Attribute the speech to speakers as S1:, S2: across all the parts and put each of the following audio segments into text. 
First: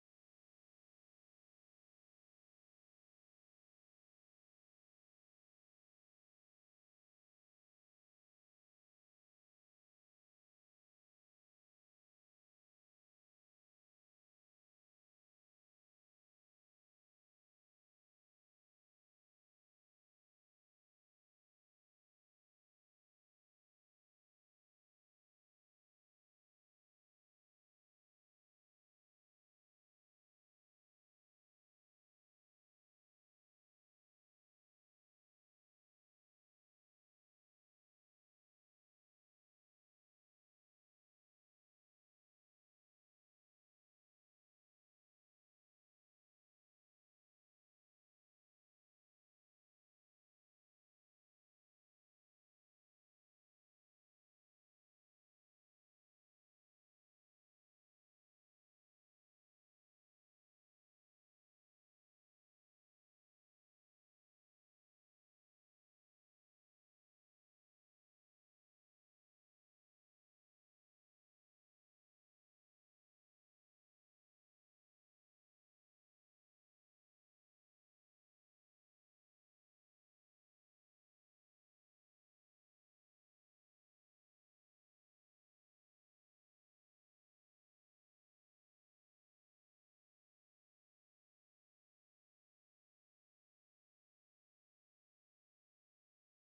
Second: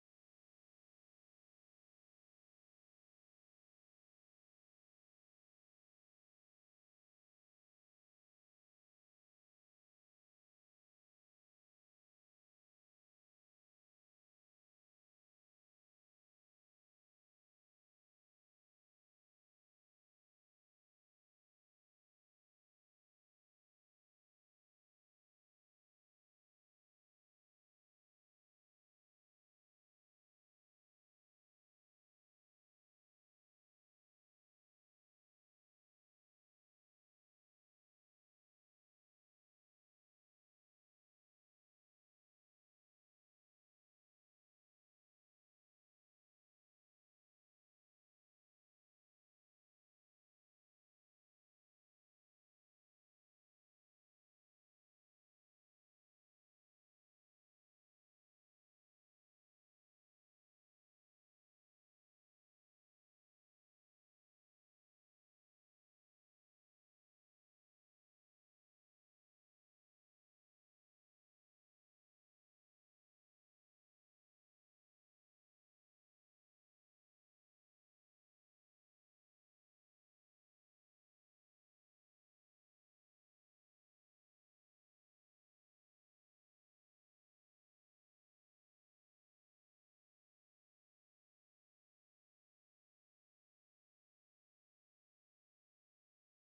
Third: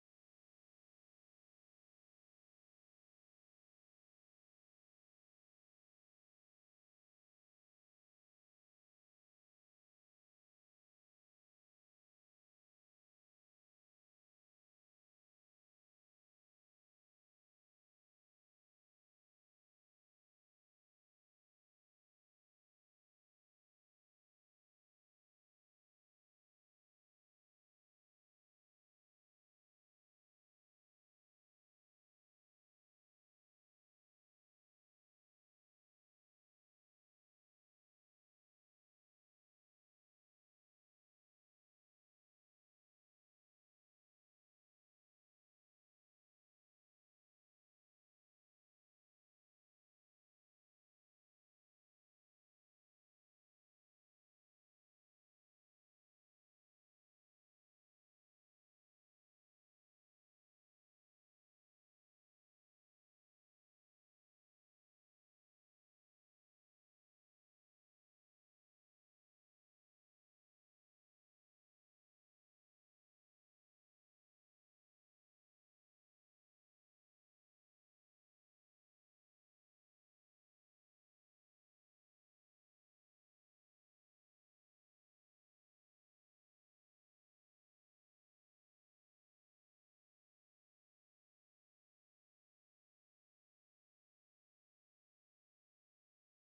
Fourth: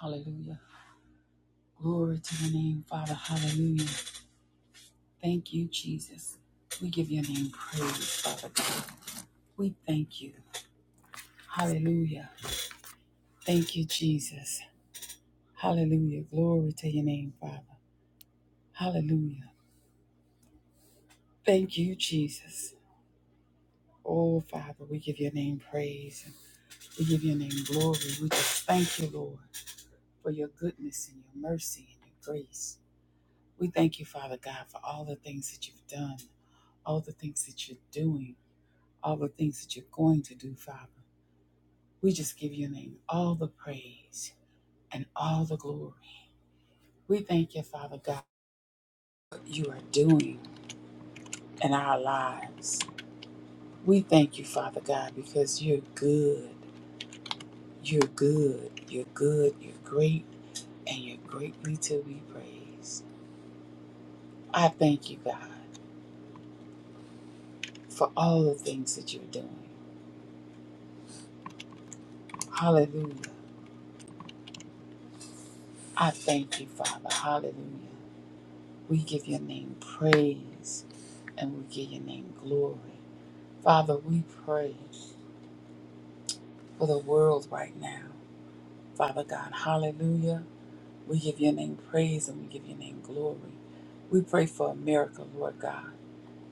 S1: Hallelujah. Glory to your name, Father. Hallelujah. Thank you, Jesus. We give your name praise, Father God. We thank you. Hallelujah. Thank you, Jesus. Hallelujah. Glory to your name, Father. Hallelujah. Thank you, Jesus. Oh, Father, we give your name praise. and We give your name glory. We just thank you, Lord, for your goodness and your mercy and your grace. We thank you, Father God, for all the things that you've done, all the things that you're doing. all the things that you're going to do, Father. We just give your name all the praise and all the glory. We thank you, Father God, what you are doing in our lives. We thank you, Father God, because you're good. You're good. You're good. You're great. And you're greatly to be praised. I thank you, God, for all the things that you're doing. Hallelujah. I thank you, Father. Hallelujah. We give your name praise and we give your name glory. Father, we pray for the world right now. Father God, hallelujah. We give your name praise and we give your name glory. We pray for America, Lord God,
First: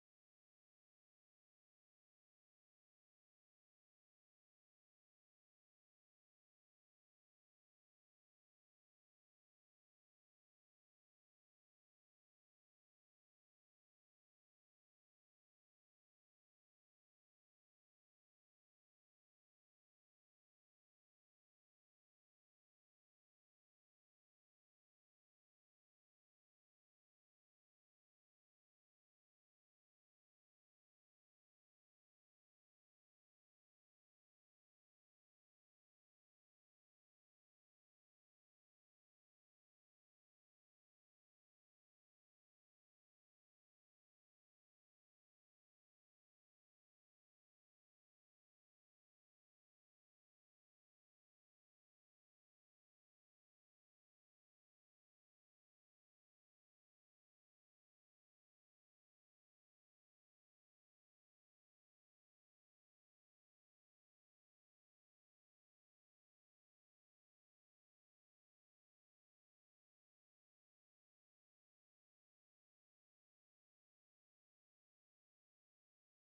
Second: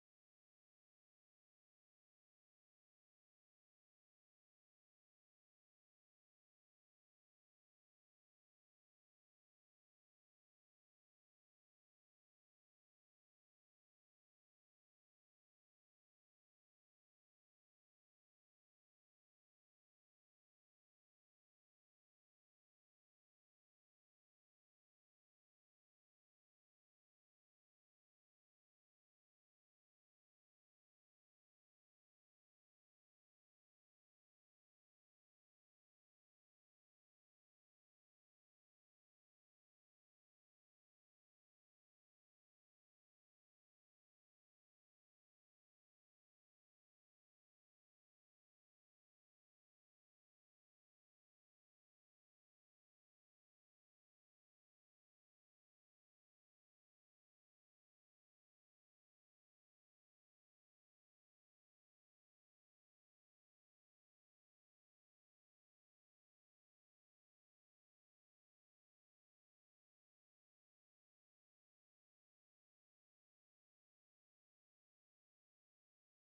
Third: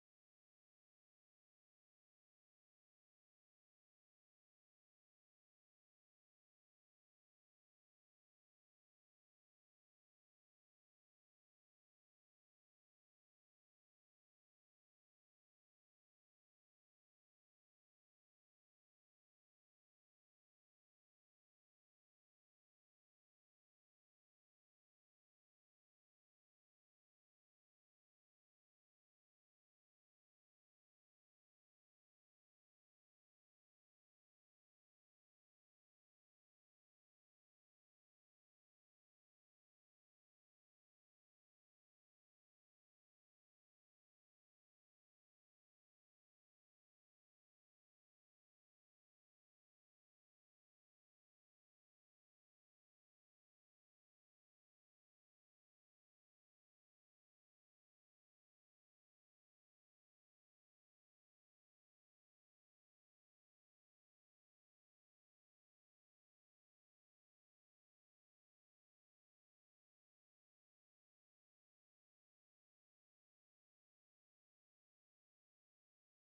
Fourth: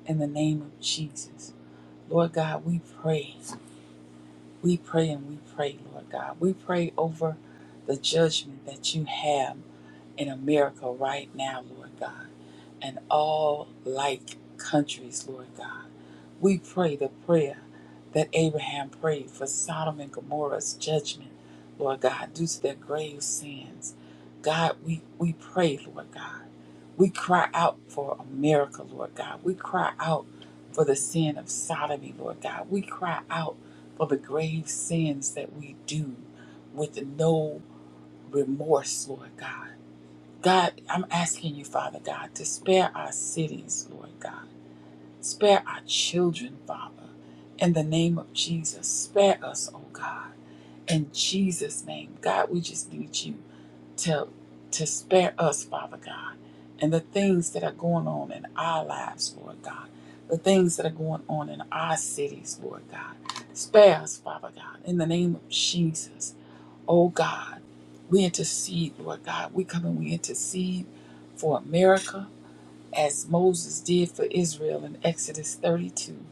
S1: in the name of Jesus. Lord God, we pray. We pray and we pray, Lord God. We pray over the judgment that you have in America right now, Lord God, and all like countries, Lord God. We pray the prayer that Abraham prayed for Sodom and Gomorrah's judgment, Lord God, due to their grave sins. God, we, we pray, Lord God. We cry out for America, Lord God. We cry out for the sin of sodomy, Lord God. We cry out for the grave sins that we do with no remorse, Lord God. God, I'm asking you, Father God, to spare our cities, Lord God Spare our children, Father. In the name of Jesus, spare us, oh God. In Jesus' name, God, we just need you to, to spare us, Father God, and the things that are going on in our lives, Lord God, the things that are going on in our cities, Lord God. Spare us, Father God, in the name of Jesus, oh God. We intercede, Lord God. We come and we intercede for America as Moses did for Israel in Exodus 32.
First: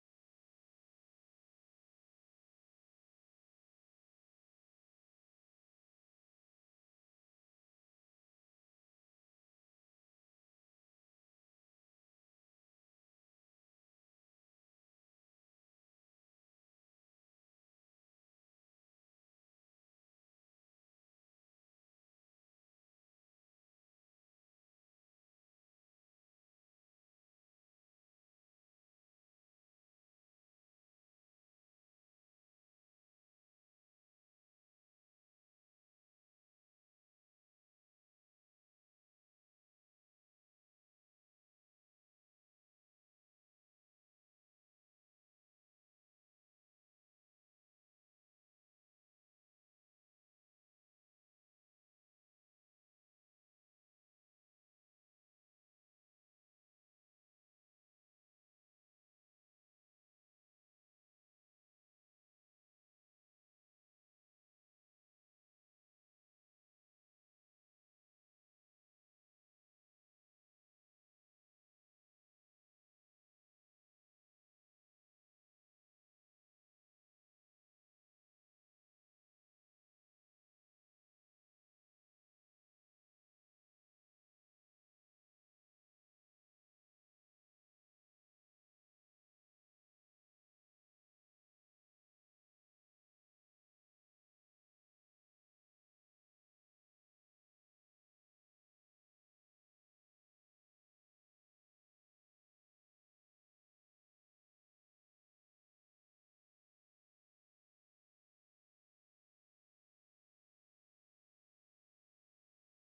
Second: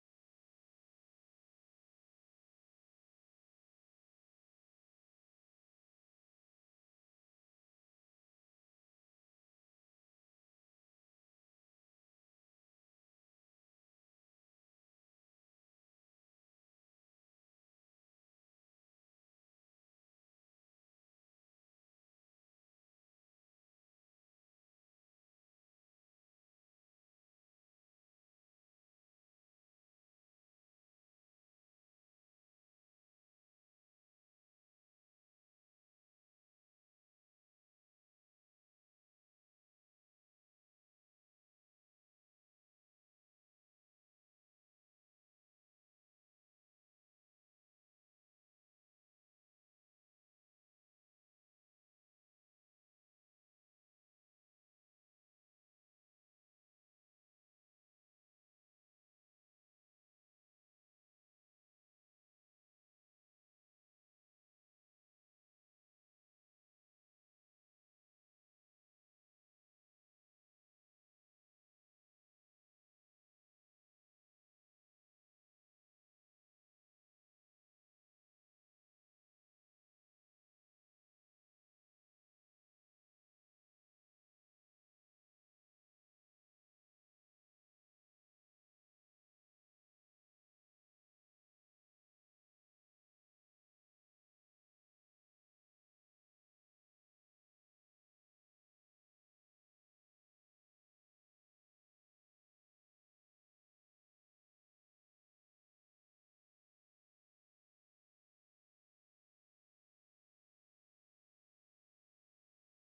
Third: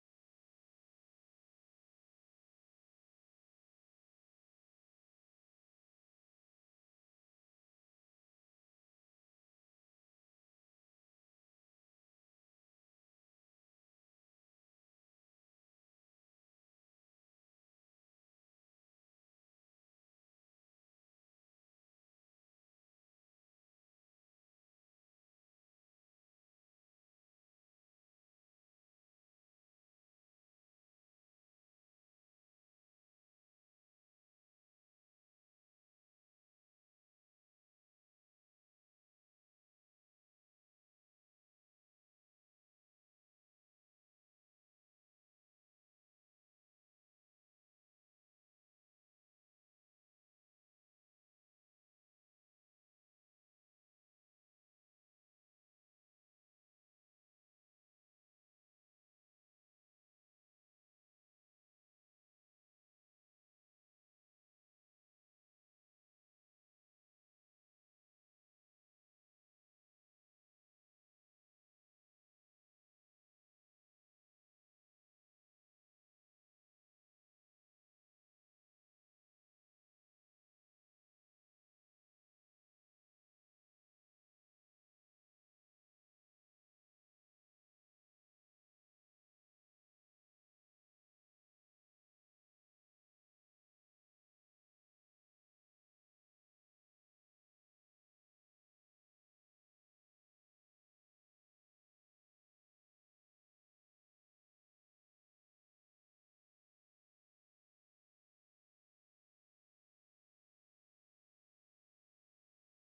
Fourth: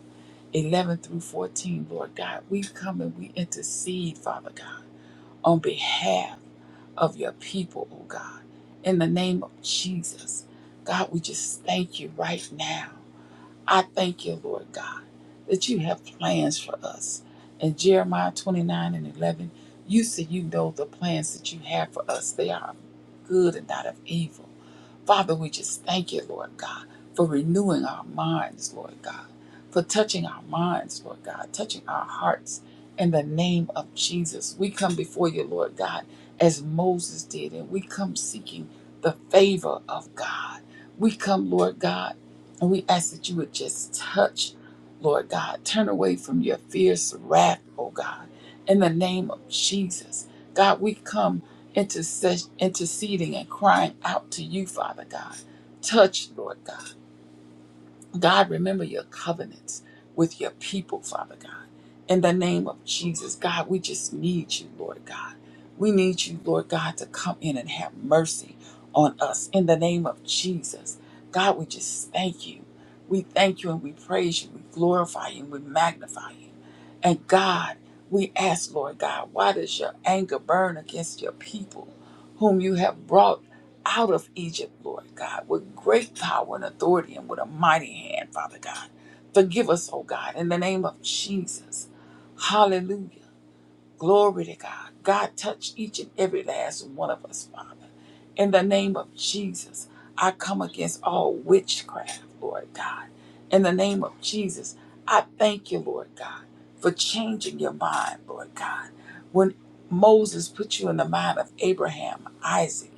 S1: 11 through 14, Lord God, we come and we intercede, Father God, on behalf of your people, oh God, in the name of Jesus. God, we just thank you right now. I thank you, Lord God, that you have plans for us. In Jeremiah 29 and 11, you said you know the plans that you have for us. They are of good and not of evil. Father, we just thank you, Lord God, for renewing our minds, Lord God for touching our minds, Lord God, touching our hearts in the name of Jesus. We come before you, Lord God, as Moses did, and we come seeking the favor of God. We come, Lord God, and we ask that you would just touch, Lord God, turn away from your fierce wrath, oh God, in the name of Jesus. God, we come intercess- interceding and crying out to you, Father God. Touch, Lord God. God, remember your covenants with your people, Father God. In the name of Jesus, God, we just need you, Lord God. We need you, Lord God, to come in and have mercy on us. In the name of Jesus, God, we just thank you. We thank you and we praise you. We glorify you and we magnify you. And God, we ask, Lord God, why does your anger burn against your people, whom you have brought out of Egypt, Lord God, with great power and authority and with a mighty hand, Father God? Forgive us, oh God, in the name of Jesus. Hallelujah. Glory to God. God touch each and every last one of us, Father. In the name of Jesus, I come against all witchcraft, Lord God. In the name of Jesus, I thank you, Lord God, for changing your mind, Lord God. When Moses put you in the mind of Abraham, Isaac,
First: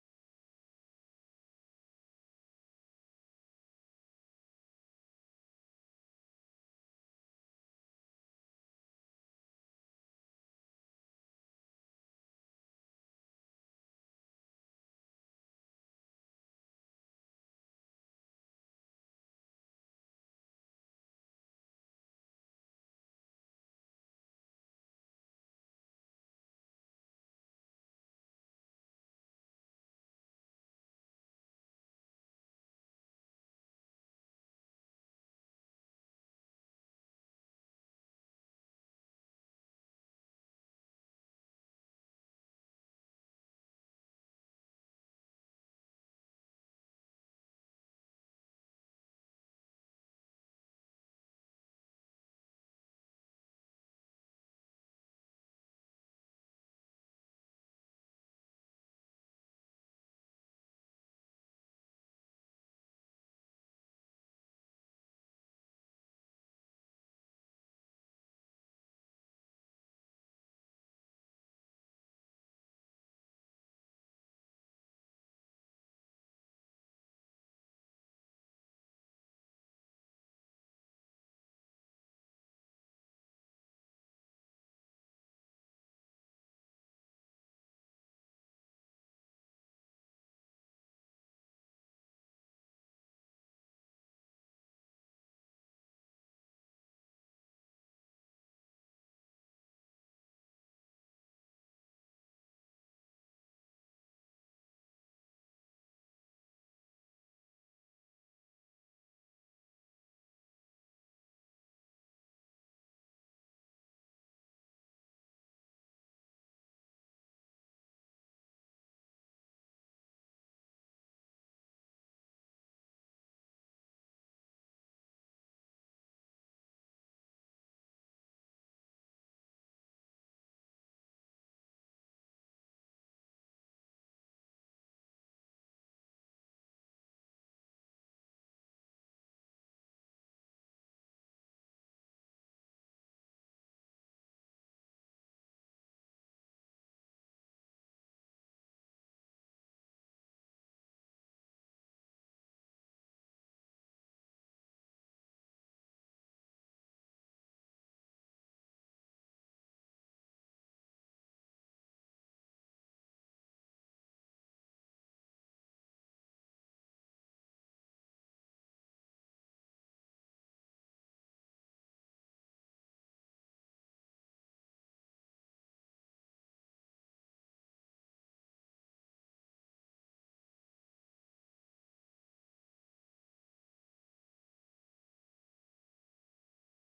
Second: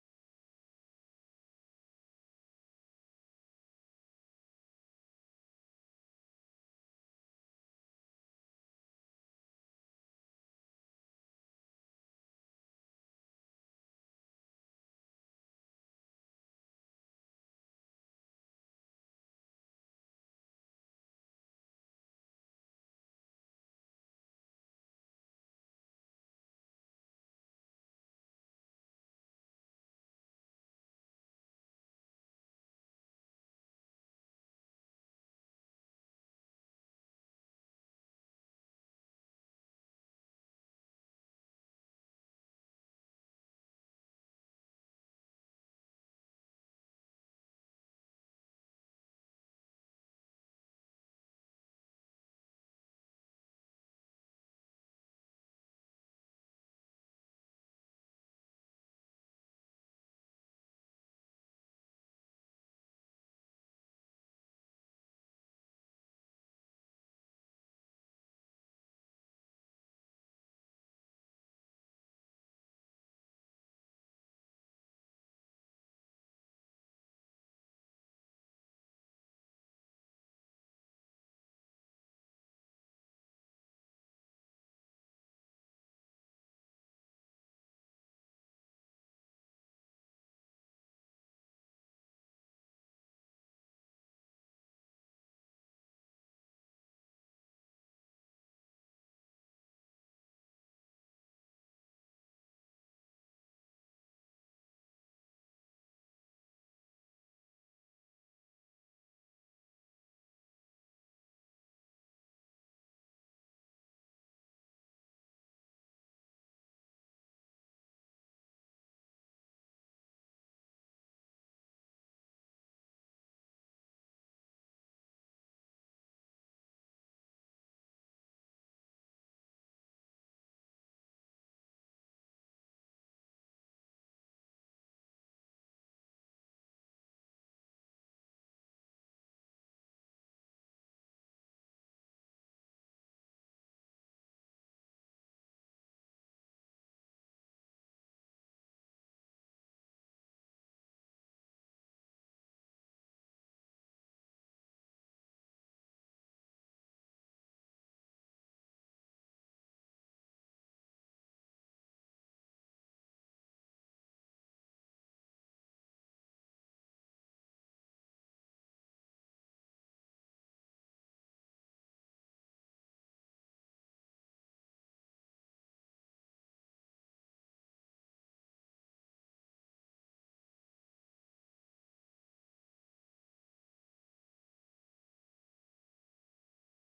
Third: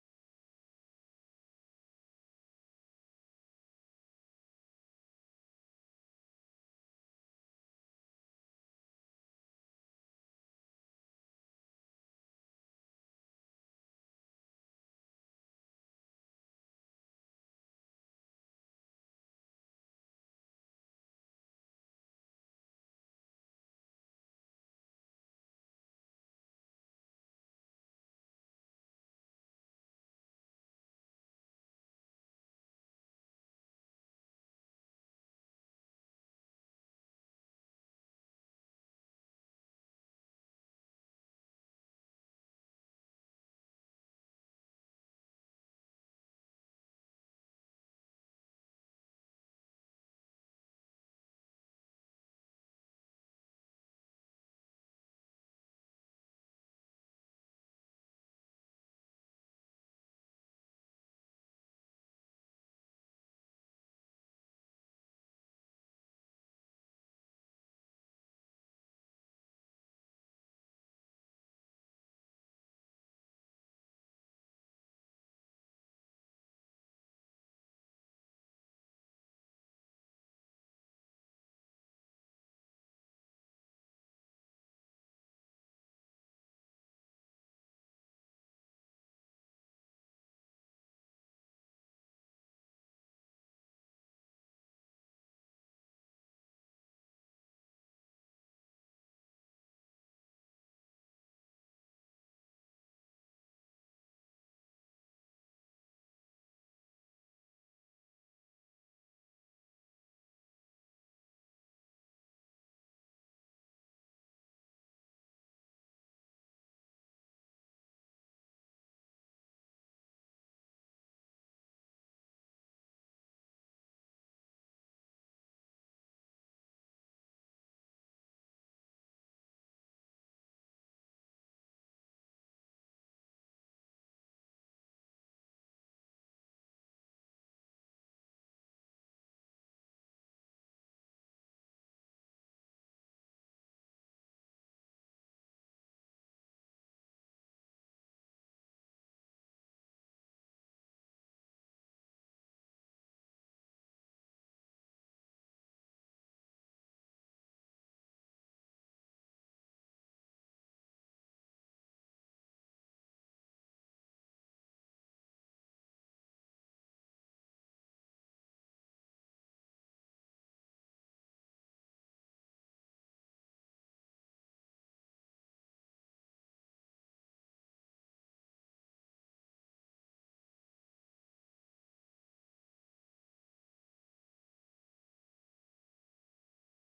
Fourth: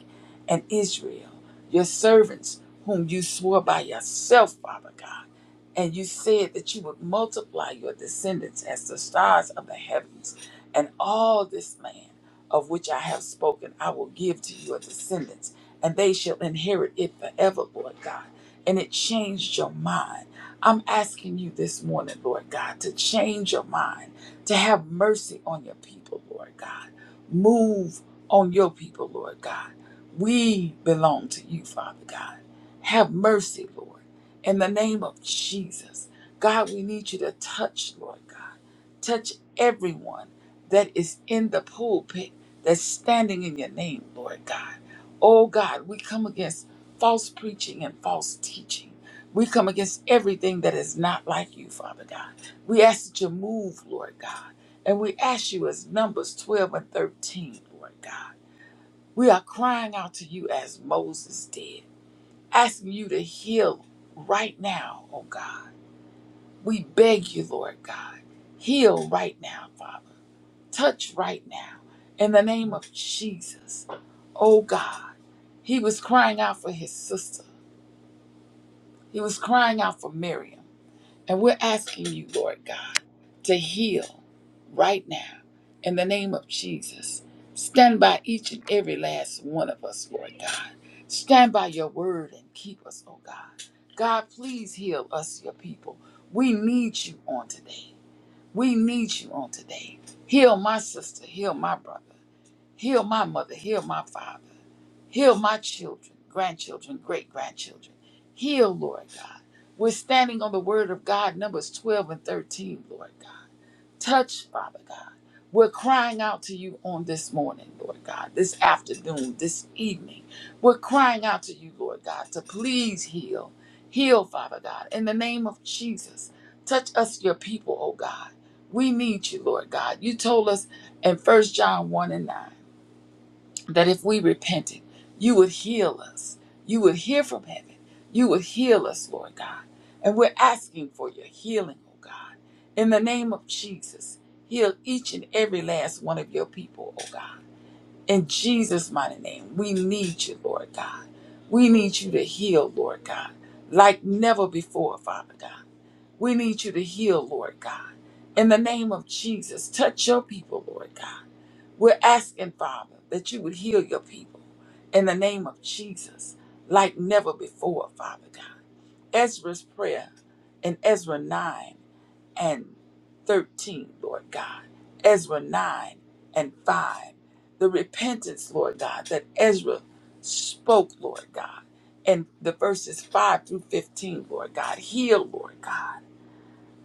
S1: and Israel, your servants, whom you swore by yourself, Father God. And you said that you would multiply your descendants as the stars of the heavens. And all this land of which I have spoken, I will give to your descendants, and they shall inherit it forever, Lord God. And it changed your mind. I'm asking you this morning, Lord God, to change your mind, to have mercy on your people, Lord God. Move on your people, Lord God. We belong to you, Father God. Have mercy, Lord. In the name of Jesus, God, we need you to touch, Lord God. Touch everyone that is in the pulpit that's standing in your name, Lord God. Oh God, we come against false preaching and false teaching. We come against everything that is not like you, Father God. We ask that you move, Lord God. And we ask you as Numbers 12 and 13, Lord God. We are crying out to you as Moses did asking you to heal right now, oh God. We beg you, Lord God, heal right now, Father. Touch right now in the name of Jesus, oh God. He was crying out for his sister, he was crying out for Miriam. And we're asking you, Lord God, to heal. right now in the name of Jesus. Stand by each and every last one of us, Lord God. Stand by your word and keep us, oh God. God, please heal us, your people. We need you on today. We need you on today. Heal my sister, heal my brother, heal my mother, heal my father, heal my children, grandchildren, great grandchildren. Heal, Lord God. We're standing on the word of God, Numbers 12 and 13, Lord God. Touch, Father God. We're crying out to you on this morning, Lord God, this afternoon, this evening. We're crying out to you, Lord God, to please heal. Heal, Father God, in the name of Jesus. Touch us, your people, oh God. We need you, Lord God. You told us in First John 1 and 9 that if we repented, you would heal us. You would hear from heaven. You would heal us, Lord God. And we're asking for your healing, oh God. In the name of Jesus, heal each and every last one of your people, oh God. In Jesus' mighty name, we need you, Lord God. We need you to heal, Lord God, like never before, Father God. We need you to heal, Lord God. In the name of Jesus, touch your people, Lord God. We're asking, Father, that you would heal your people in the name of Jesus like never before, Father God. Ezra's prayer in Ezra 9 and 13, Lord God. Ezra 9 and 5. The repentance, Lord God, that Ezra spoke, Lord God. And the verses 5 through 15, Lord God. Heal, Lord God.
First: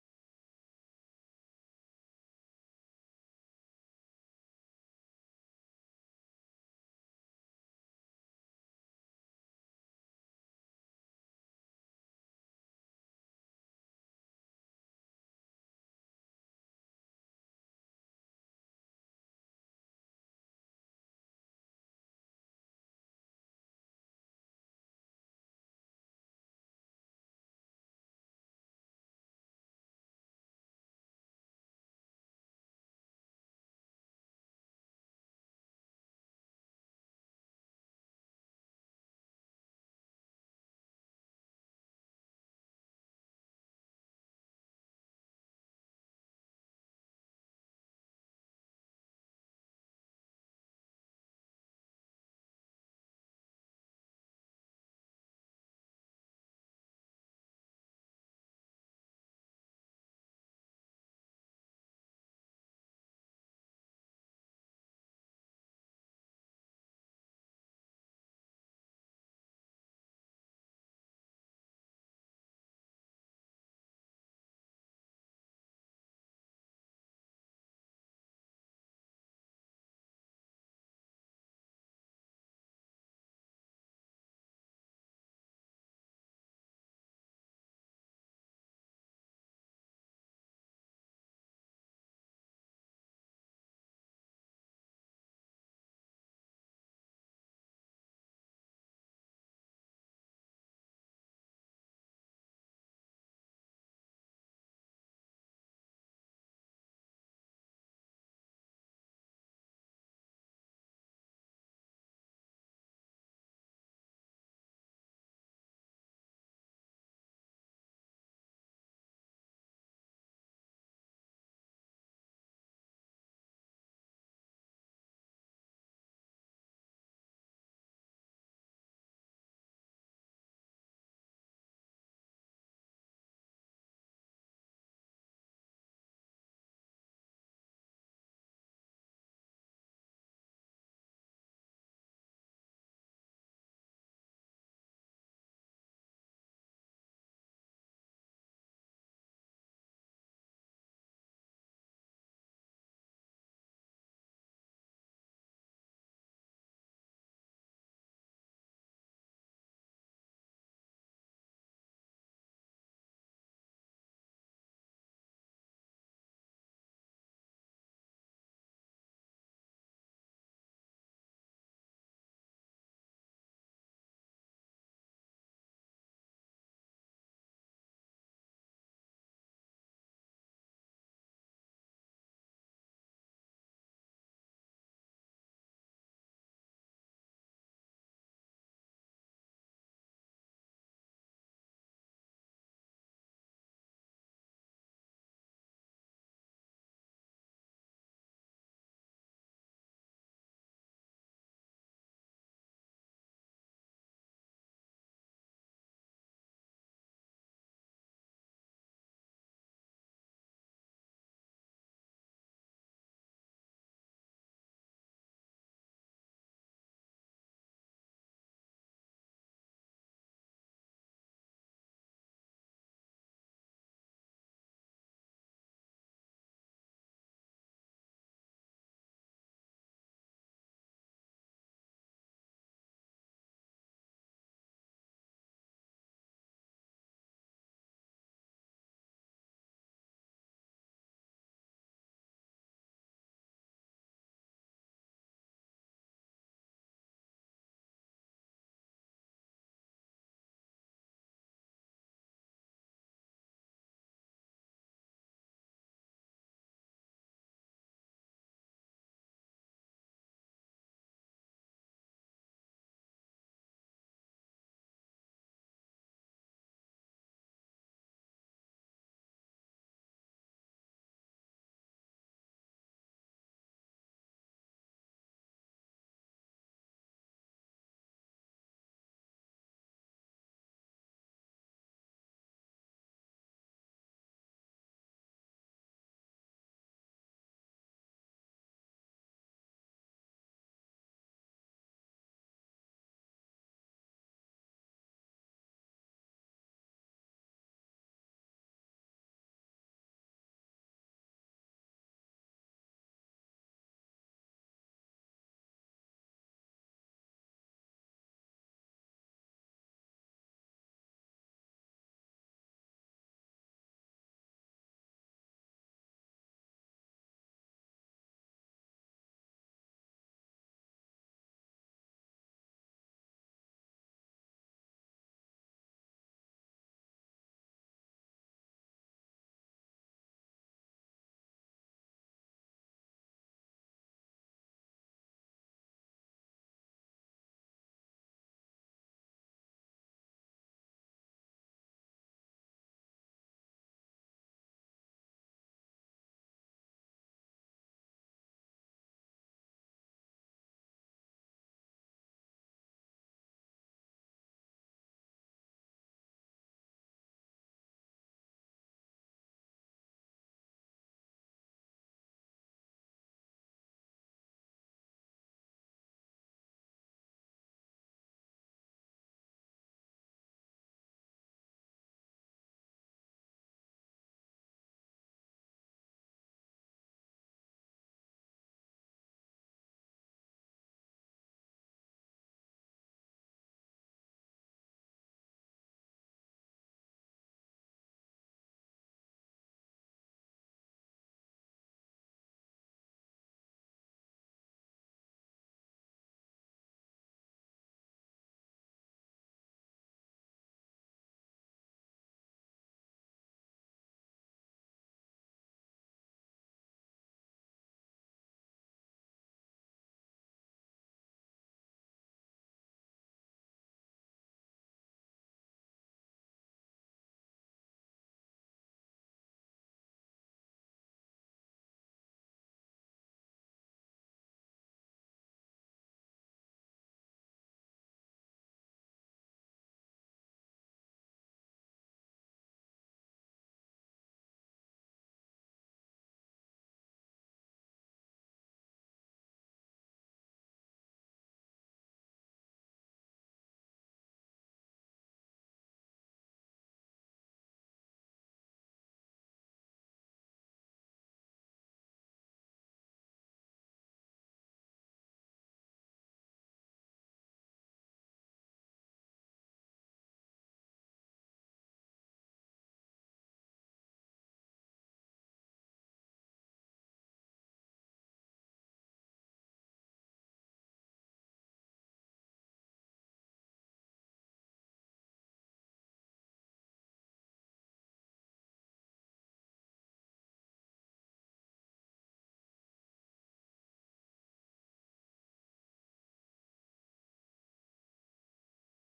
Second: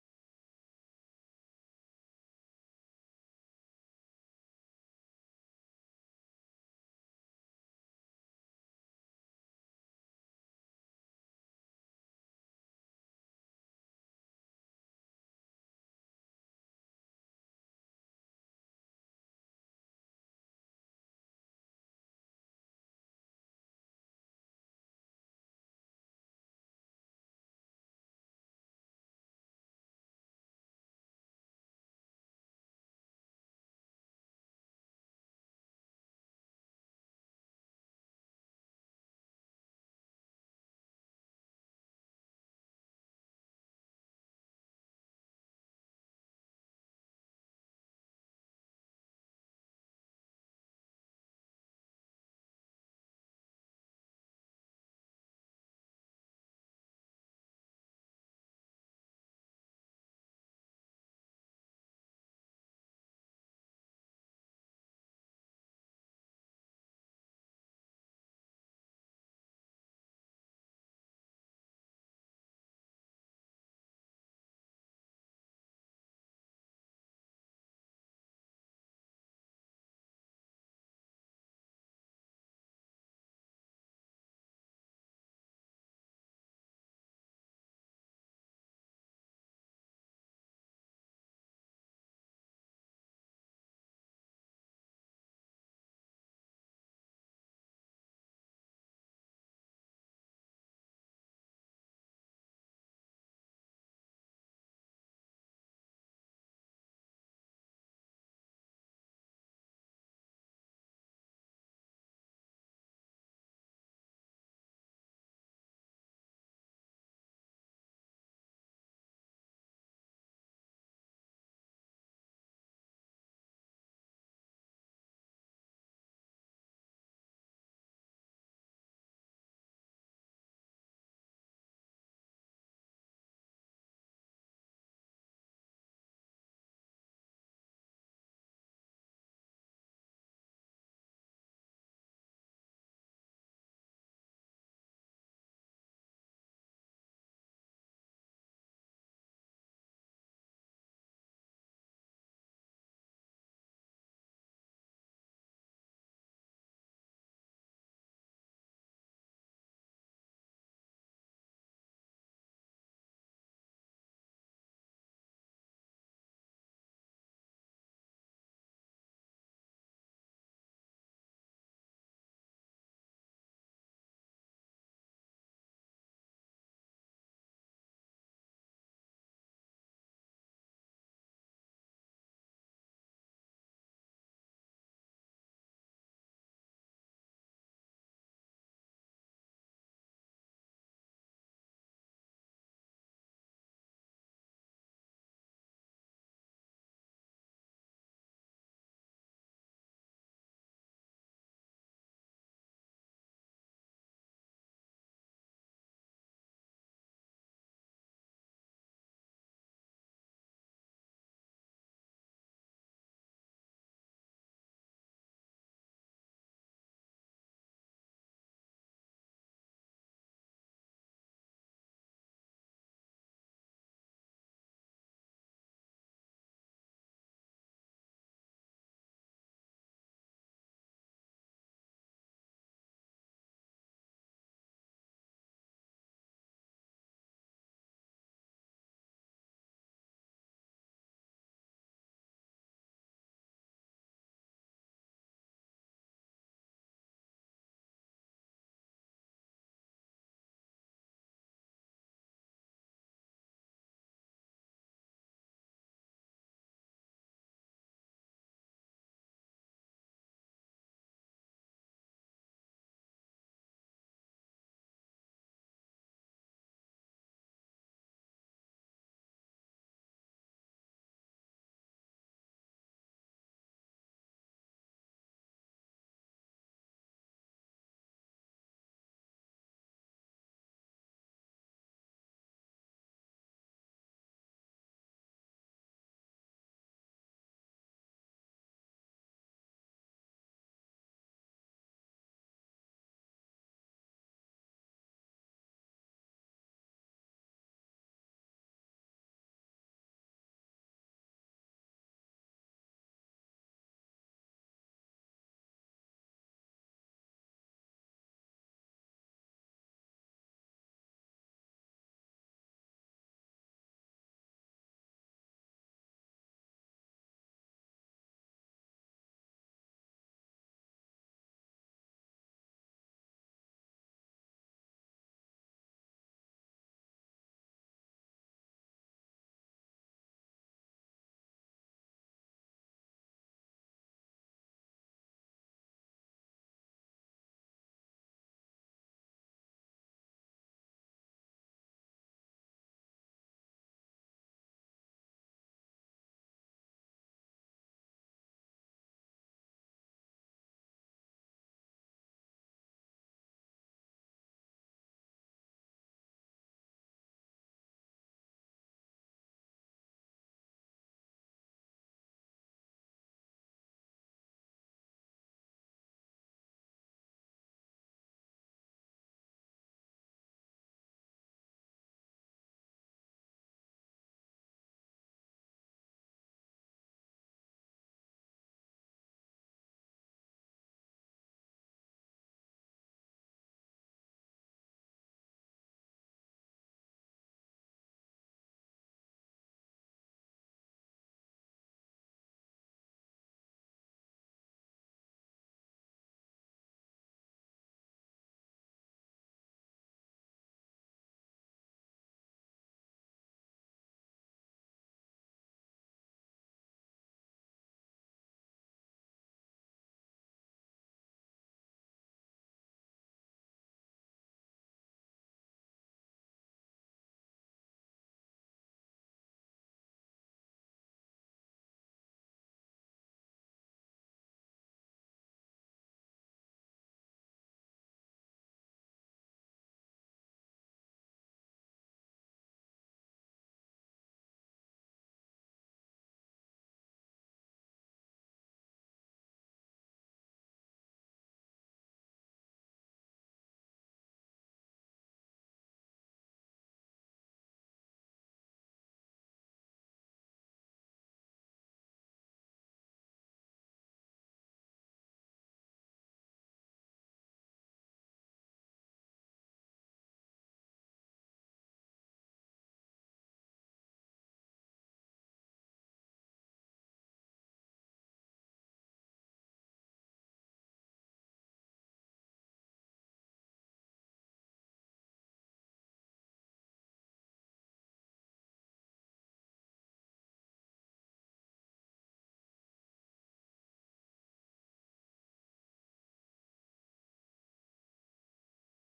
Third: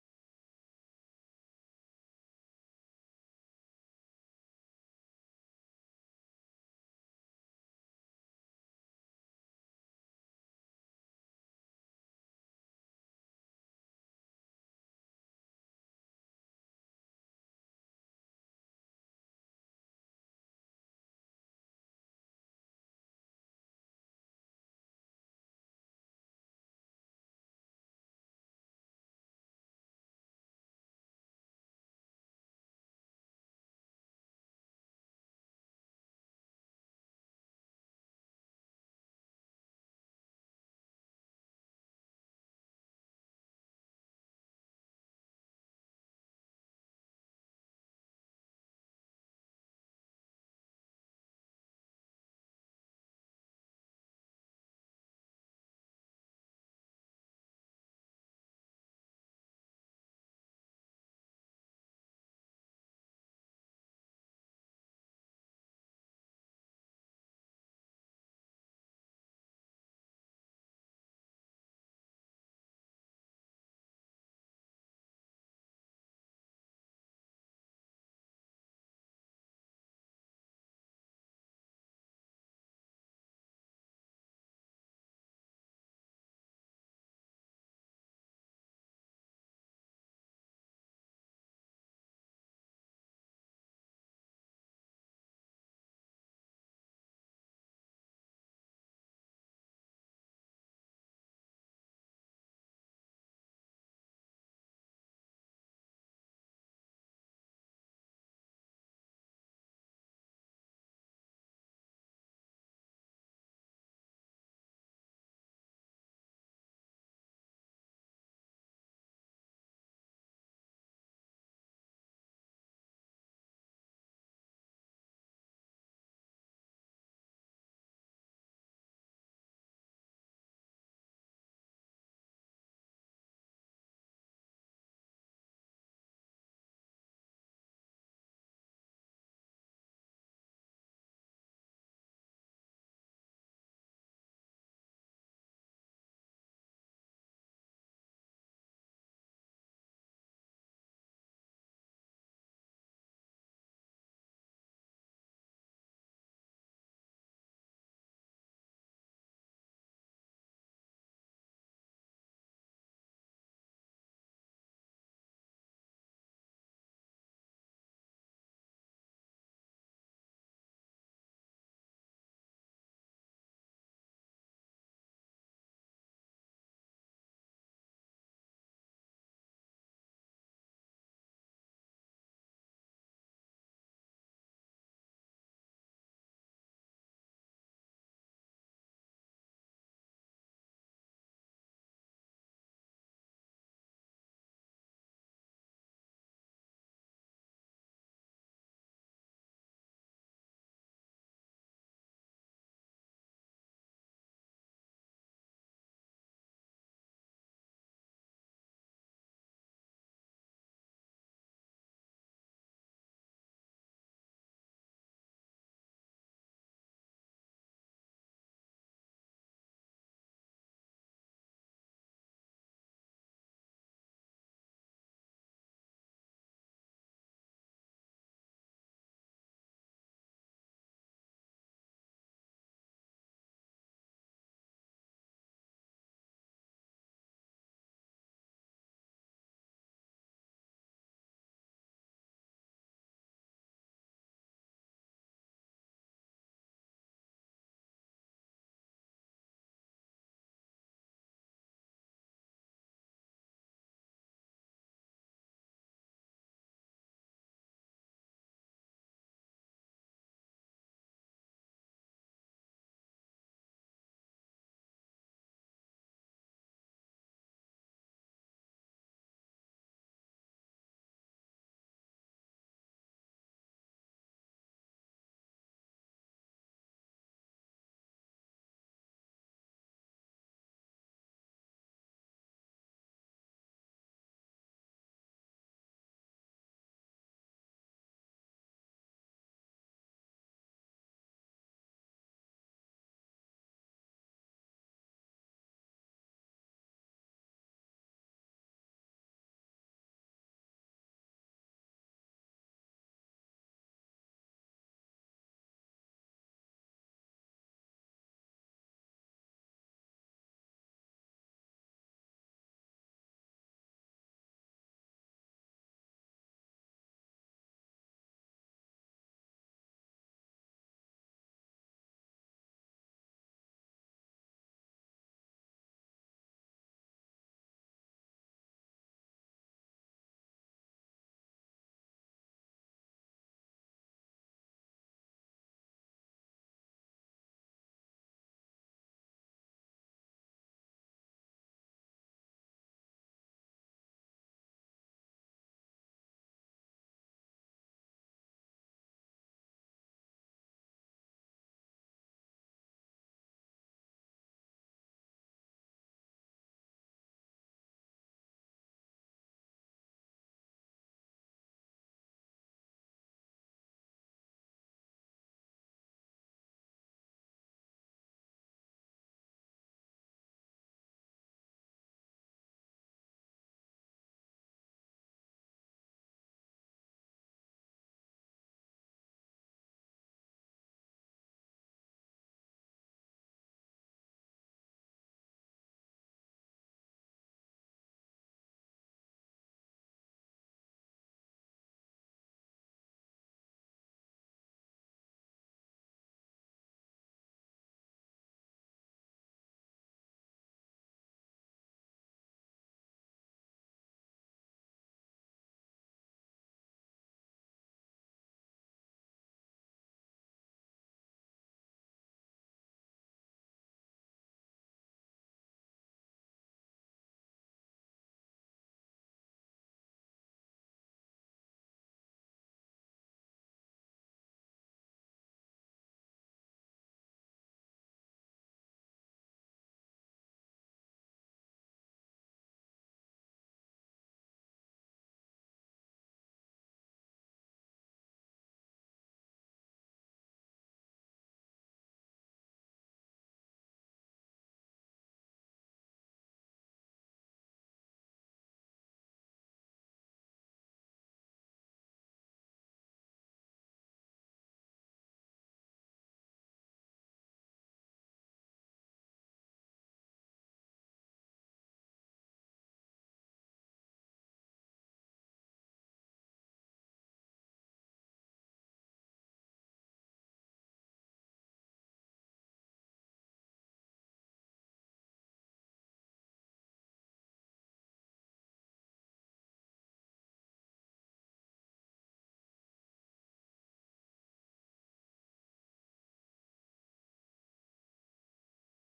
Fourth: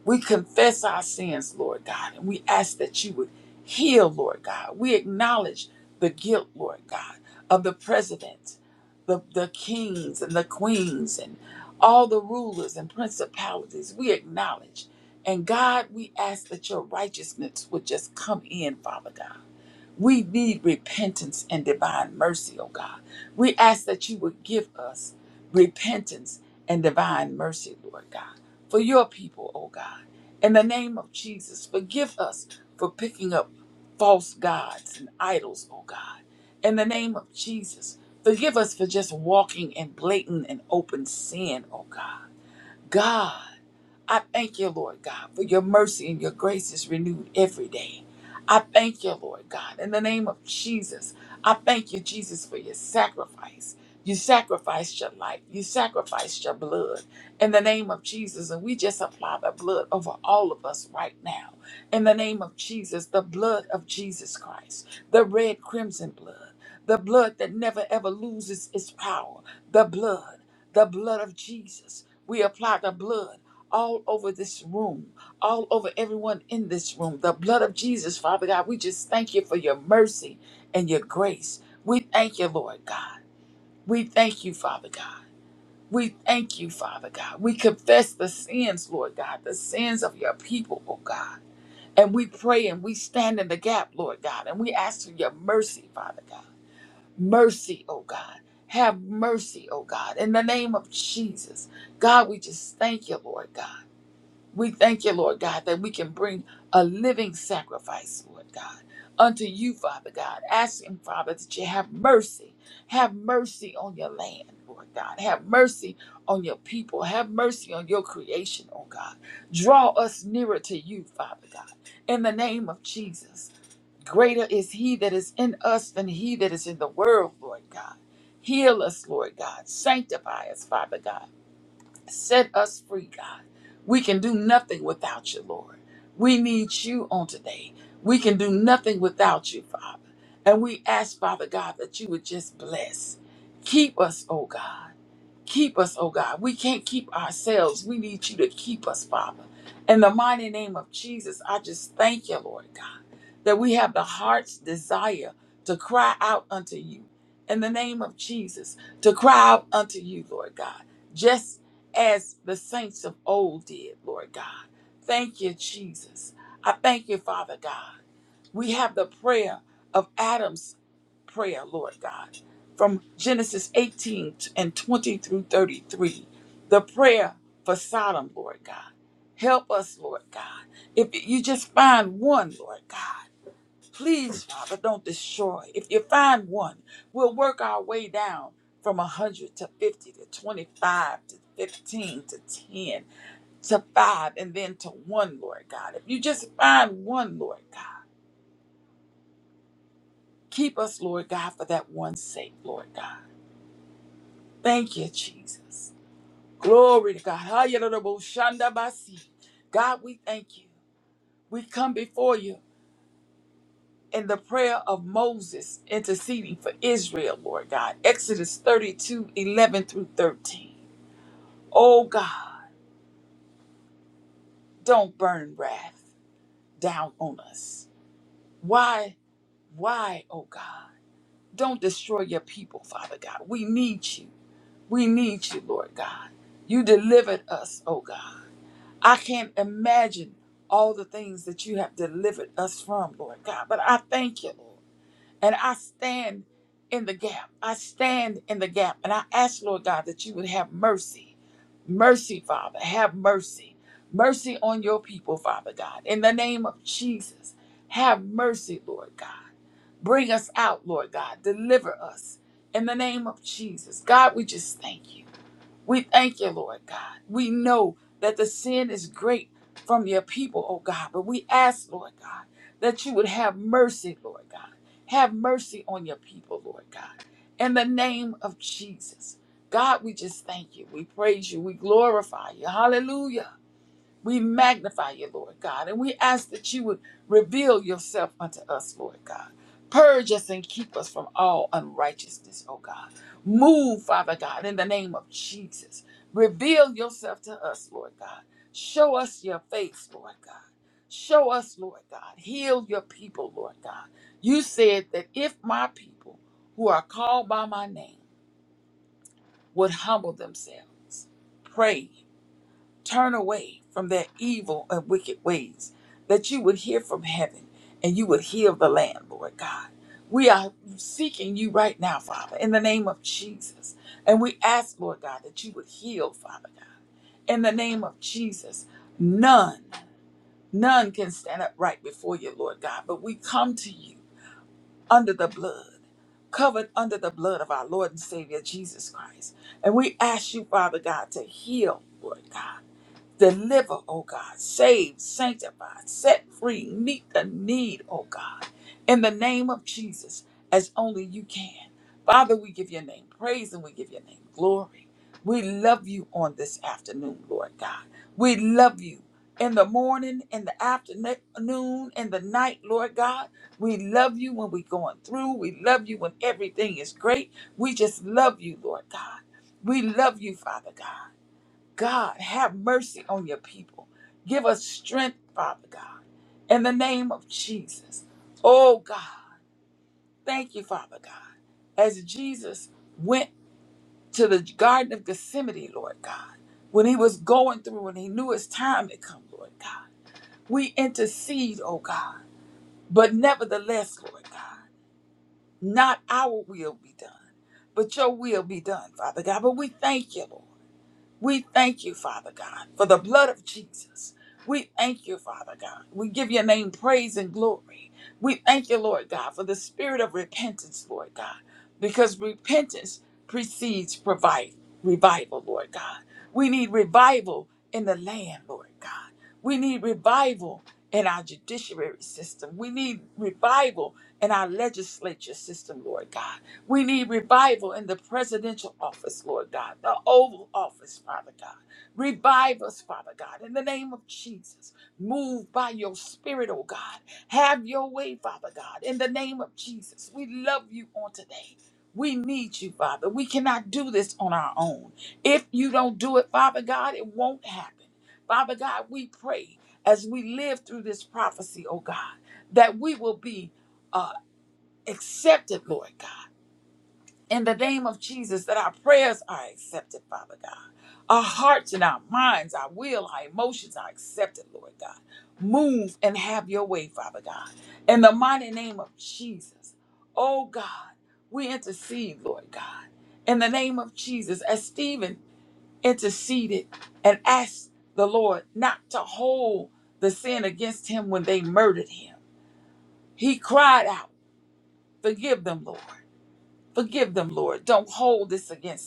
S1: We confess our sins, Lord God, and we ask that you would heal, Lord God. We acknowledge the guilt, Lord God, of the president, the, the kings and the queens, and all the rulers and principalities. We acknowledge. And God, we ask that your righteousness would just come in, Father God. We need repentance and divine mercy, oh God. We ask that you would give us repentance and divine mercy, Lord God, for your people, oh God. In the name of Jesus, forgive us for picking up false gods and idols, oh God. In the name of Jesus, forgive us for just walking in blatant and open sin, oh God. God. I thank you, Lord God, for your mercy and your grace is renewed every day. I thank you, Lord God, in the name of Jesus. I thank you, Jesus, for your sacrifice. You sacrificed your life. You sacrificed your blood in the name of Jesus. And we just apply the blood over all of us right now. In the name of Jesus, the blood of Jesus Christ, the red crimson blood, the blood that never ever loses its power, the blood, the blood of Jesus. We apply the blood all over this room, all over everyone in this room. The blood of Jesus, Father God, we just thank you for your mercy and your grace. We thank you, Lord God. We thank you, Father God. We thank you, Father God. We confess the sins, Lord God, the sins of your people, oh God. And we pray and we stand in the gap, Lord God, and we ask for your mercy, Father God. Mercy, oh God. Have mercy, oh God, in the name of Jesus. God, we just thank you, Lord God. We thank you, Lord God, that we can bring a living sacrifice, Lord God, unto you, Father God, asking, Father, that you have mercy. Have mercy on your land, Lord God. Have mercy on your people. Have mercy on your creation, oh God. Draw us nearer to you, Father God, in the name of Jesus. Greater is he that is in us than he that is in the world, Lord God. Heal us, Lord God. Sanctify us, Father God. Set us free, God. We can do nothing without you, Lord. We need you on today. We can do nothing without you, Father. And we ask, Father God, that you would just bless. Keep us, oh God. Keep us, oh God. We can't keep ourselves. We need you to keep us, Father. In the mighty name of Jesus, I just thank you, Lord God, that we have the heart's desire to cry out unto you. In the name of Jesus, to cry out unto you, Lord God, just as the saints of old did, Lord God. Thank you, Jesus. I thank you, Father God. We have the prayer of Adam's prayer, Lord God, from Genesis 18 and 20 through 33. The prayer for Sodom, Lord God. Help us, Lord God. If you just find one, Lord God, please, Father, don't destroy. If you find one, we'll work our way down from 100 to 50 to 25 to 15 to 10 to 5 and then to 1, Lord God. If you just find one, Lord God Keep us, Lord God, for that one's sake, Lord God. Thank you, Jesus. Glory to God. Hayaraboshandabasi. God, we thank you. We come before you in the prayer of Moses interceding for Israel, Lord God. Exodus 32, 11 through 13. Oh God, don't burn wrath down on us. Why, why, oh God? Don't destroy your people, Father God. We need you. We need you, Lord God. You delivered us, oh God. I can't imagine all the things that you have delivered us from, Lord God, but I thank you, Lord. And I stand in the gap. I stand in the gap. And I ask, Lord God, that you would have mercy. Mercy, Father. Have mercy. Mercy on your people, Father God. In the name of Jesus, have mercy, Lord God. Bring us out, Lord God. Deliver us in the name of Jesus. God, we just thank you. We thank you, Lord God. We know that the sin is great from your people, oh God, but we ask, Lord God, that you would have mercy, Lord God. Have mercy on your people, Lord God. In the name of Jesus. God, we just thank you. We praise you. We glorify you. Hallelujah. We magnify you, Lord God, and we ask that you would reveal yourself unto us, Lord God. Purge us and keep us from all unrighteousness, oh God. Move, Father God, in the name of Jesus. Reveal yourself to us, Lord God. Show us your face, Lord God. Show us, Lord God. Heal your people, Lord God. You said that if my people who are called by my name would humble themselves, pray turn away from their evil and wicked ways, that you would hear from heaven and you would heal the land, Lord God. We are seeking you right now, Father, in the name of Jesus. And we ask, Lord God, that you would heal, Father God, in the name of Jesus. None, none can stand upright before you, Lord God, but we come to you under the blood. Covered under the blood of our Lord and Savior Jesus Christ. And we ask you, Father God, to heal, Lord God Deliver, oh God. Save, sanctify, set free, meet the need, oh God. In the name of Jesus, as only you can. Father, we give your name praise and we give your name glory. We love you on this afternoon, Lord God. We love you in the morning, in the afternoon, in the night, Lord God. We love you when we're going through. We love you when everything is great. We just love you, Lord God. We love you, Father God. God, have mercy on your people. Give us strength, Father God, in the name of Jesus. Oh God, thank you, Father God. As Jesus went to the Garden of Gethsemane, Lord God, when he was going through and he knew his time had come, Lord God, we intercede, oh God. But nevertheless, Lord God, not our will be done, but your will be done, Father God. But we thank you, Lord. We thank you, Father God, for the blood of Jesus. We thank you, Father God. We give your name praise and glory. We thank you, Lord God, for the spirit of repentance, Lord God, because repentance precedes provide, revival, Lord God. We need revival in the land, Lord God. We need revival in our judiciary system. We need revival in our legislature system, Lord God. We need revival in the presidential office, Lord God, the Oval Office, Father God. Revive us, Father God, in the name of Jesus. Move by your Spirit, oh God. Have your way, Father God, in the name of Jesus. We love you on today. We need you, Father. We cannot do this on our own. If you don't do it, Father God, it won't happen. Father God, we pray as we live through this prophecy, oh God, that we will be uh, accepted, Lord God in the name of Jesus that our prayers are accepted, Father God. Our hearts and our minds, our will, our emotions are accepted, Lord God. Move and have your way, Father God. In the mighty name of Jesus, oh God, we intercede, Lord God. In the name of Jesus, as Stephen interceded and asked the Lord not to hold the sin against him when they murdered him, he cried out, Forgive them, Lord. Forgive them, Lord. Don't hold this against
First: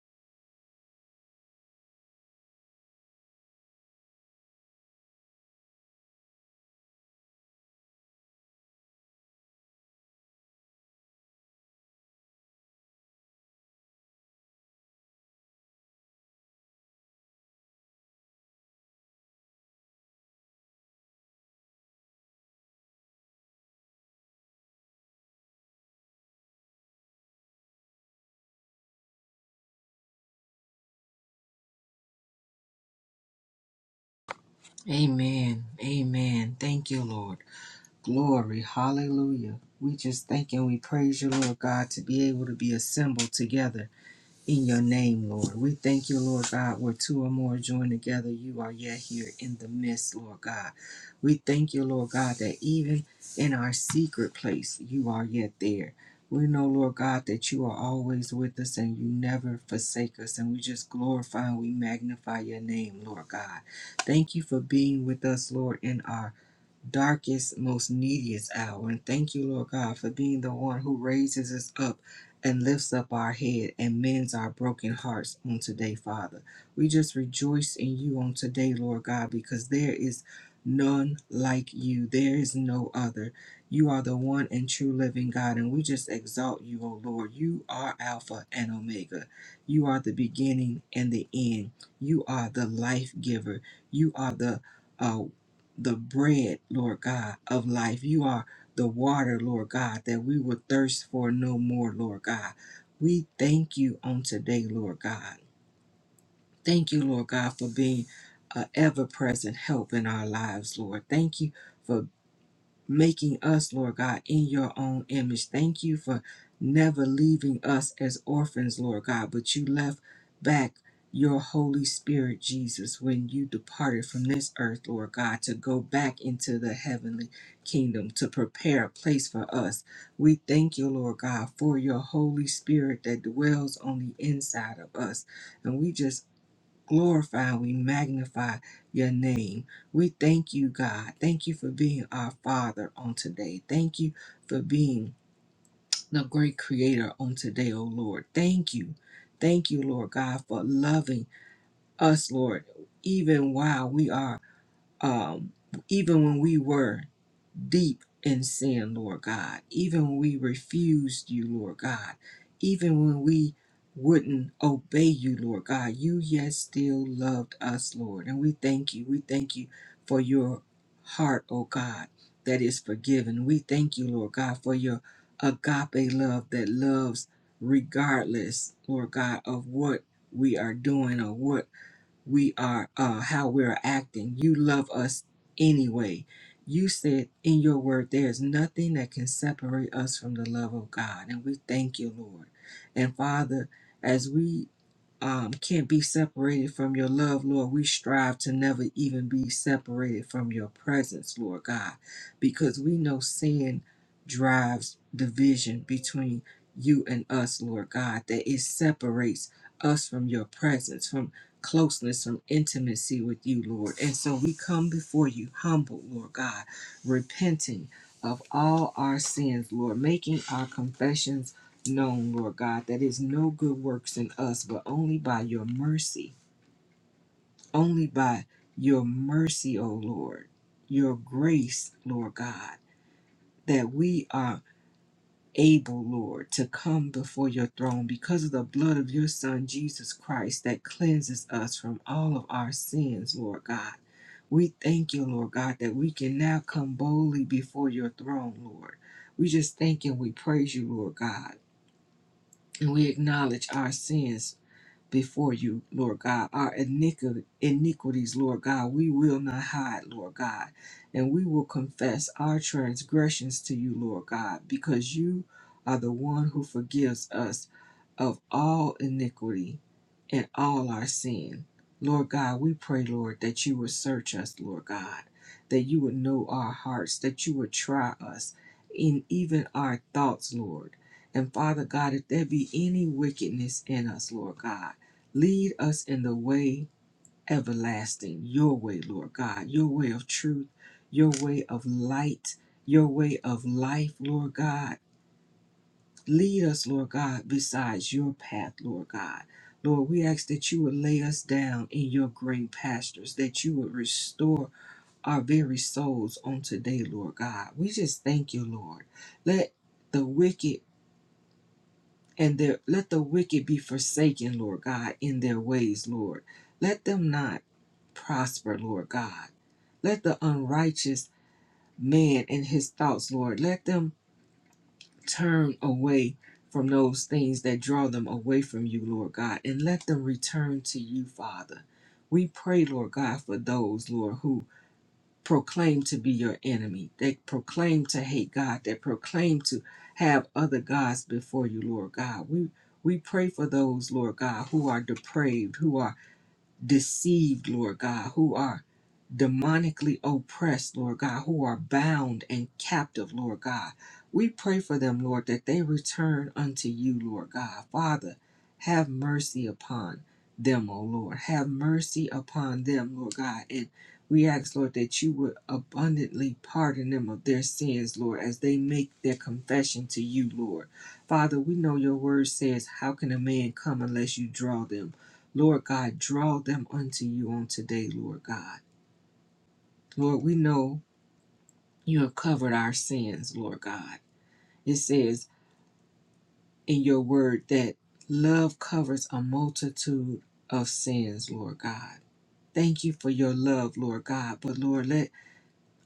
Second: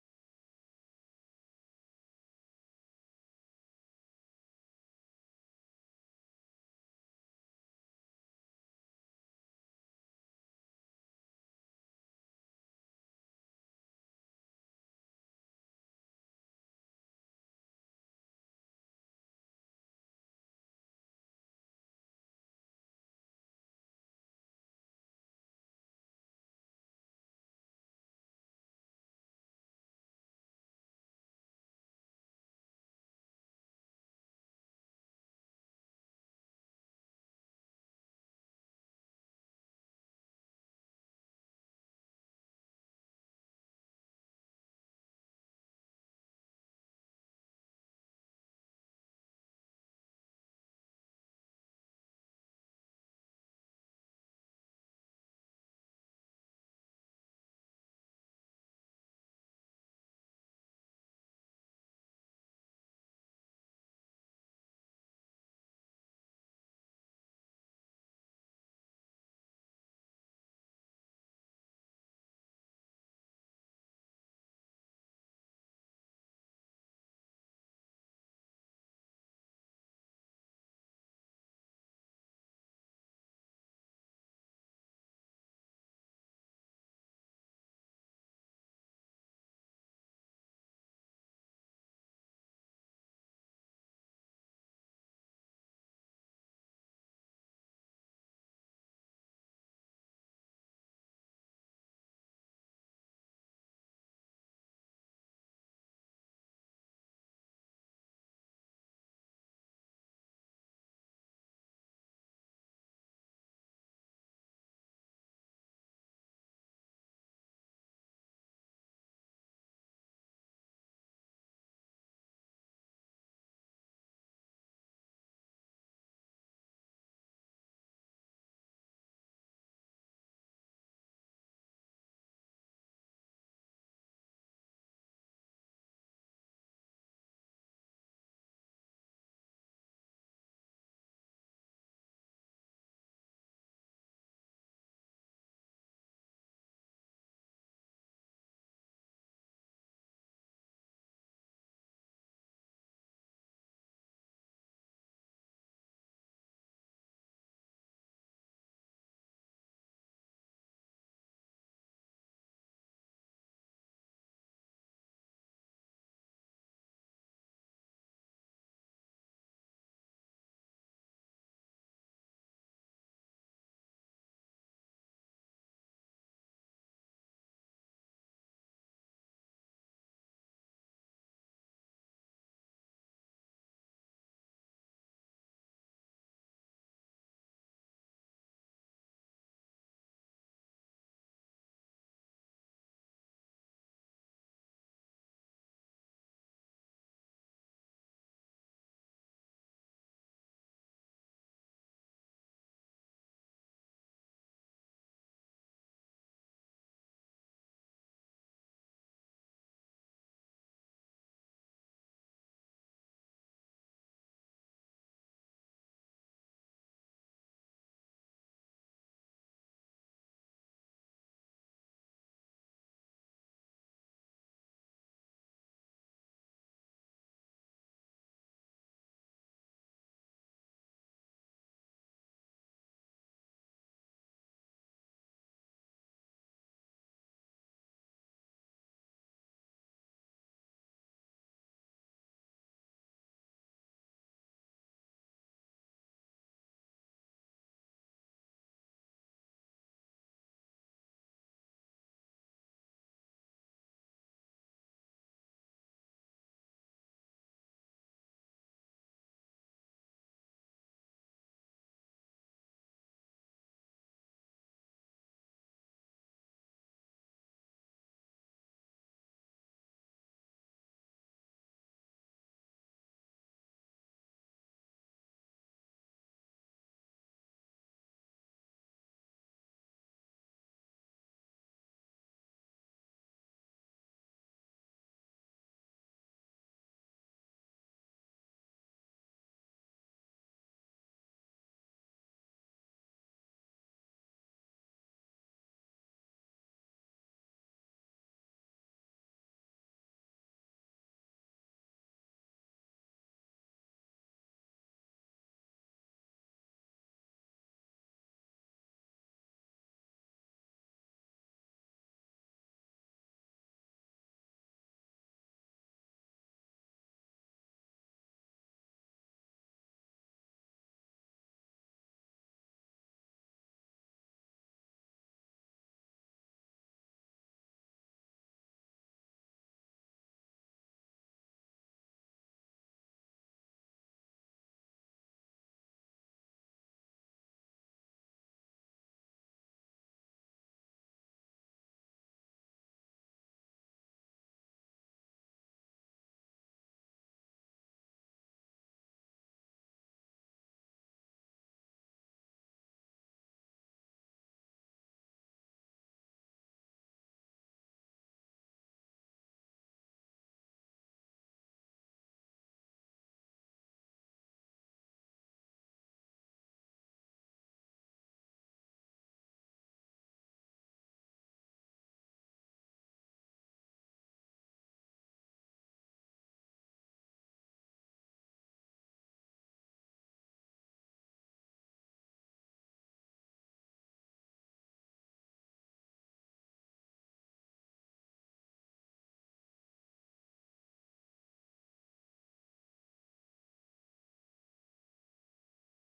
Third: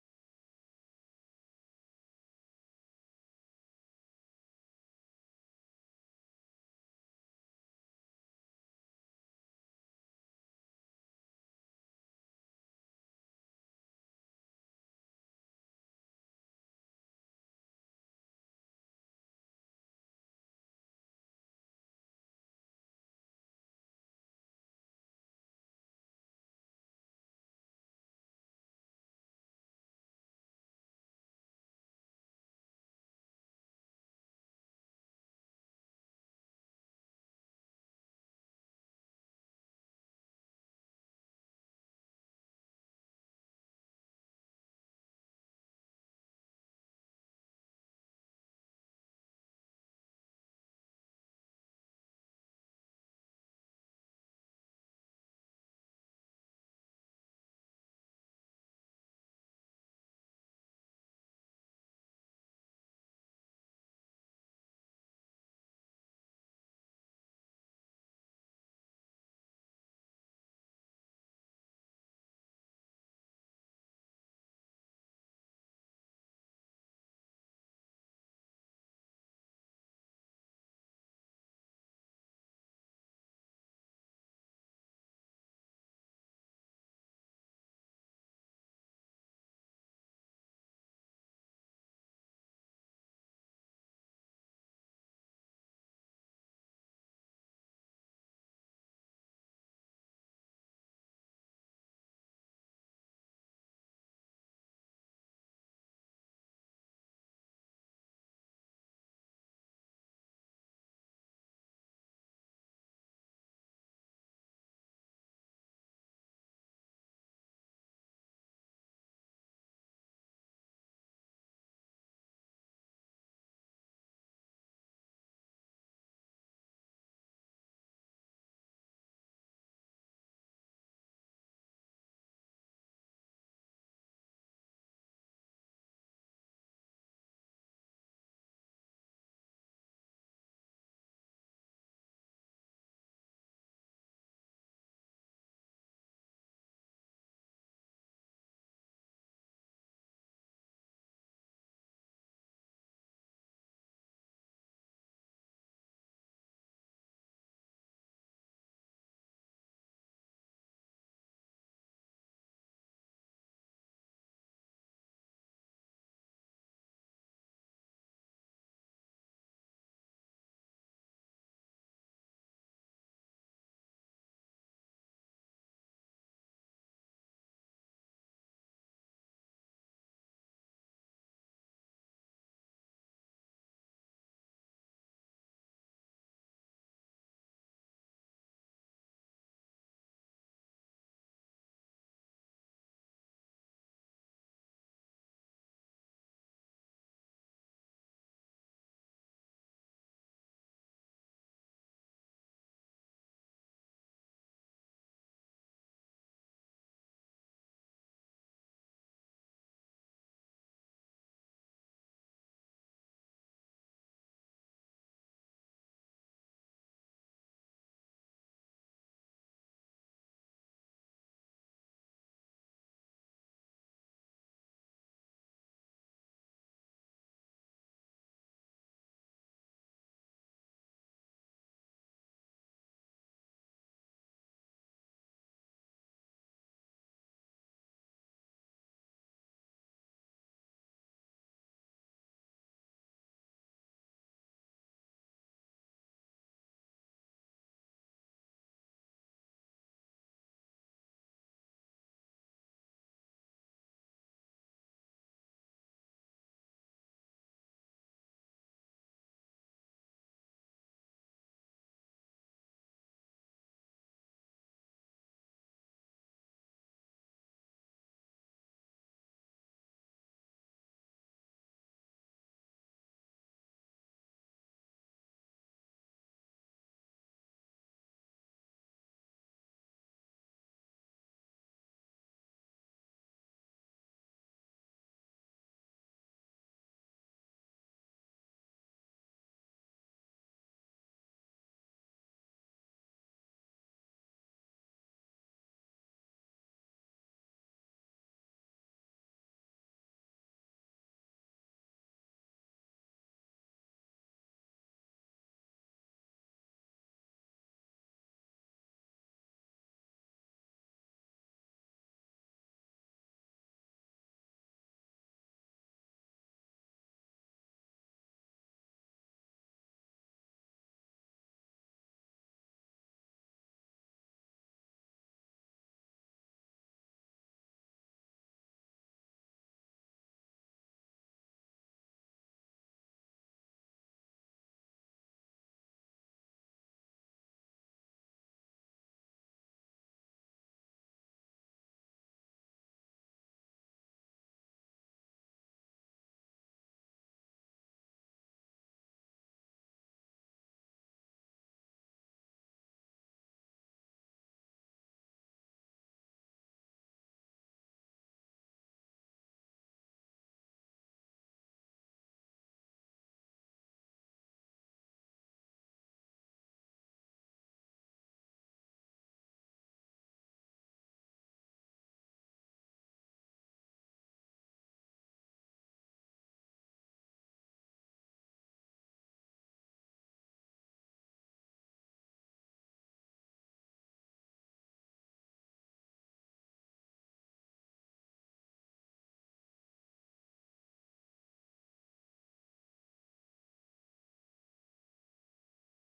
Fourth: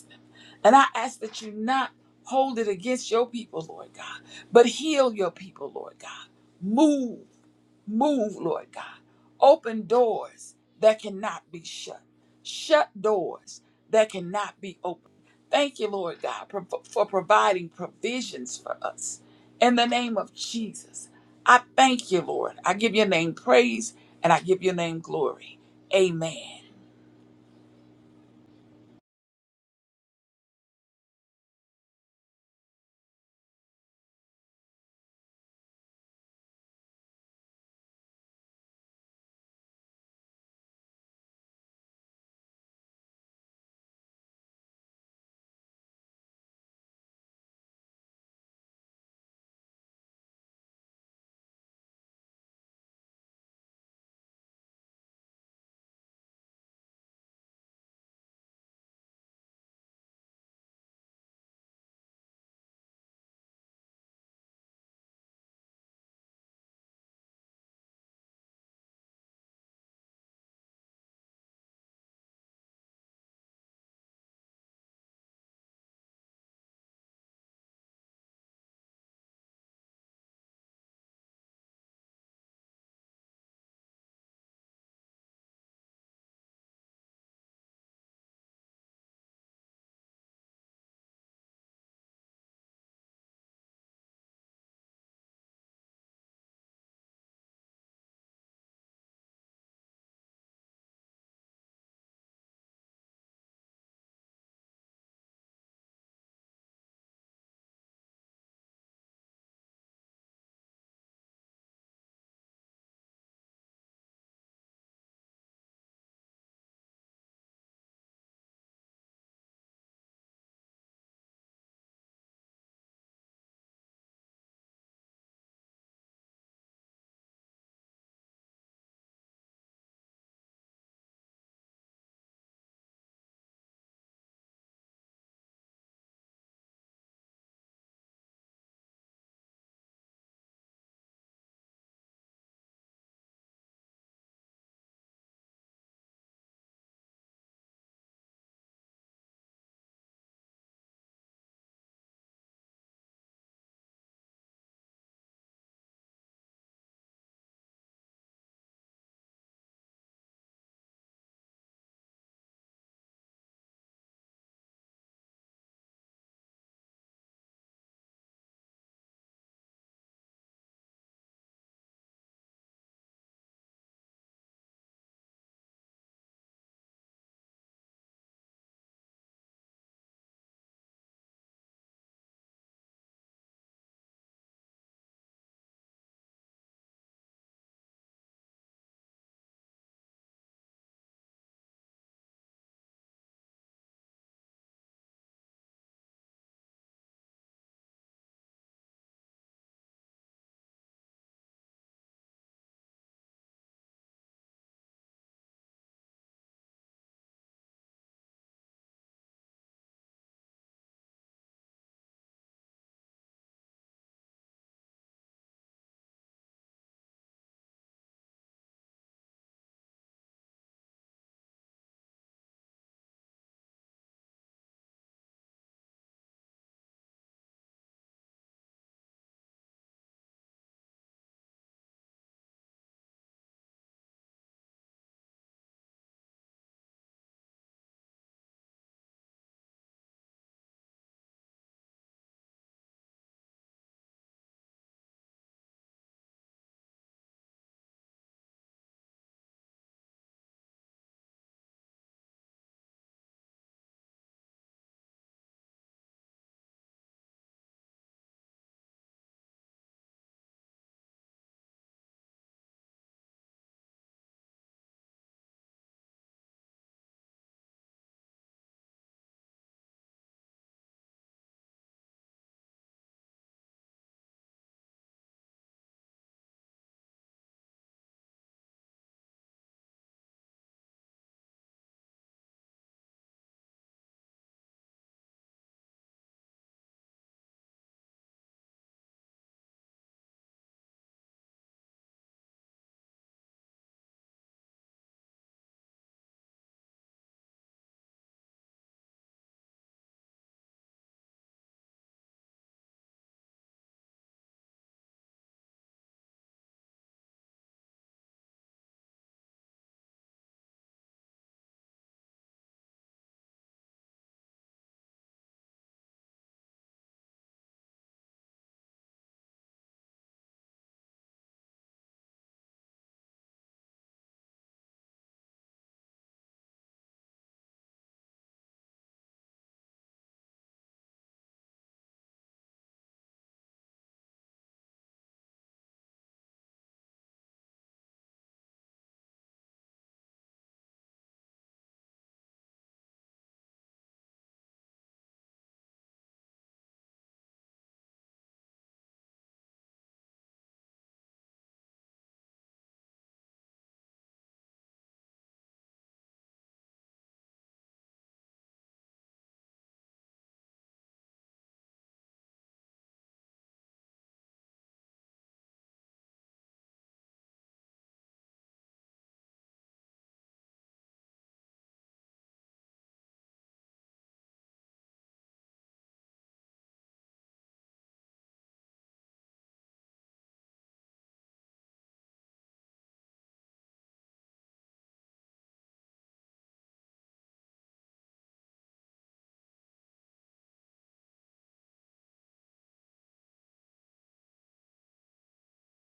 S1: and I ask that you not hold it against your people, Lord God, but heal your people, Lord God. Move, move, Lord God. Open doors that cannot be shut, shut doors that cannot be opened. Thank you, Lord God, pro- for providing provisions for us. In the name of Jesus, I thank you, Lord. I give your name praise and I give your name glory. Amen.
S2: Amen. Amen. Thank you, Lord. Glory. Hallelujah. We just thank and we praise you, Lord God, to be able to be assembled together in your name, Lord. We thank you, Lord God, where two or more join together, you are yet here in the midst, Lord God. We thank you, Lord God, that even in our secret place, you are yet there. We know, Lord God, that you are always with us and you never forsake us. And we just glorify and we magnify your name, Lord God. Thank you for being with us, Lord, in our darkest, most neediest hour. And thank you, Lord God, for being the one who raises us up and lifts up our head and mends our broken hearts on today, Father. We just rejoice in you on today, Lord God, because there is none like you. There is no other. You are the one and true living God, and we just exalt you, O Lord. You are Alpha and Omega. You are the beginning and the end. You are the life giver. You are the uh, the bread, Lord God, of life. You are the water, Lord God, that we will thirst for no more, Lord God. We thank you on today, Lord God. Thank you, Lord God, for being an ever present help in our lives, Lord. Thank you. for making us, Lord God, in your own image. Thank you for never leaving us as orphans, Lord God, but you left back your Holy Spirit, Jesus, when you departed from this earth, Lord God, to go back into the heavenly kingdom to prepare a place for us. We thank you, Lord God, for your Holy Spirit that dwells on the inside of us. And we just glorify, we magnify your name. We thank you, God. Thank you for being our Father on today. Thank you for being the great creator on today, oh Lord. Thank you. Thank you, Lord God, for loving us, Lord, even while we are, um, even when we were deep in sin, Lord God. Even when we refused you, Lord God. Even when we wouldn't obey you, Lord God, you yet still loved us, Lord. And we thank you. We thank you for your heart, oh God, that is forgiven. We thank you, Lord God, for your agape love that loves regardless, Lord God, of what we are doing or what we are uh how we're acting you love us anyway you said in your word there is nothing that can separate us from the love of god and we thank you lord and father as we um, can't be separated from your love, Lord. We strive to never even be separated from your presence, Lord God, because we know sin drives division between you and us, Lord God, that it separates us from your presence, from closeness, some intimacy with you, Lord. And so we come before you humble, Lord God, repenting of all our sins, Lord, making our confessions known, Lord God, that is no good works in us, but only by your mercy, only by your mercy, O Lord, your grace, Lord God, that we are able, Lord, to come before your throne because of the blood of your Son, Jesus Christ, that cleanses us from all of our sins, Lord God. We thank you, Lord God, that we can now come boldly before your throne, Lord. We just thank and we praise you, Lord God. And we acknowledge our sins before you, Lord God. Our iniqui- iniquities, Lord God, we will not hide, Lord God. And we will confess our transgressions to you, Lord God, because you are the one who forgives us of all iniquity and all our sin. Lord God, we pray, Lord, that you would search us, Lord God, that you would know our hearts, that you would try us in even our thoughts, Lord. And Father God, if there be any wickedness in us, Lord God, lead us in the way everlasting, your way, Lord God, your way of truth, your way of light, your way of life, Lord God. Lead us, Lord God, besides your path, Lord God. Lord, we ask that you would lay us down in your green pastures, that you would restore our very souls on today, Lord God. We just thank you, Lord. Let the wicked and their let the wicked be forsaken, Lord God, in their ways, Lord. Let them not prosper, Lord God. Let the unrighteous man and his thoughts, Lord, let them turn away from those things that draw them away from you, Lord God, and let them return to you, Father. We pray, Lord God, for those, Lord, who proclaim to be your enemy, that proclaim to hate God, that proclaim to have other gods before you, Lord God. We we pray for those, Lord God, who are depraved, who are deceived, Lord God, who are demonically oppressed, Lord God, who are bound and captive, Lord God. We pray for them, Lord, that they return unto you, Lord God. Father, have mercy upon them, O Lord. Have mercy upon them, Lord God. And we ask, Lord, that you would abundantly pardon them of their sins, Lord, as they make their confession to you, Lord. Father, we know your word says, How can a man come unless you draw them? Lord God, draw them unto you on today, Lord God. Lord, we know you have covered our sins, Lord God. It says in your word that love covers a multitude of sins, Lord God. Thank you for your love, Lord God. But Lord, let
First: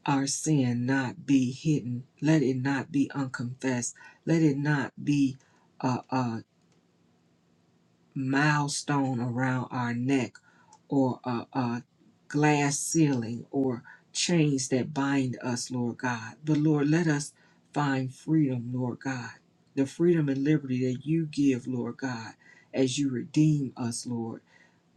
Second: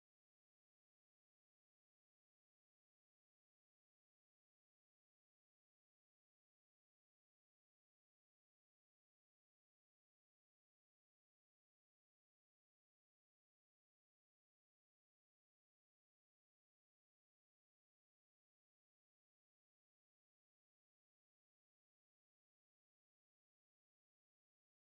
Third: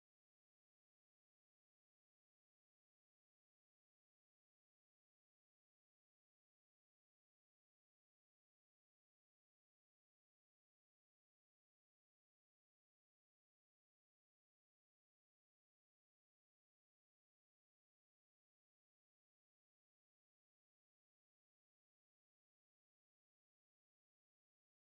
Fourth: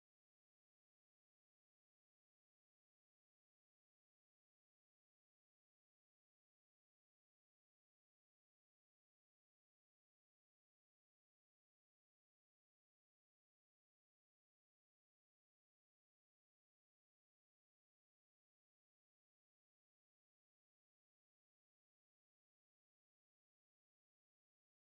S2: our sin not be hidden. Let it not be unconfessed. Let it not be uh, uh, milestone around our neck or a, a glass ceiling or chains that bind us, Lord God. But Lord, let us find freedom, Lord God, the freedom and liberty that you give, Lord God, as you redeem us, Lord.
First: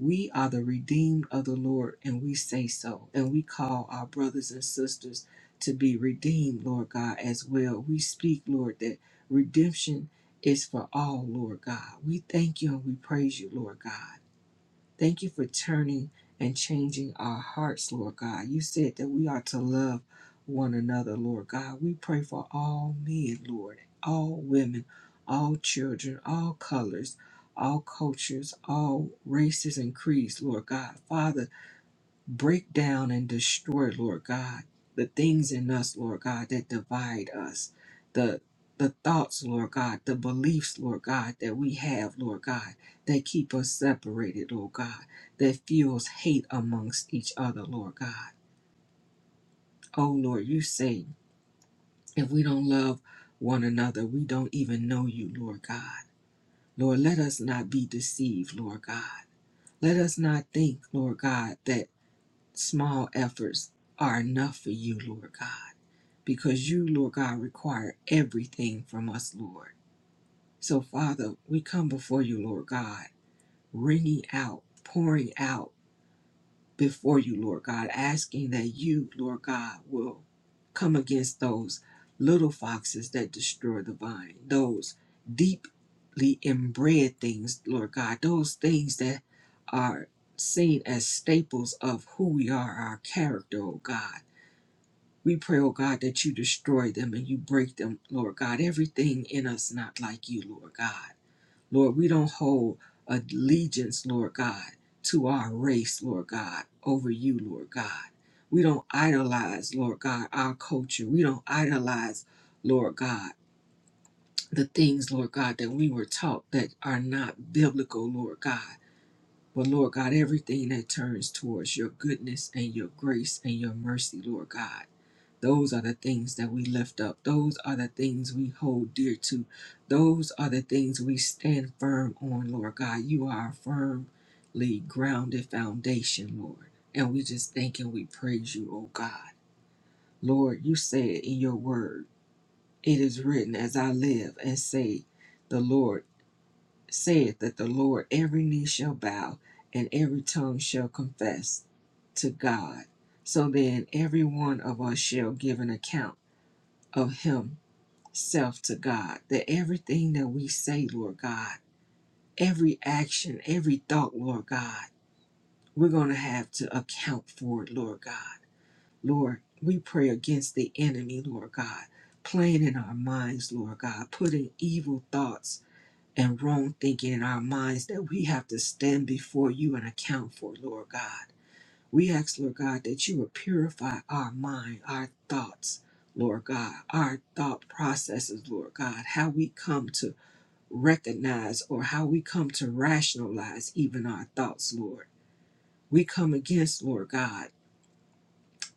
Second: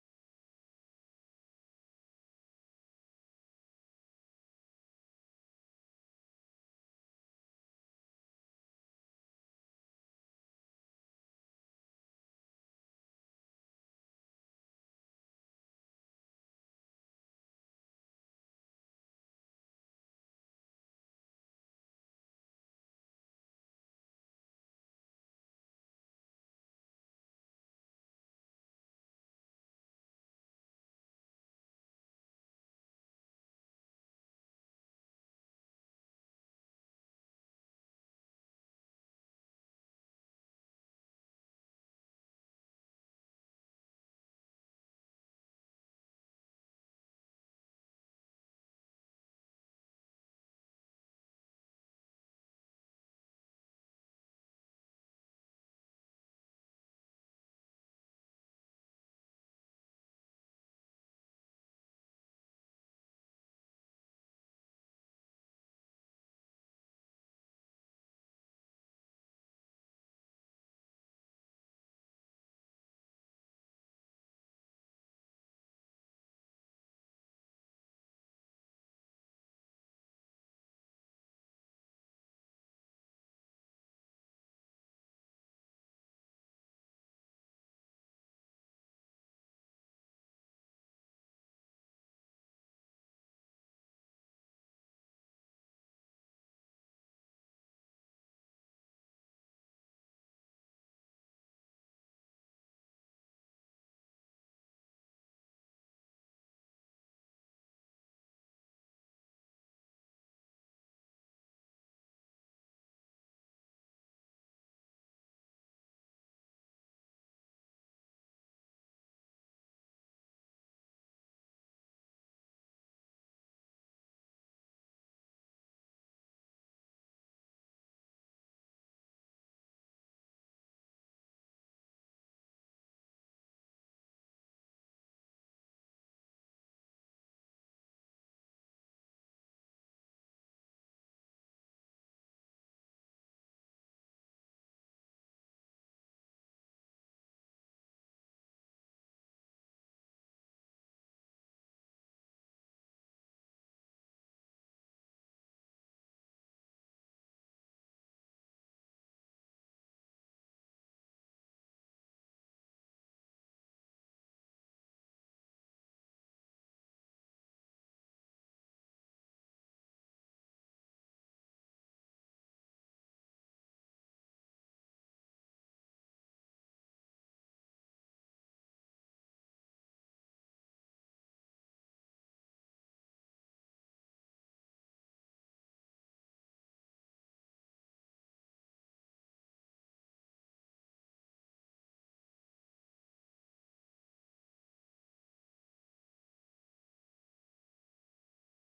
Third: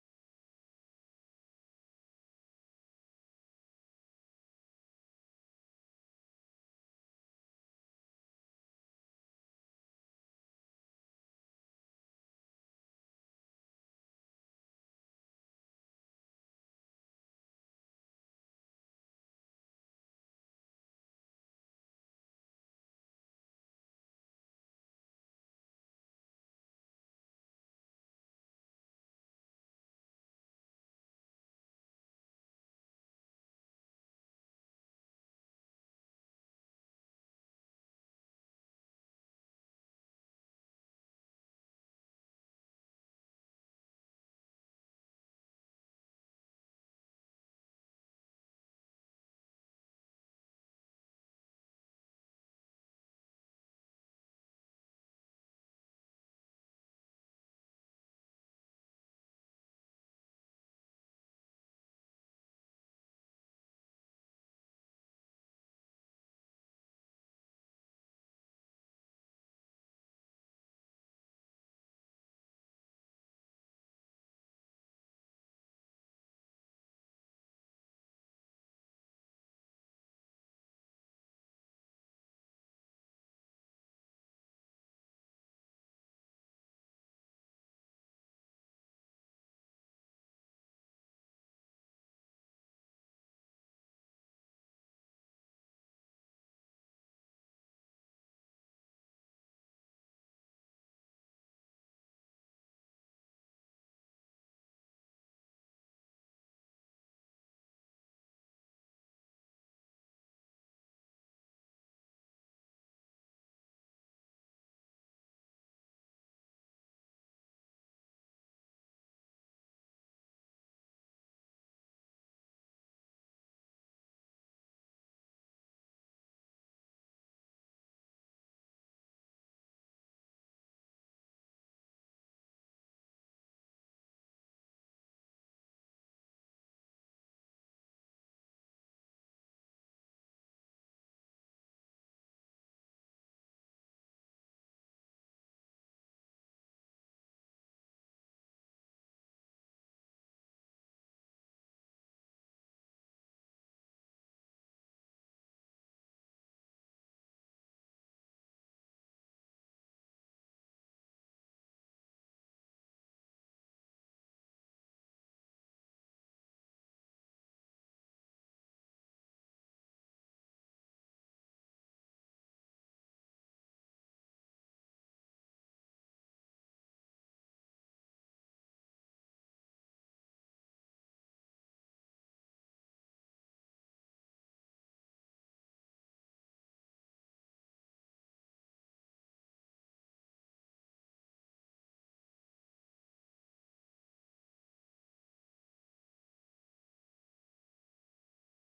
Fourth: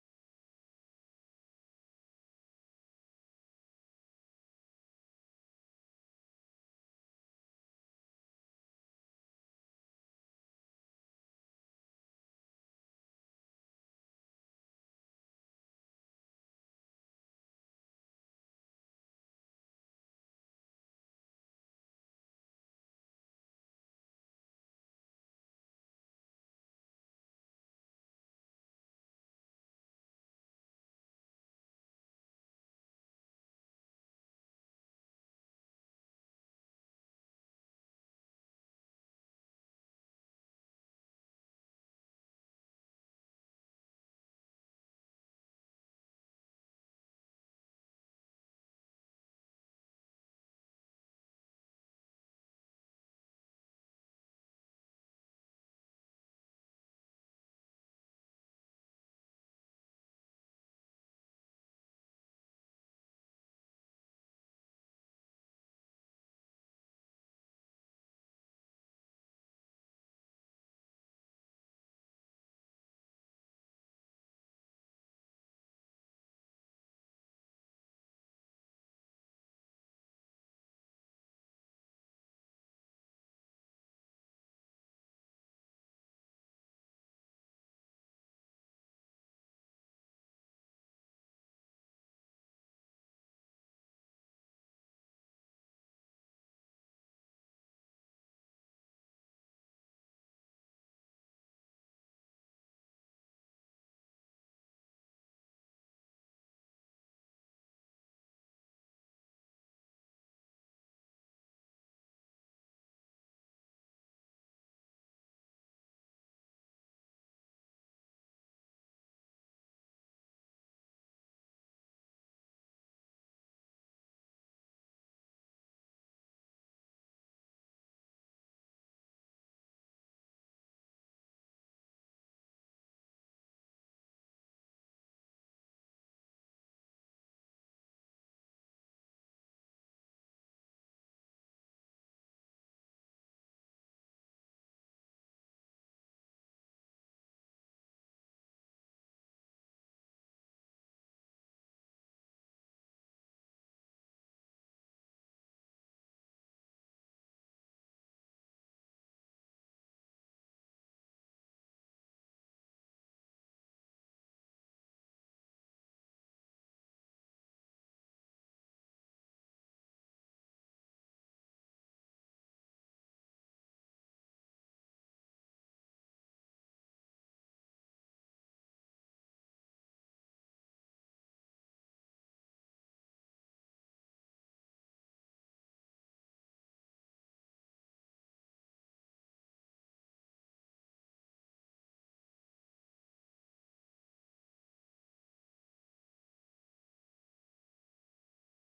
S2: We are the redeemed of the Lord, and we say so. And we call our brothers and sisters to be redeemed, Lord God, as well. We speak, Lord, that redemption is for all, Lord God. We thank you and we praise you, Lord God. Thank you for turning and changing our hearts, Lord God. You said that we are to love one another, Lord God. We pray for all men, Lord, all women, all children, all colors, all cultures, all races and creeds, Lord God. Father, break down and destroy, Lord God, the things in us, Lord God, that divide us, the the thoughts, Lord God, the beliefs, Lord God, that we have, Lord God, that keep us separated, Lord God, that fuels hate amongst each other, Lord God. Oh Lord, you say if we don't love one another, we don't even know you, Lord God. Lord, let us not be deceived, Lord God. Let us not think, Lord God, that small efforts are enough for you, Lord God. because you, Lord God, require everything from us, Lord. So, Father, we come before you, Lord God, wringing out, pouring out before you, Lord God, asking that you, Lord God, will come against those little foxes that destroy the vine, those deeply inbred things, Lord God, those things that are seen as staples of who we are, our character, oh God we pray, oh God, that you destroy them and you break them, Lord God. Everything in us not like you, Lord God. Lord, we don't hold allegiance, Lord God, to our race, Lord God, over you, Lord God. We don't idolize, Lord God, our culture. We don't idolize, Lord God, the things, Lord God, that we were taught that are not biblical, Lord God. But Lord God, everything that turns towards your goodness and your grace and your mercy, Lord God. Those are the things that we lift up. Those are the things we hold dear to. Those are the things we stand firm on, Lord God. You are a firmly grounded foundation, Lord. And we just thank and we praise you, oh God. Lord, you said in your word, it is written, as I live and say, the Lord saith that the Lord, every knee shall bow and every tongue shall confess to God. So then, every one of us shall give an account of himself to God. That everything that we say, Lord God, every action, every thought, Lord God, we're going to have to account for it, Lord God. Lord, we pray against the enemy, Lord God, playing in our minds, Lord God, putting evil thoughts and wrong thinking in our minds that we have to stand before you and account for, Lord God. We ask, Lord God, that you would purify our mind, our thoughts, Lord God, our thought processes, Lord God, how we come to recognize or how we come to rationalize even our thoughts, Lord. We come against, Lord God,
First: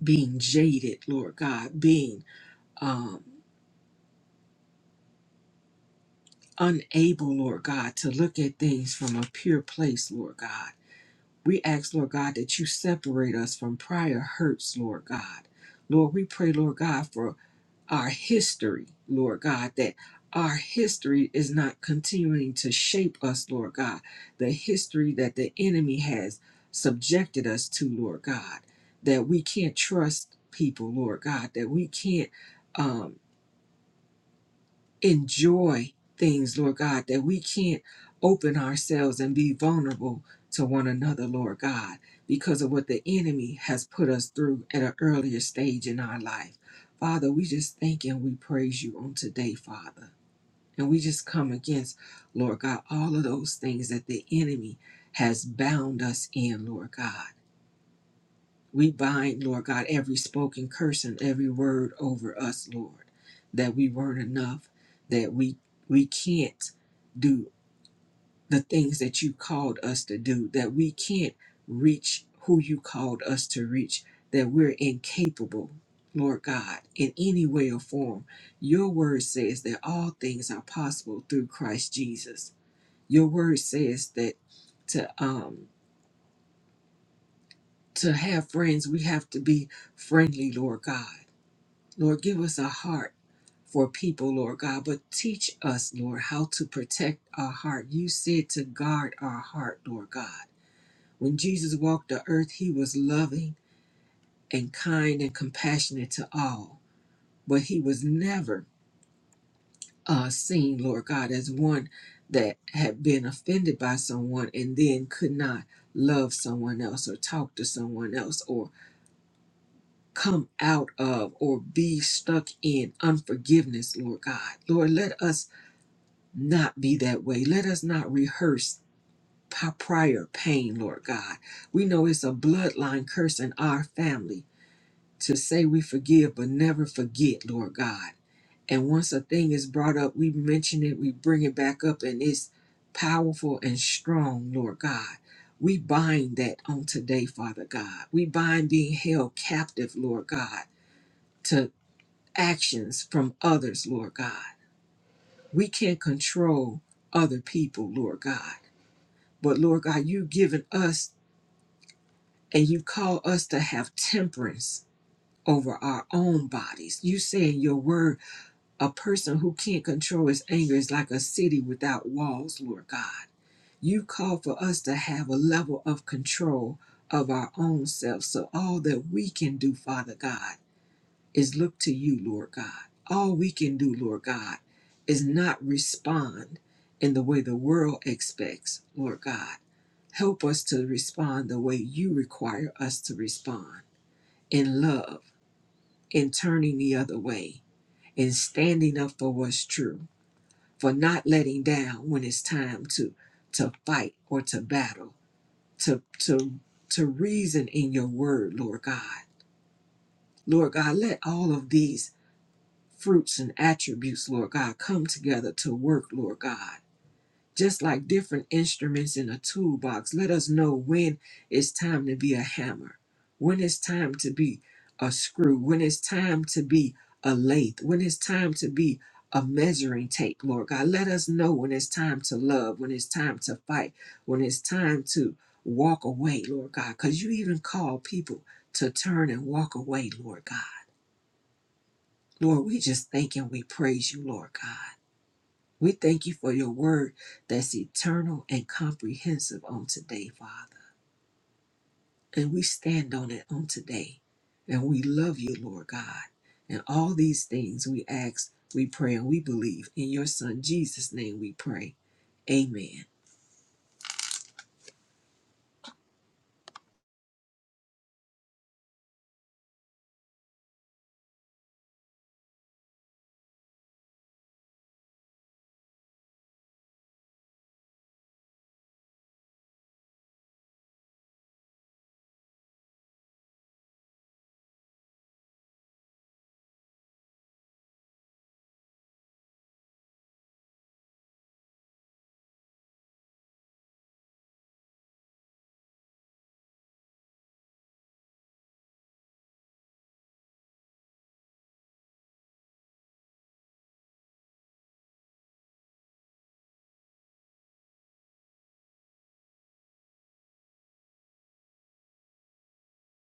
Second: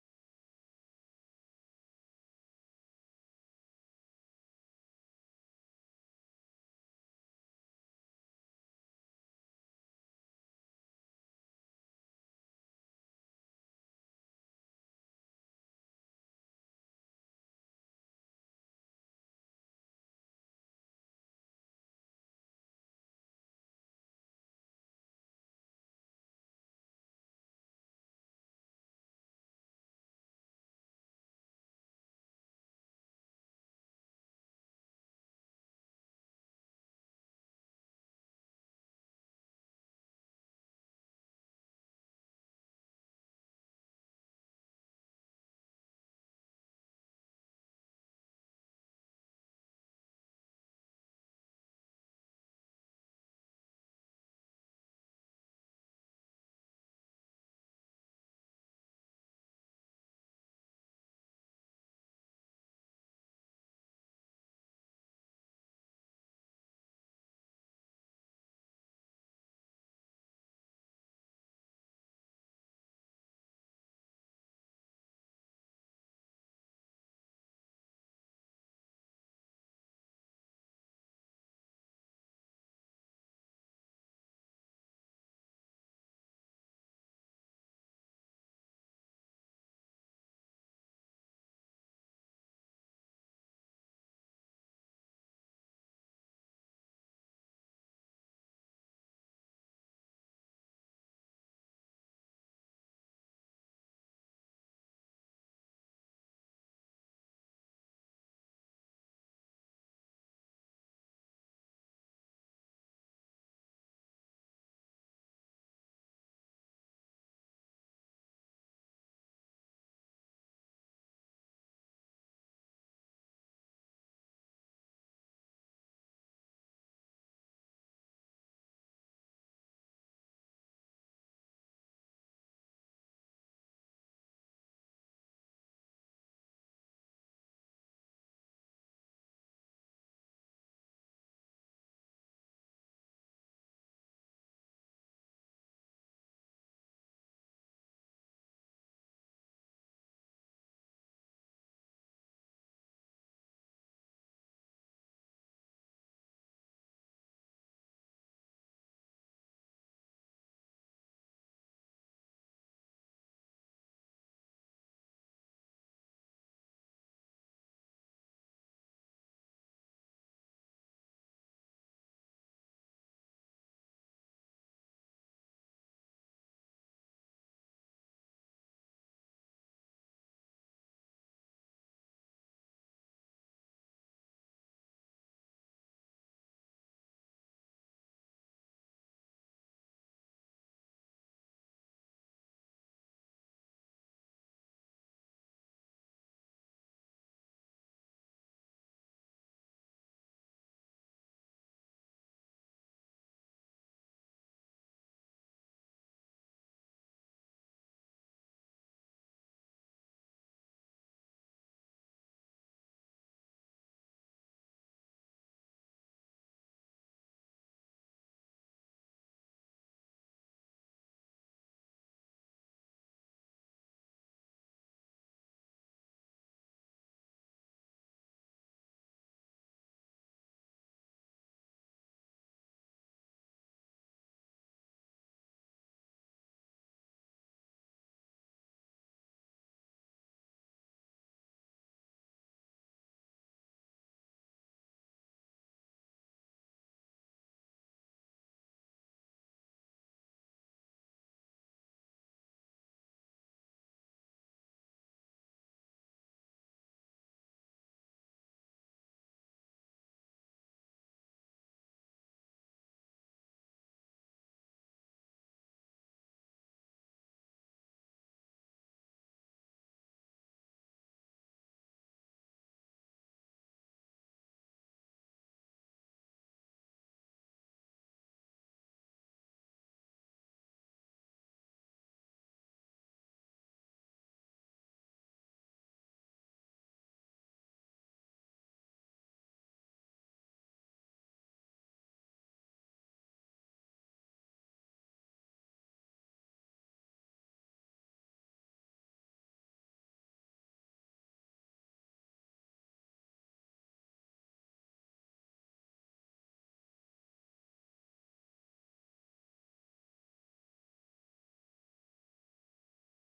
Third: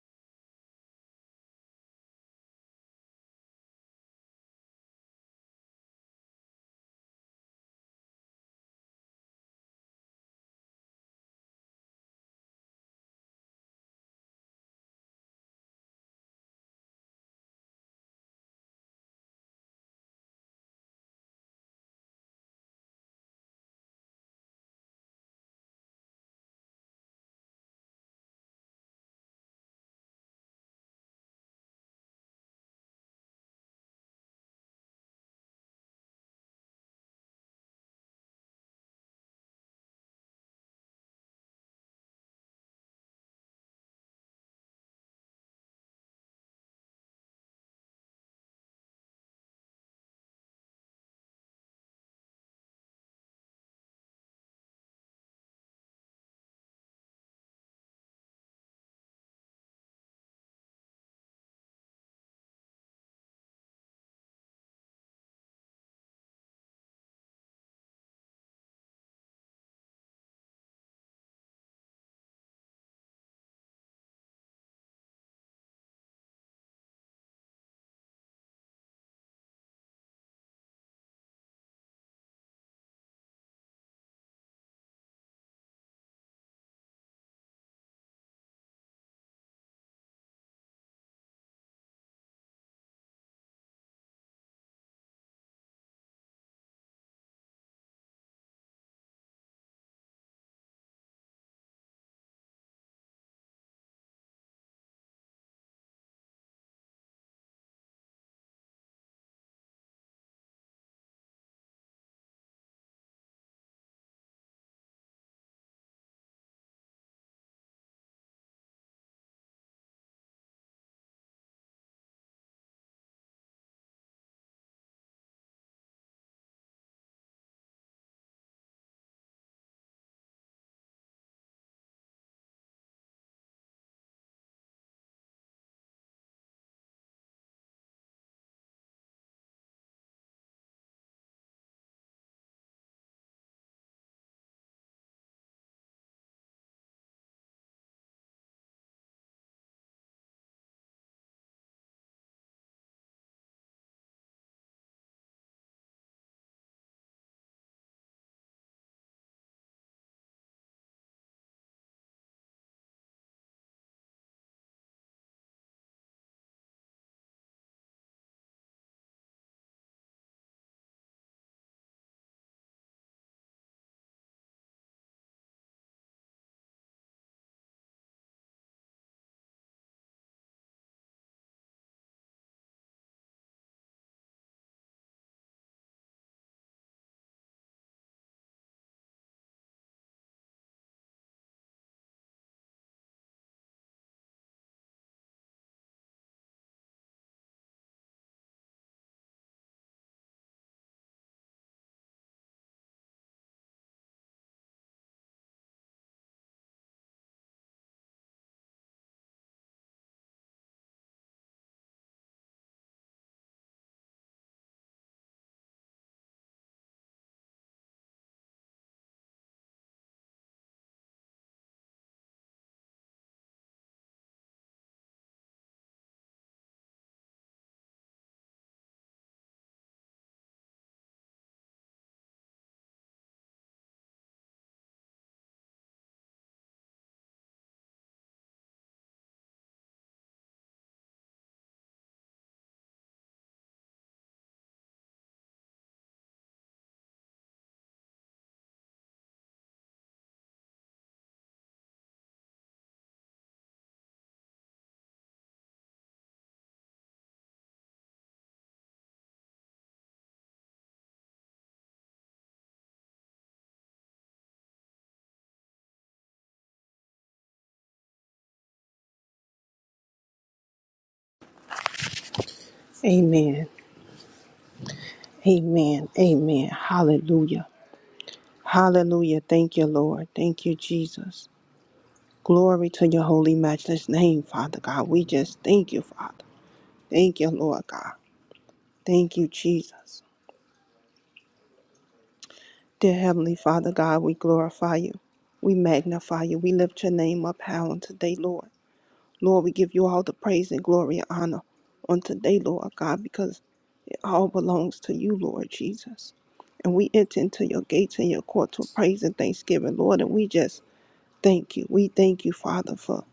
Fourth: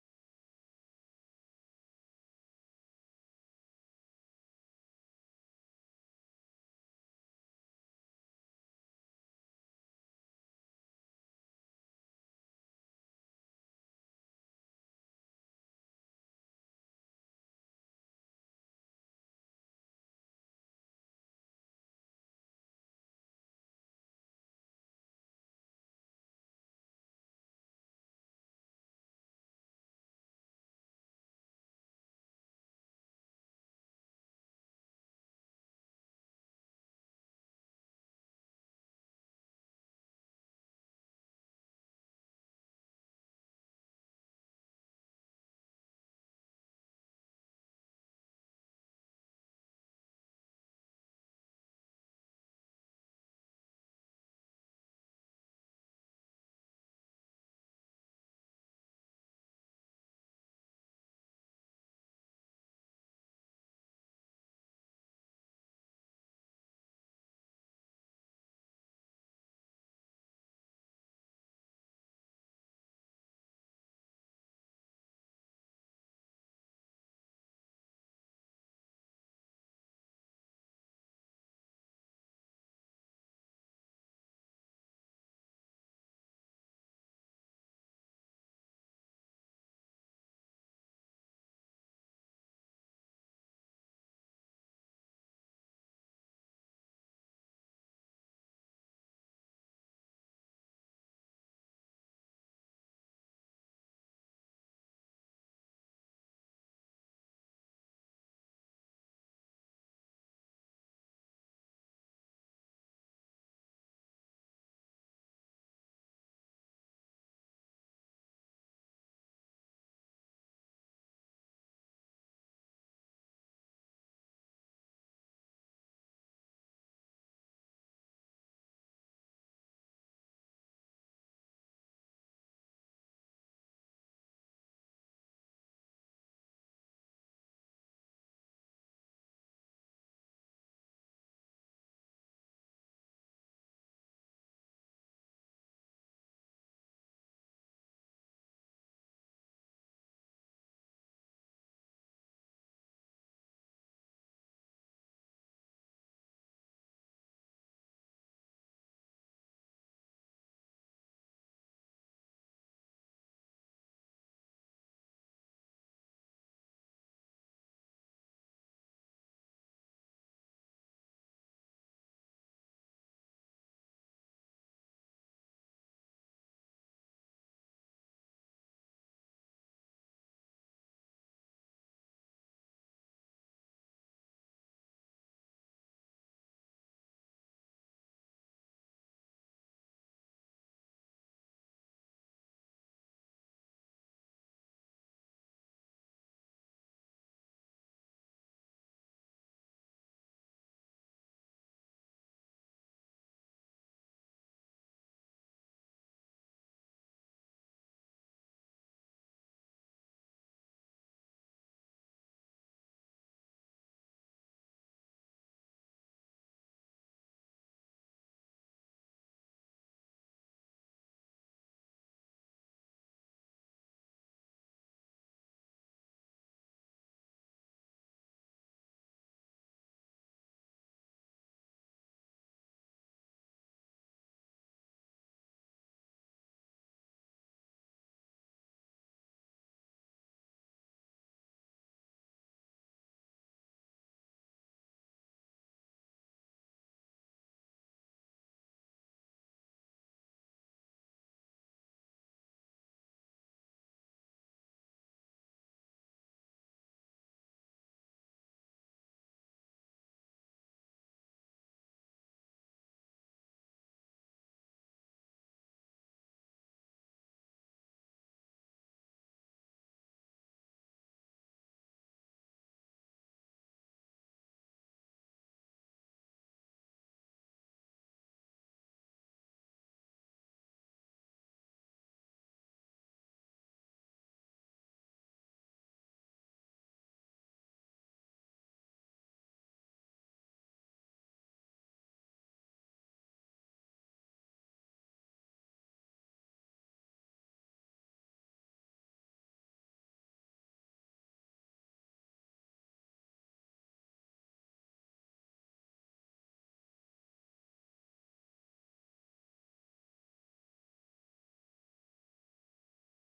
S2: being jaded, Lord God, being um, unable, Lord God, to look at things from a pure place, Lord God. We ask, Lord God, that you separate us from prior hurts, Lord God. Lord, we pray, Lord God, for our history, Lord God, that our history is not continuing to shape us, Lord God. The history that the enemy has subjected us to, Lord God, that we can't trust people, Lord God, that we can't. um, enjoy things, Lord God, that we can't open ourselves and be vulnerable to one another, Lord God, because of what the enemy has put us through at an earlier stage in our life. Father, we just thank and we praise you on today, Father. And we just come against, Lord God, all of those things that the enemy has bound us in, Lord God. We bind, Lord God, every spoken curse and every word over us, Lord, that we weren't enough, that we we can't do the things that you called us to do, that we can't reach who you called us to reach, that we're incapable, Lord God, in any way or form. Your word says that all things are possible through Christ Jesus. Your word says that to um to have friends, we have to be friendly, Lord God Lord, give us a heart for people, Lord God, but teach us, Lord, how to protect our heart. You said to guard our heart, Lord God. When Jesus walked the earth, he was loving and kind and compassionate to all, but he was never uh, seen, Lord God, as one that had been offended by someone and then could not love someone else or talk to someone else or come out of or be stuck in unforgiveness, Lord God. Lord, let us not be that way. Let us not rehearse p- prior pain, Lord God. We know it's a bloodline curse in our family to say we forgive but never forget, Lord God. And once a thing is brought up, we mention it, we bring it back up, and it's powerful and strong, Lord God. We bind that on today, Father God. We bind being held captive, Lord God, to actions from others, Lord God. We can't control other people, Lord God. But Lord God, you've given us and you call us to have temperance over our own bodies. You say in your word, a person who can't control his anger is like a city without walls, Lord God. You call for us to have a level of control of our own selves. So all that we can do, Father God is look to you, Lord God. All we can do, Lord God, is not respond in the way the world expects, Lord God. Help us to respond the way you require us to respond in love, in turning the other way, in standing up for what's true, for not letting down when it's time to to fight or to battle, to to to reason in your word, Lord God. Lord God, let all of these fruits and attributes, Lord God, come together to work, Lord God. Just like different instruments in a toolbox, let us know when it's time to be a hammer, when it's time to be a screw, when it's time to be a lathe, when it's time to be a measuring tape, Lord God. Let us know when it's time to love, when it's time to fight, when it's time to walk away, Lord God, because you even call people to turn and walk away, Lord God. Lord, we just thank and we praise you, Lord God. We thank you for your word that's eternal and comprehensive on today, Father. And we stand on it on today. And we love you, Lord God. And all these things we ask, we pray, and we believe. In your Son, Jesus' name, we pray. Amen.
S3: Amen. Amen. Amen. Hallelujah. Hallelujah. Thank you, Lord. Thank you, Jesus. Glory to your holy, matchless name, Father God. We just thank you, Father. Thank you, Lord God. Thank you, Jesus. Dear Heavenly Father God, we glorify you. We magnify you. We lift your name up high on today, Lord. Lord, we give you all the praise and glory and honor on today, Lord God, because it all belongs to you, Lord Jesus. And we enter into your gates and your courts with praise and thanksgiving, Lord. And we just thank you. We thank you, Father, for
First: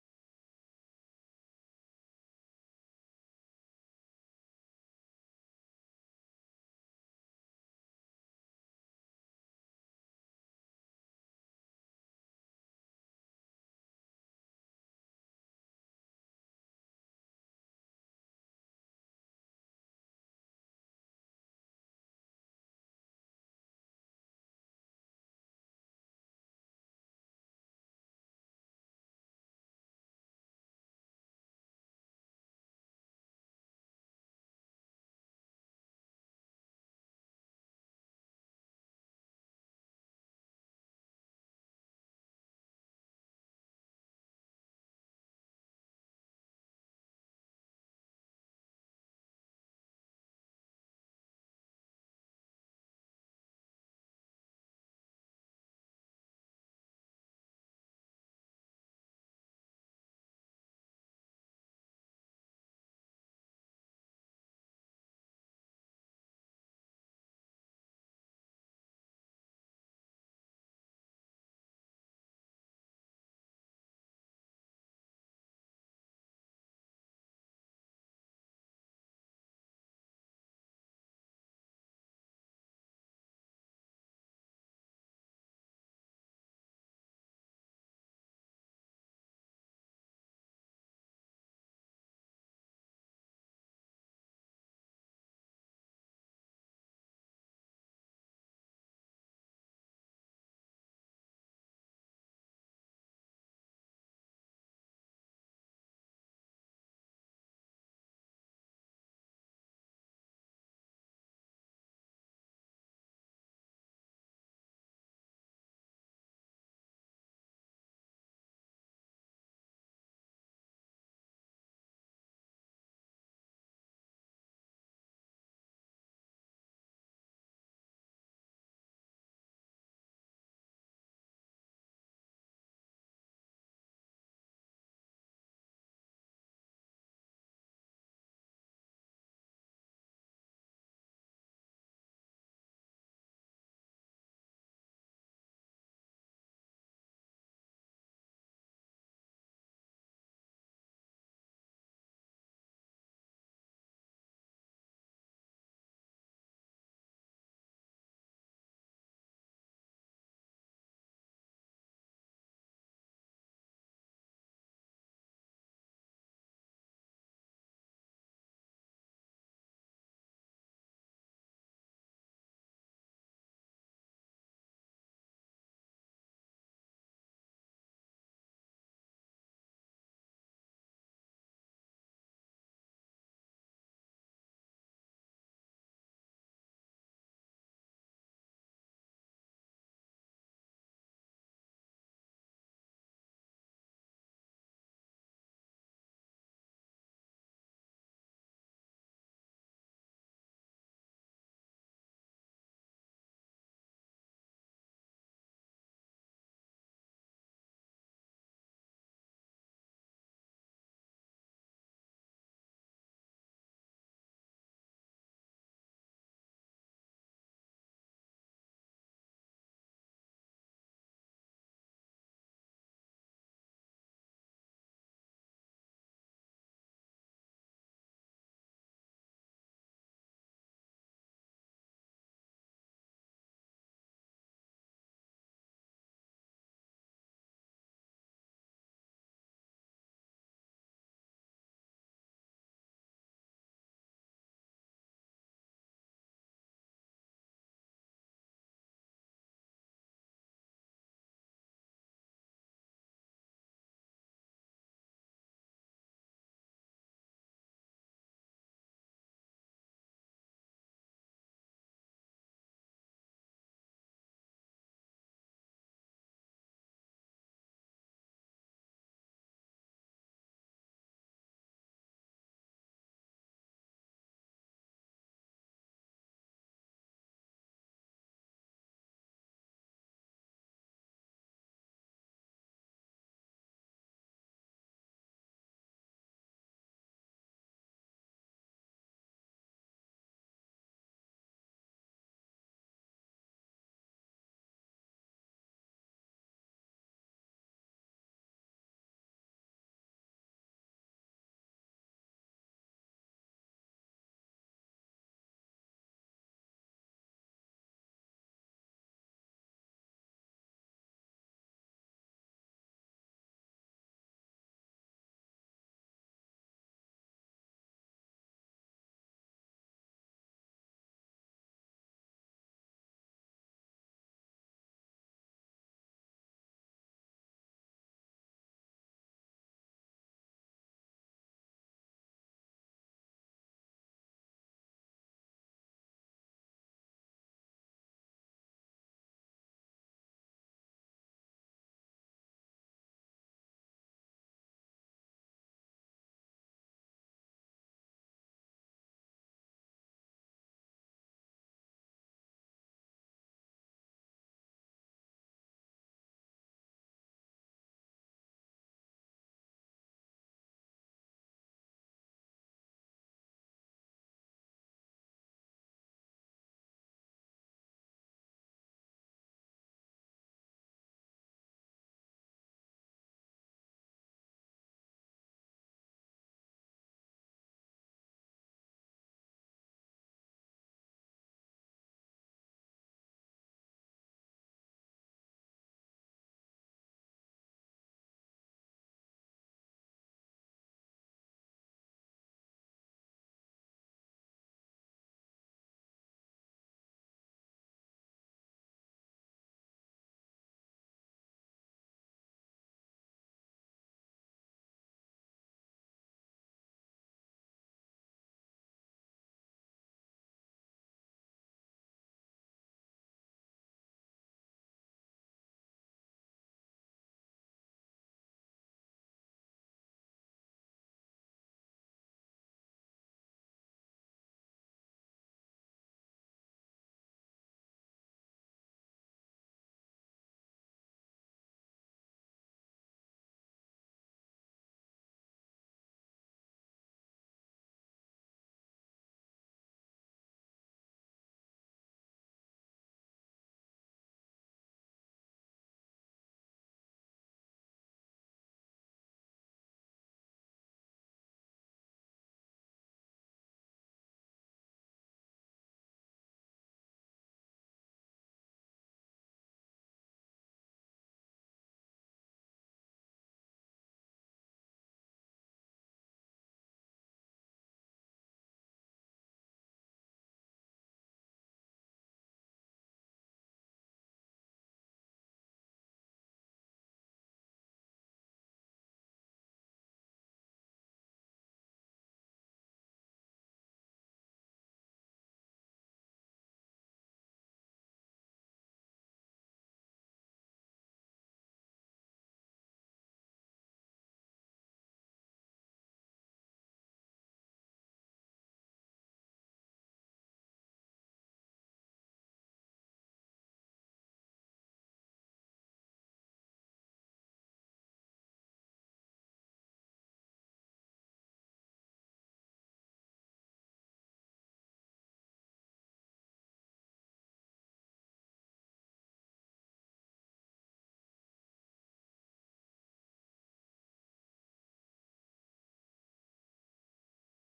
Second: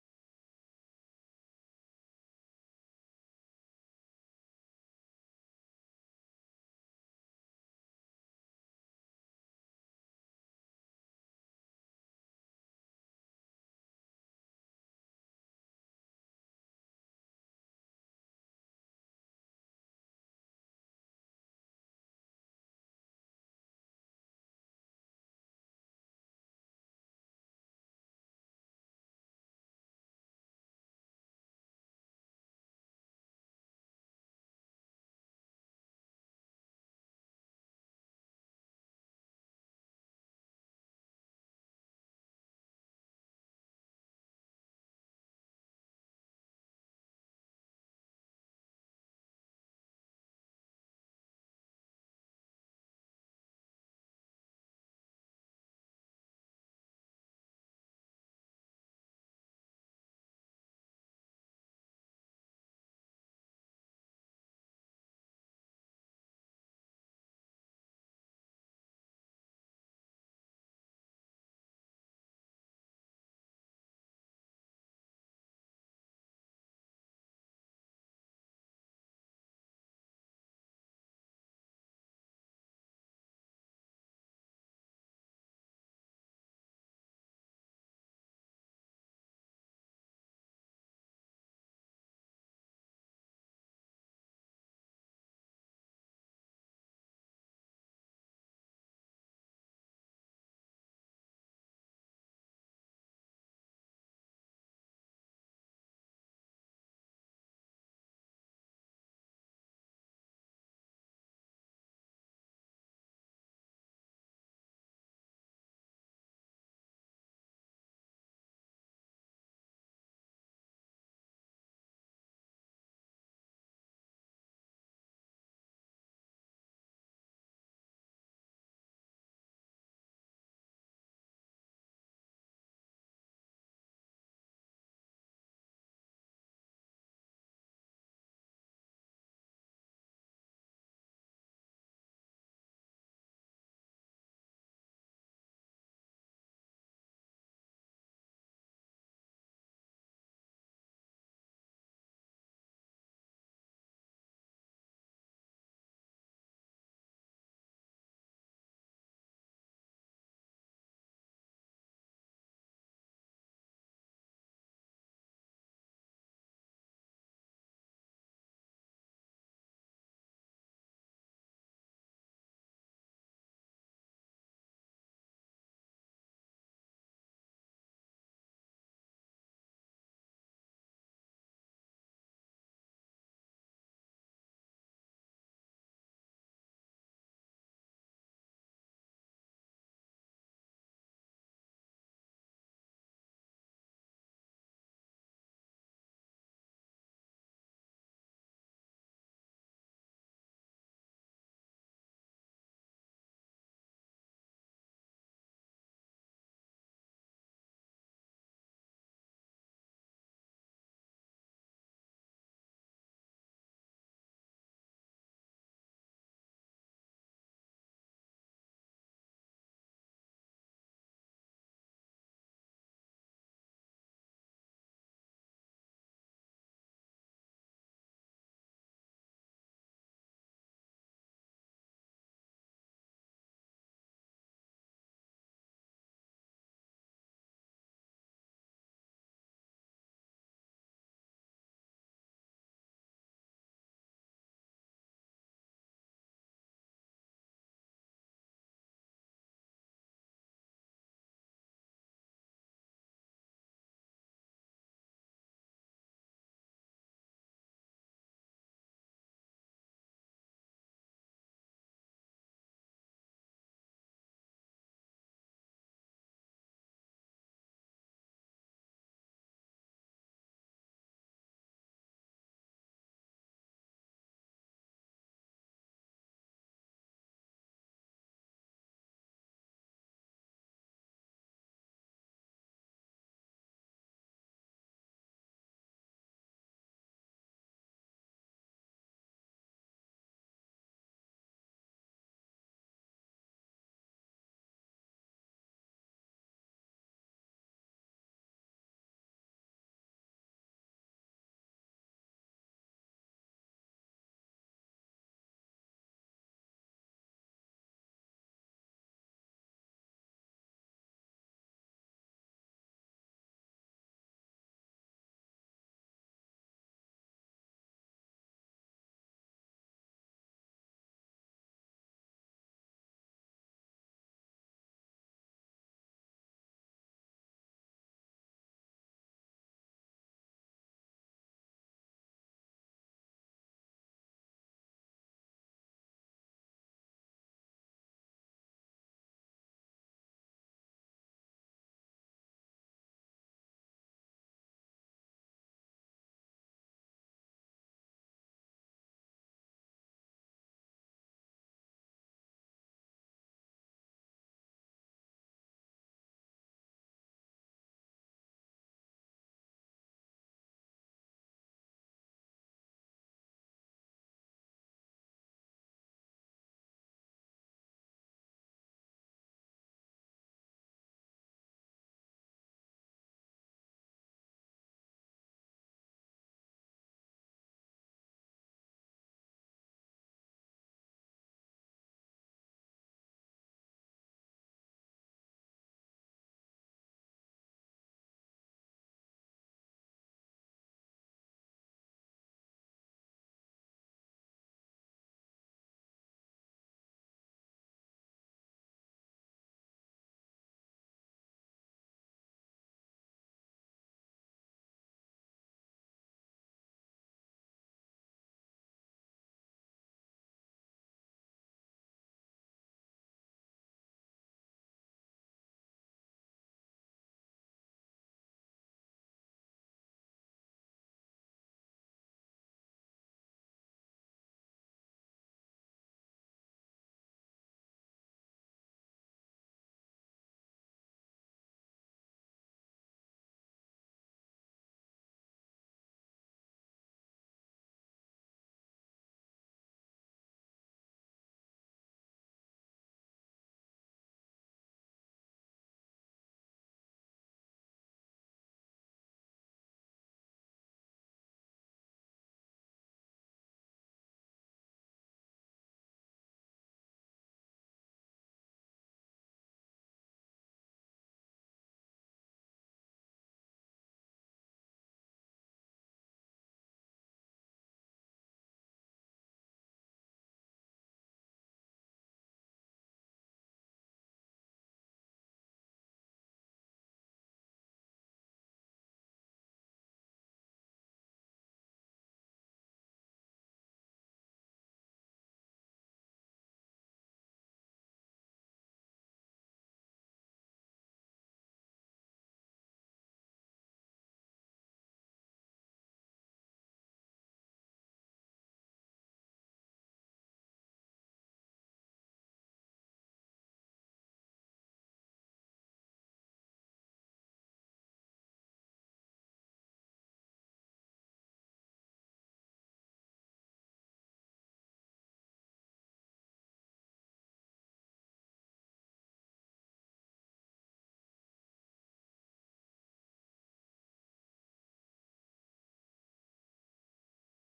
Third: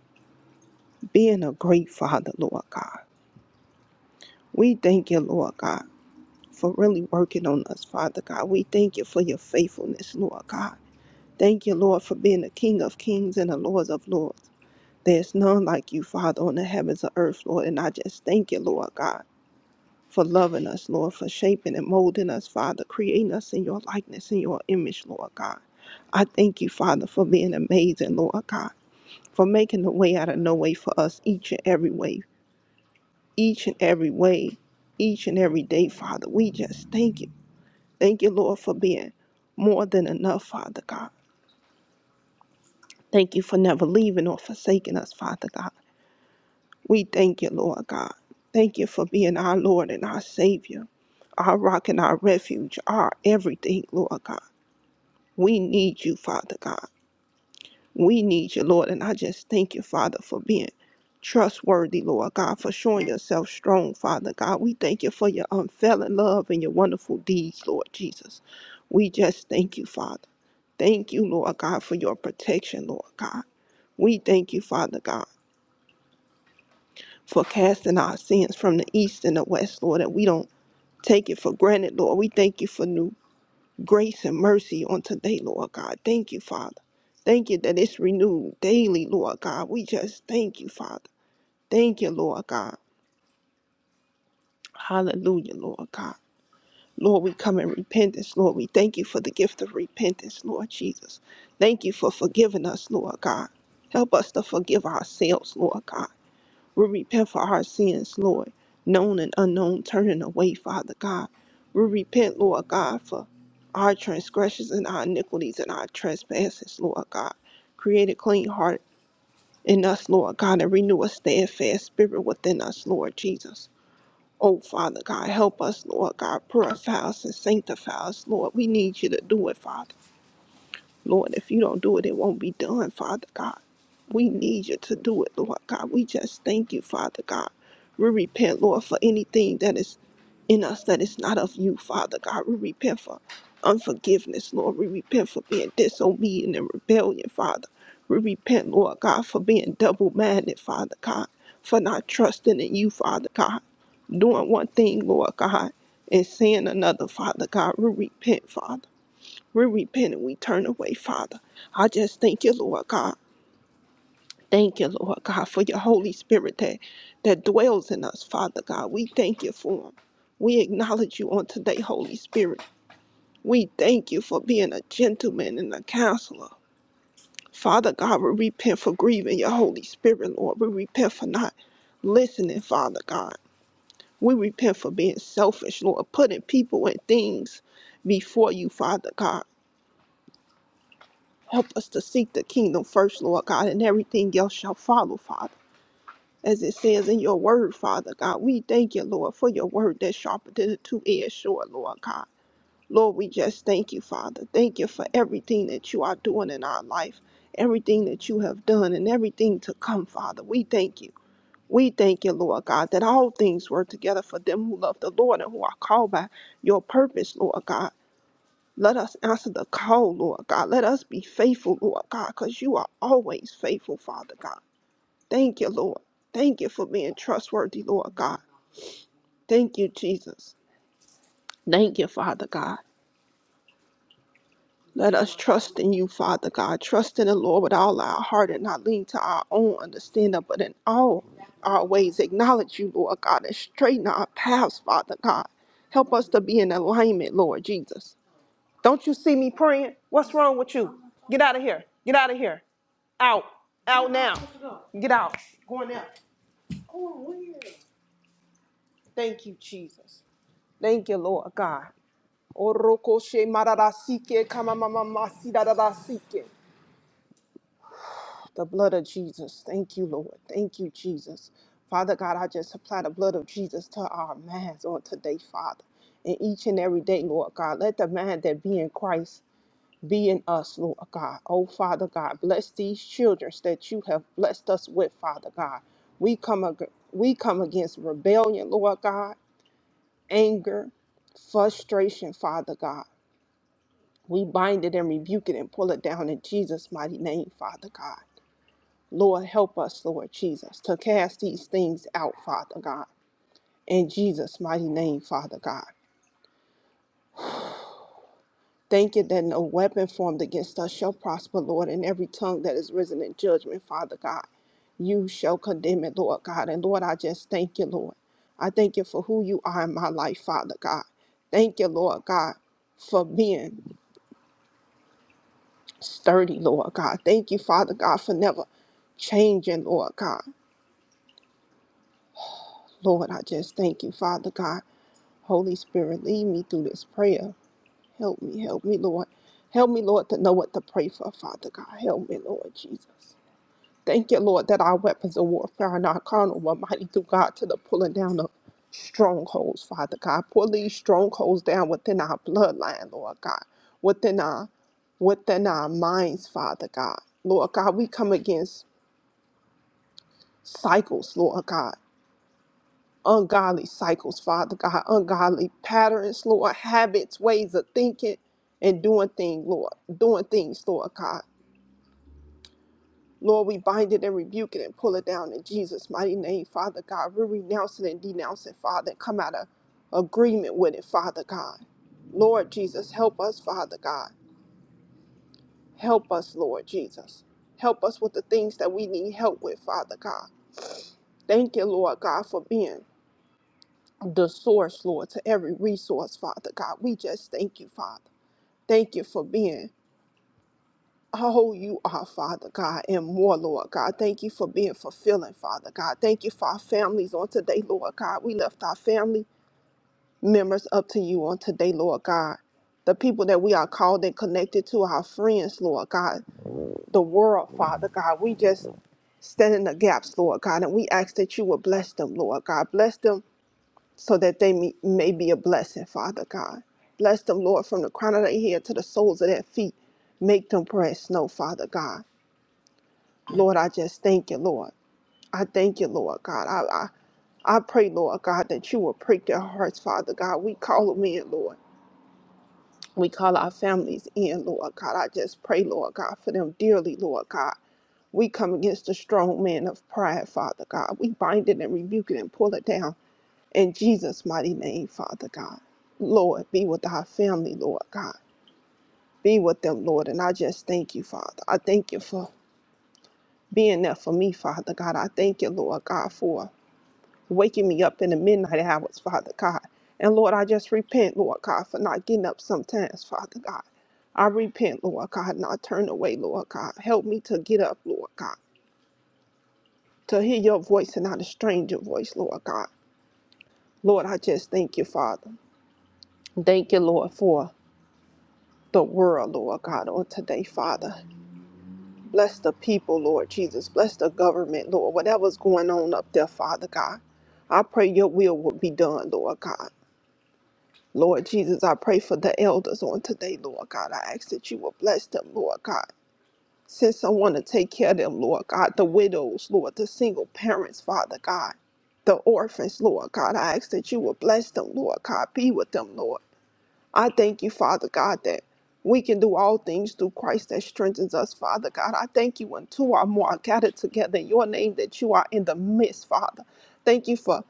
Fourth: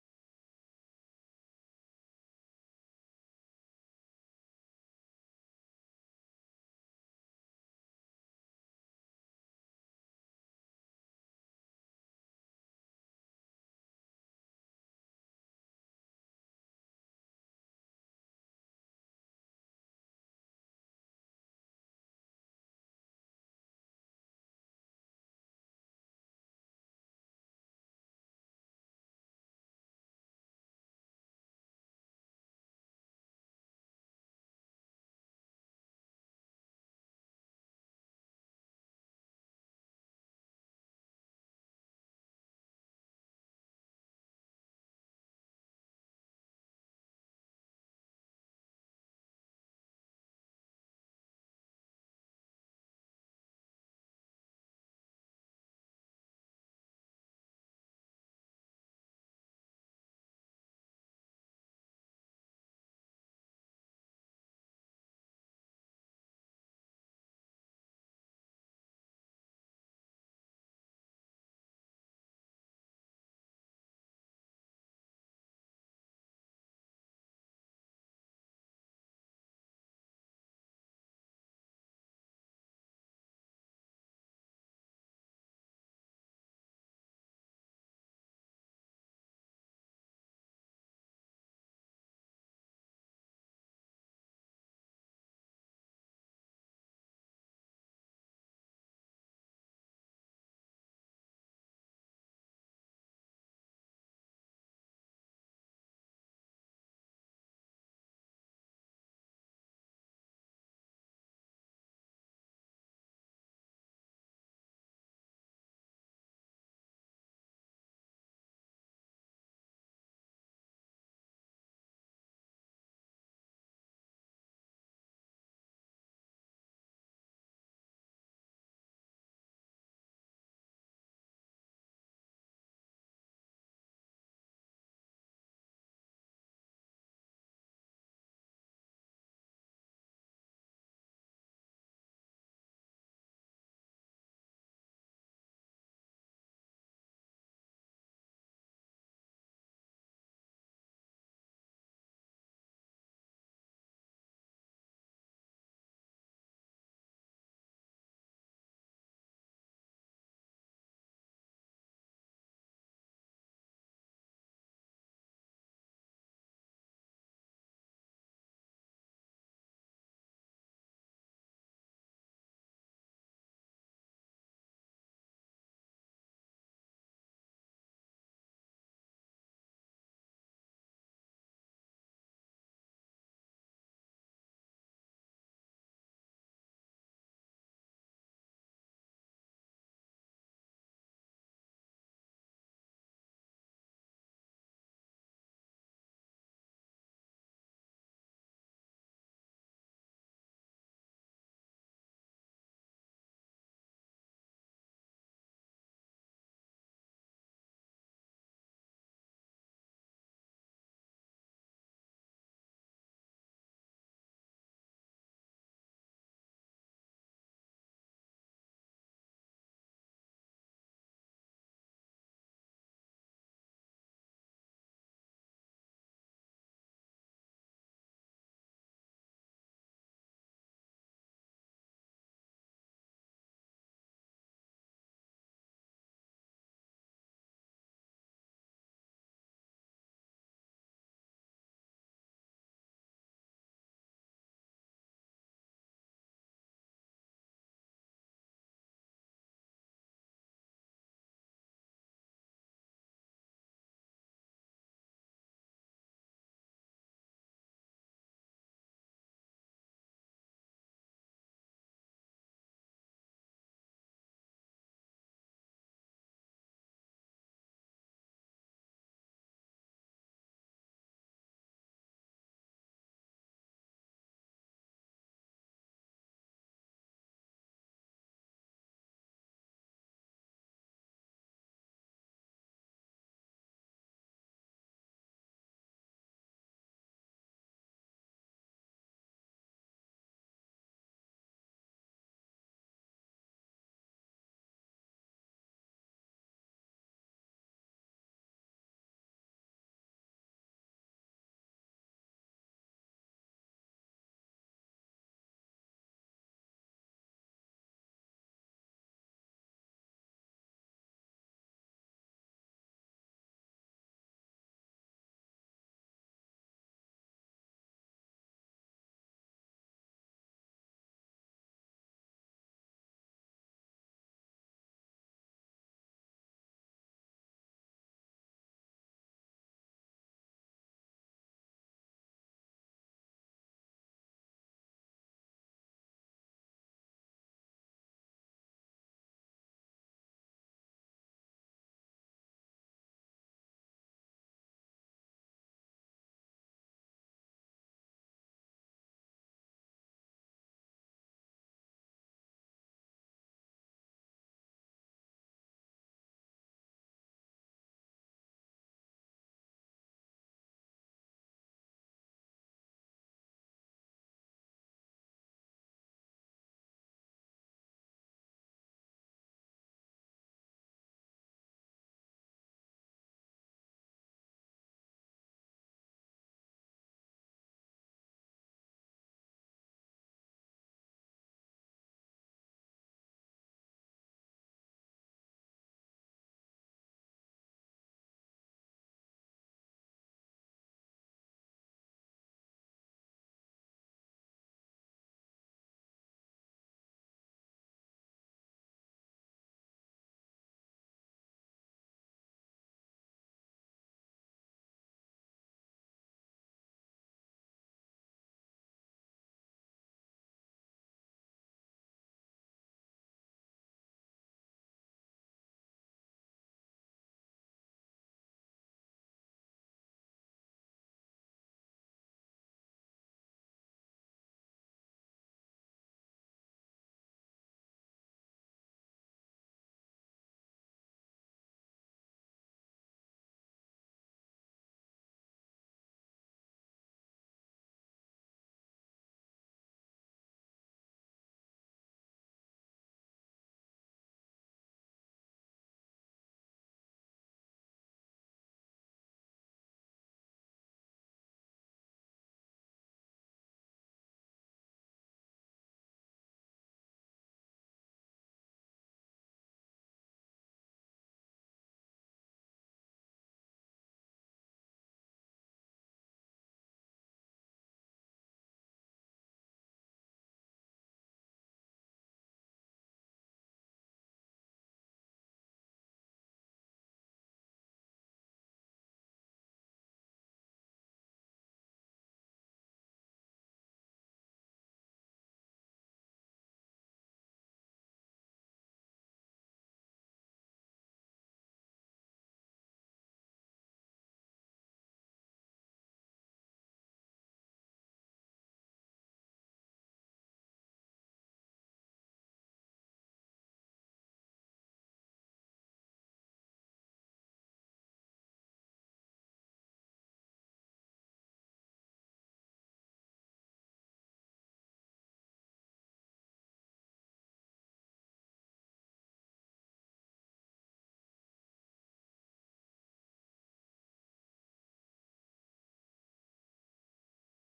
S3: being a great Father, Lord God. We thank you, Lord God, for really working on us, Father God. We thank you for your faithfulness, Lord God. Thank you, Lord, for being the King of kings and the Lord of lords. There's none like you, Father, on the heavens or earth, Lord. And I just thank you, Lord God. for loving us, Lord, for shaping and molding us, Father, creating us in your likeness, in your image, Lord God. I thank you, Father, for being amazing, Lord God, for making the way out of no way for us each and every way, each and every way, each and every day, Father. We just thank you. Thank you, Lord, for being more than enough, Father God. Thank you for never leaving or forsaking us, Father God. We thank you, Lord God. Thank you for being our Lord and our Savior, our rock and our refuge, our everything, Lord God. We need you, Father God. We need you, Lord. And I just thank you, Father, for being trustworthy, Lord God, for showing yourself strong, Father God. We thank you for your unfailing love and your wonderful deeds, Lord Jesus. We just thank you, Father. Thank you, Lord God, for your protection, Lord God. We thank you, Father God, for casting our sins from the east and the west, Lord, and we don't take it for granted, Lord. We thank you for new grace and mercy on today, Lord God. Thank you, Father. Thank you that it's renewed daily, Lord God. We just thank you, Father. Thank you, Lord God. Hallelujah, Lord God. Lord, we come in repentance, Lord. We thank you for the gift of repentance, Lord Jesus. Thank you for forgiving us, Lord God. Help us to forgive ourselves, Lord God. We repent for our sins, Lord, known and unknown, turning away, Father God. We repent, Lord God, for our transgressions and our iniquities and our trespasses, Lord God. Create a clean heart in us, Lord God, and renew a steadfast spirit within us, Lord Jesus. Oh, Father God, help us, Lord God. Purify us and sanctify us, Lord. We need you to do it, Father. Lord, if you don't do it, it won't be done, Father God. We need you to do it, Lord God. We just thank you, Father God. We repent, Lord, for anything that is in us that is not of you, Father God. We repent for unforgiveness, Lord. We repent for being disobedient and rebellion, Father. We repent, Lord God, for being double minded, Father God, for not trusting in you, Father God. Doing one thing, Lord God, and saying another, Father God. We repent, Father. We repent and we turn away, Father. I just thank you, Lord God. Thank you, Lord God, for your Holy Spirit that, that dwells in us, Father God. We thank you for him. We acknowledge you on today, Holy Spirit. We thank you for being a gentleman and a counselor. Father God, we repent for grieving your Holy Spirit, Lord. We repent for not listening, Father God. We repent for being selfish, Lord, putting people and things before you, Father God. Help us to seek the kingdom first, Lord God, and everything else shall follow, Father. As it says in your word, Father God, we thank you, Lord, for your word that's sharper than a two-edged sword, Lord God. Lord, we just thank you, Father. Thank you for everything that you are doing in our life, everything that you have done, and everything to come, Father. We thank you. We thank you, Lord God, that all things work together for them who love the Lord and who are called by your purpose, Lord God. Let us answer the call, Lord God. Let us be faithful, Lord God, because you are always faithful, Father God. Thank you, Lord. Thank you for being trustworthy, Lord God. Thank you, Jesus. Thank you, Father God. Let us trust in you, Father God. Trust in the Lord with all our heart and not lean to our own understanding, but in all our ways acknowledge you, Lord God, and straighten our paths, Father God. Help us to be in alignment, Lord Jesus. Don't you see me praying? What's wrong with you? Get out of here. Get out of here. Out. Out now. Get out. Going out. Thank you, Jesus. Thank you, Lord God. Orokoshe mararasike kamamamamasi dararasike. The blood of Jesus. Thank you, Lord. Thank you, Jesus. Father God, I just apply the blood of Jesus to our minds on today, Father. And each and every day, Lord God, let the mind that be in Christ be in us, Lord God. Oh, Father God, bless these children that you have blessed us with, Father God. We come, ag- we come against rebellion, Lord God, anger, frustration, Father God. We bind it and rebuke it and pull it down in Jesus' mighty name, Father God. Lord, help us, Lord Jesus, to cast these things out, Father God. In Jesus' mighty name, Father God. Thank you that no weapon formed against us shall prosper, Lord, and every tongue that is risen in judgment, Father God, you shall condemn it, Lord God. And Lord, I just thank you, Lord. I thank you for who you are in my life, Father God. Thank you, Lord God, for being sturdy, Lord God. Thank you, Father God, for never changing, Lord God. Lord, I just thank you, Father God. Holy Spirit, lead me through this prayer. Help me, help me, Lord. Help me, Lord, to know what to pray for, Father God. Help me, Lord Jesus. Thank you, Lord, that our weapons of warfare are not carnal, but mighty through God to the pulling down of strongholds, Father God. Pull these strongholds down within our bloodline, Lord God, within our within our minds, Father God. Lord God, we come against cycles, Lord God. Ungodly cycles, Father God, ungodly patterns, Lord, habits, ways of thinking and doing things, Lord, doing things, Lord God. Lord, we bind it and rebuke it and pull it down in Jesus' mighty name, Father God. We renounce it and denounce it, Father, and come out of agreement with it, Father God. Lord Jesus, help us, Father God. Help us, Lord Jesus. Help us with the things that we need help with, Father God. Thank you, Lord God, for being the source, Lord, to every resource, Father God. We just thank you, Father. Thank you for being Oh, you are, Father God, and more, Lord God. Thank you for being fulfilling, Father God. Thank you for our families on today, Lord God. We left our family members up to you on today, Lord God. The people that we are called and connected to, our friends, Lord God, the world, Father God. We just stand in the gaps, Lord God, and we ask that you will bless them, Lord God. Bless them so that they may may be a blessing, Father God. Bless them, Lord, from the crown of their head to the soles of their feet. Make them press, no, Father God. Lord, I just thank you, Lord. I thank you, Lord God. I, I, I pray, Lord God, that you will prick their hearts, Father God. We call them in, Lord. We call our families in, Lord God. I just pray, Lord God, for them dearly, Lord God. We come against the strong man of pride, Father God. We bind it and rebuke it and pull it down in Jesus' mighty name, Father God. Lord, be with our family, Lord God. Be with them, Lord. And I just thank you, Father. I thank you for being there for me, Father God. I thank you, Lord God, for waking me up in the midnight hours, Father God. And Lord, I just repent, Lord God, for not getting up sometimes, Father God. I repent, Lord God, and I turn away, Lord God. Help me to get up, Lord God, to hear your voice and not a stranger voice, Lord God. Lord, I just thank you, Father. Thank you, Lord, for the world, Lord God, on today, Father. Bless the people, Lord Jesus. Bless the government, Lord. Whatever's going on up there, Father God. I pray your will will be done, Lord God. Lord Jesus, I pray for the elders on today, Lord God. I ask that you will bless them, Lord God. Send someone to take care of them, Lord God. The widows, Lord, the single parents, Father God. The orphans, Lord God. I ask that you will bless them, Lord God. Be with them, Lord. I thank you, Father God, that we can do all things through Christ that strengthens us, Father God. I thank you when two or more are gathered together in your name that you are in the midst, Father. Thank you for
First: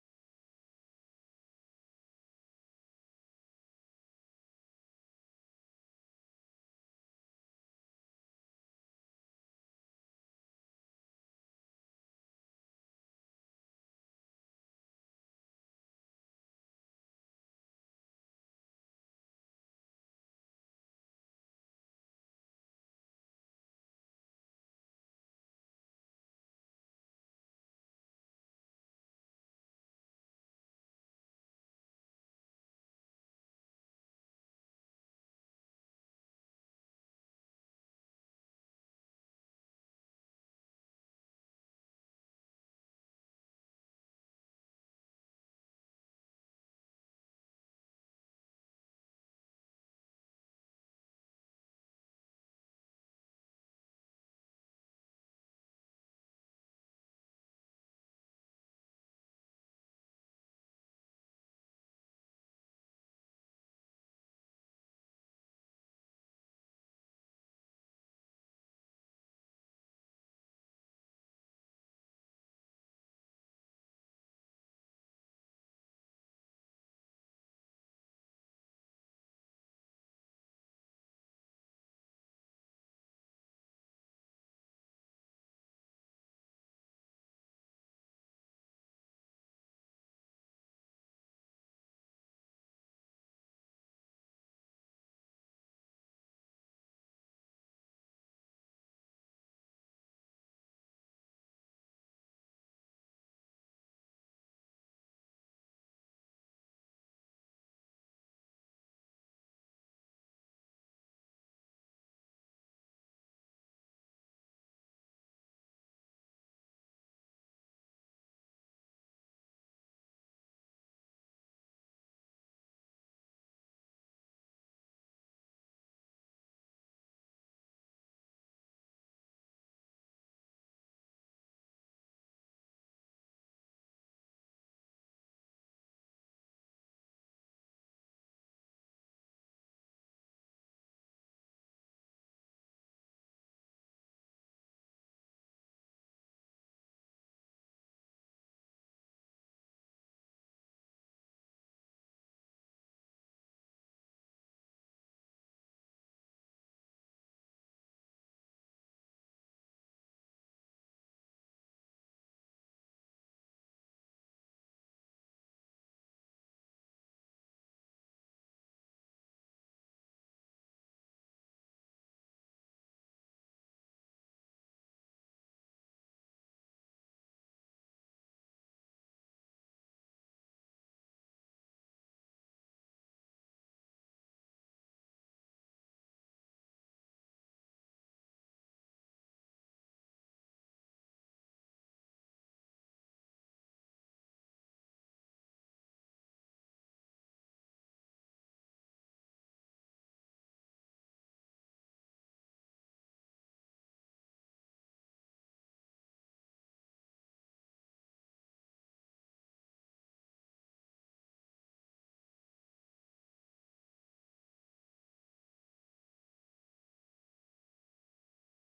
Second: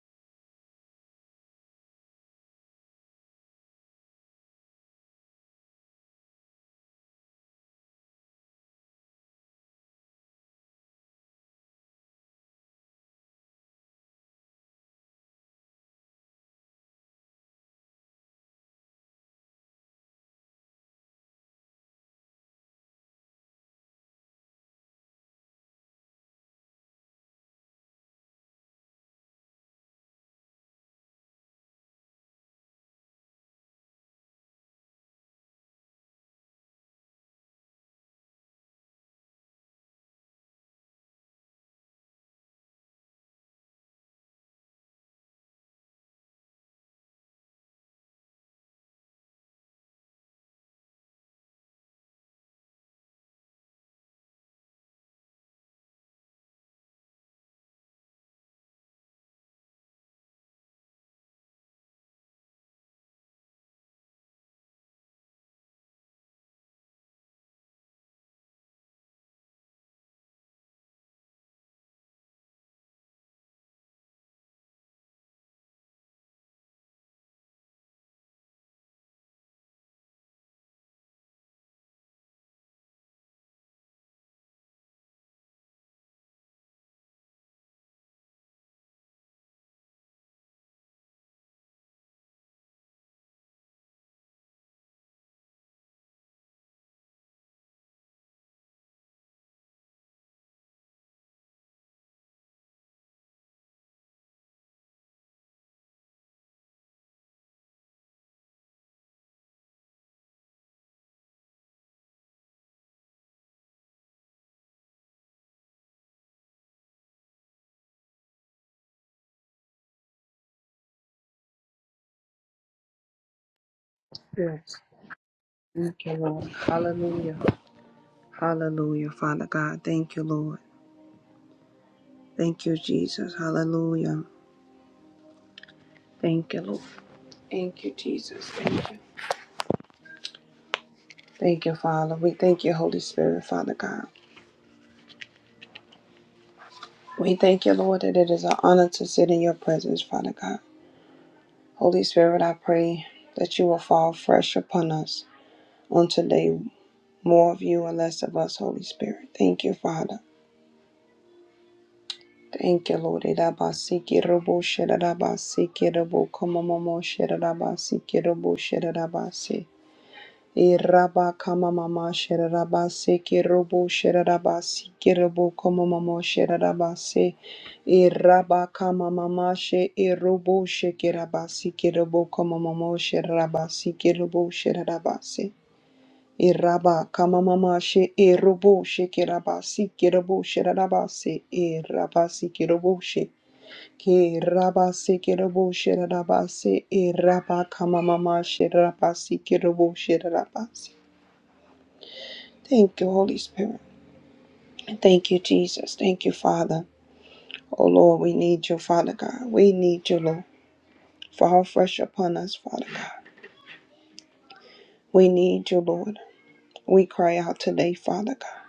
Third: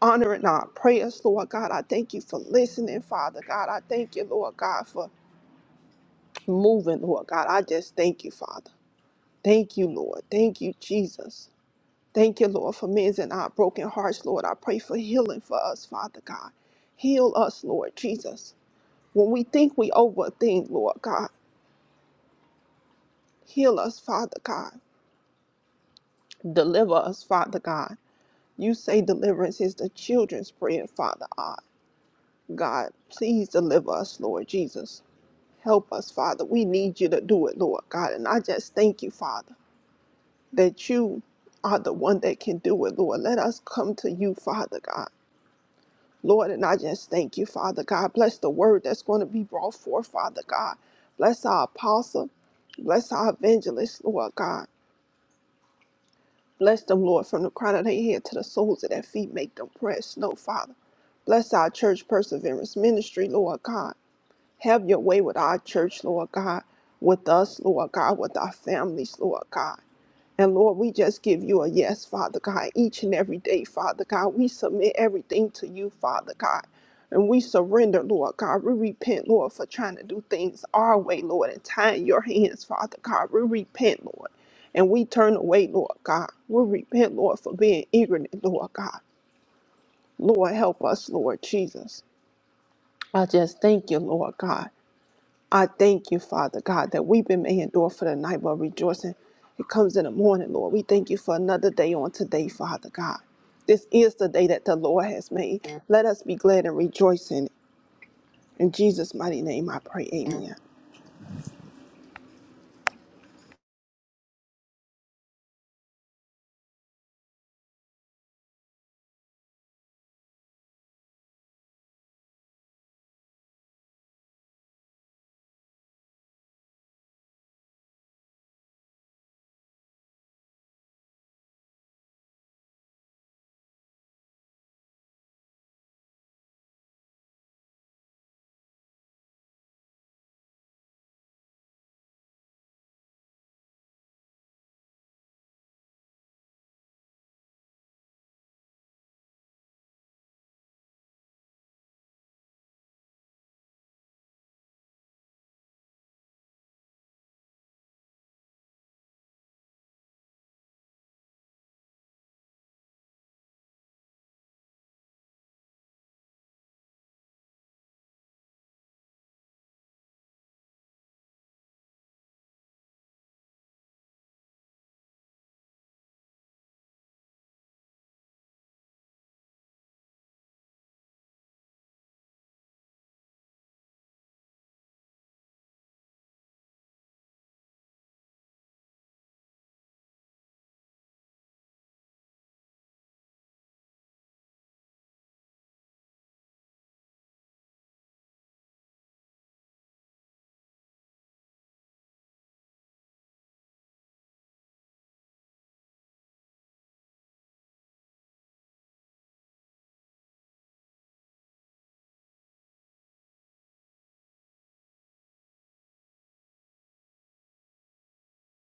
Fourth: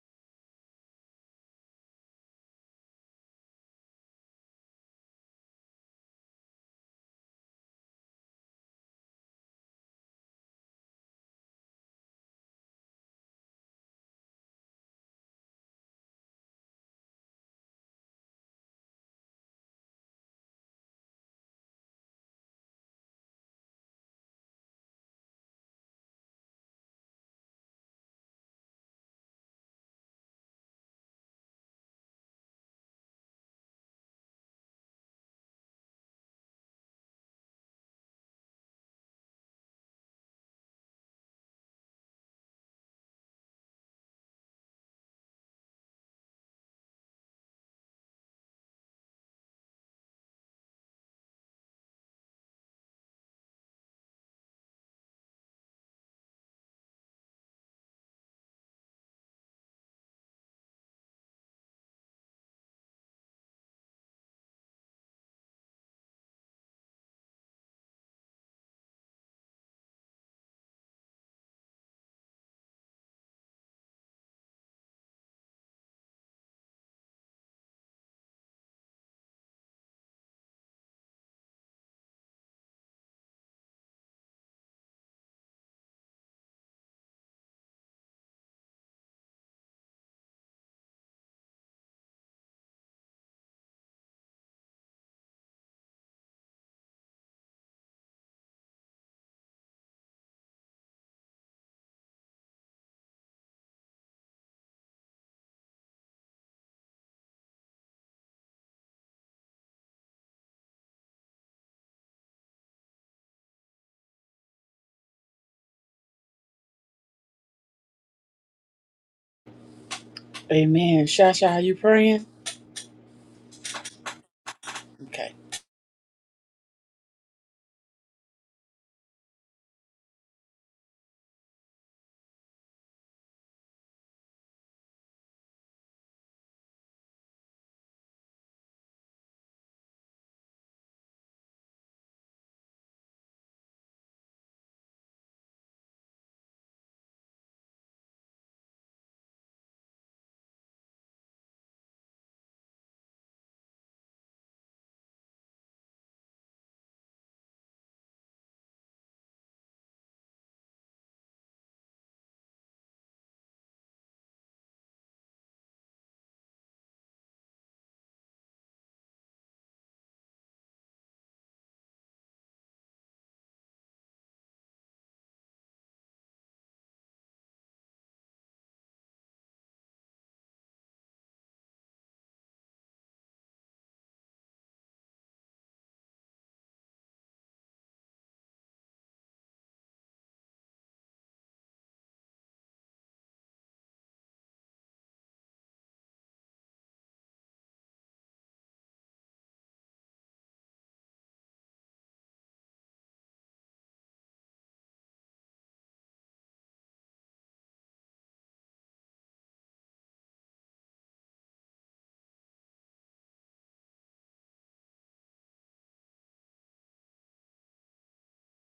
S3: honor in our prayers, Lord God. I thank you for listening, Father God. I thank you, Lord God, for moving, Lord God. I just thank you, Father. Thank you, Lord. Thank you, Jesus. Thank you, Lord, for mending our broken hearts, Lord. I pray for healing for us, Father God. Heal us, Lord Jesus. When we think we overthink, Lord God, heal us, Father God. Deliver us, Father God. You say deliverance is the children's bread, Father God. God, please deliver us, Lord Jesus. Help us, Father. We need you to do it, Lord God. And I just thank you, Father, that you are the one that can do it, Lord. Let us come to you, Father God. Lord, and I just thank you, Father God. Bless the word that's going to be brought forth, Father God. Bless our apostle. Bless our evangelist, Lord God. Bless them, Lord, from the crown of their head to the soles of their feet. Make them press, no, Father. Bless our church perseverance ministry, Lord God. Have your way with our church, Lord God, with us, Lord God, with our families, Lord God. And Lord, we just give you a yes, Father God, each and every day, Father God. We submit everything to you, Father God. And we surrender, Lord God. We repent, Lord, for trying to do things our way, Lord, and tying your hands, Father God. We repent, Lord. And we turn away, Lord God. We repent, Lord, for being ignorant, Lord God. Lord, help us, Lord Jesus. I just thank you, Lord God. I thank you, Father God, that weeping may endure for the night, but rejoicing it comes in the morning, Lord. We thank you for another day on today, Father God. This is the day that the Lord has made. Let us be glad and rejoice in it. In Jesus' mighty name, I pray. Amen.
S1: Amen. Shasha, are you praying?
S4: Yes.
S1: Okay.
S4: Thank you, Lord. Hallelujah. Hallelujah, Father God. Thank you, Lord. Thank you, Jesus. Hallelujah. Thank you, Lord. Thank you, Jesus. Thank you. Thank you, Father. We thank you, Holy Spirit, Father God. We thank you, Lord, that it is an honor to sit in your presence, Father God. Holy Spirit, I pray that you will fall fresh upon us on today. More of you and less of us, Holy Spirit. Thank you, Father. Thank you, Lord. Irabasiki robo shirabasi kirobo komomomo shirabasi kirobo shirabasi. Iraba kamamama shirabasi kirobo shirabasi kirobo komomomo shirabasi. Iraba kamamama she irobo shirabasi kirobo komomomo shirabasi kirobo shirabasi. Iraba kamamama she erobo she kirabasi kirobo shirabasi irabasi kirobo Ki rabasi kirobo shirabasi e raba kamamama shirabasi kirobo shirabasi. Thank you, Holy Spirit. And Thank you, Jesus. Thank you, Father. Oh Lord, we need you, Father God. We need you, Lord. Fall fresh upon us, Father God. We need you, Lord. We cry out today, Father God.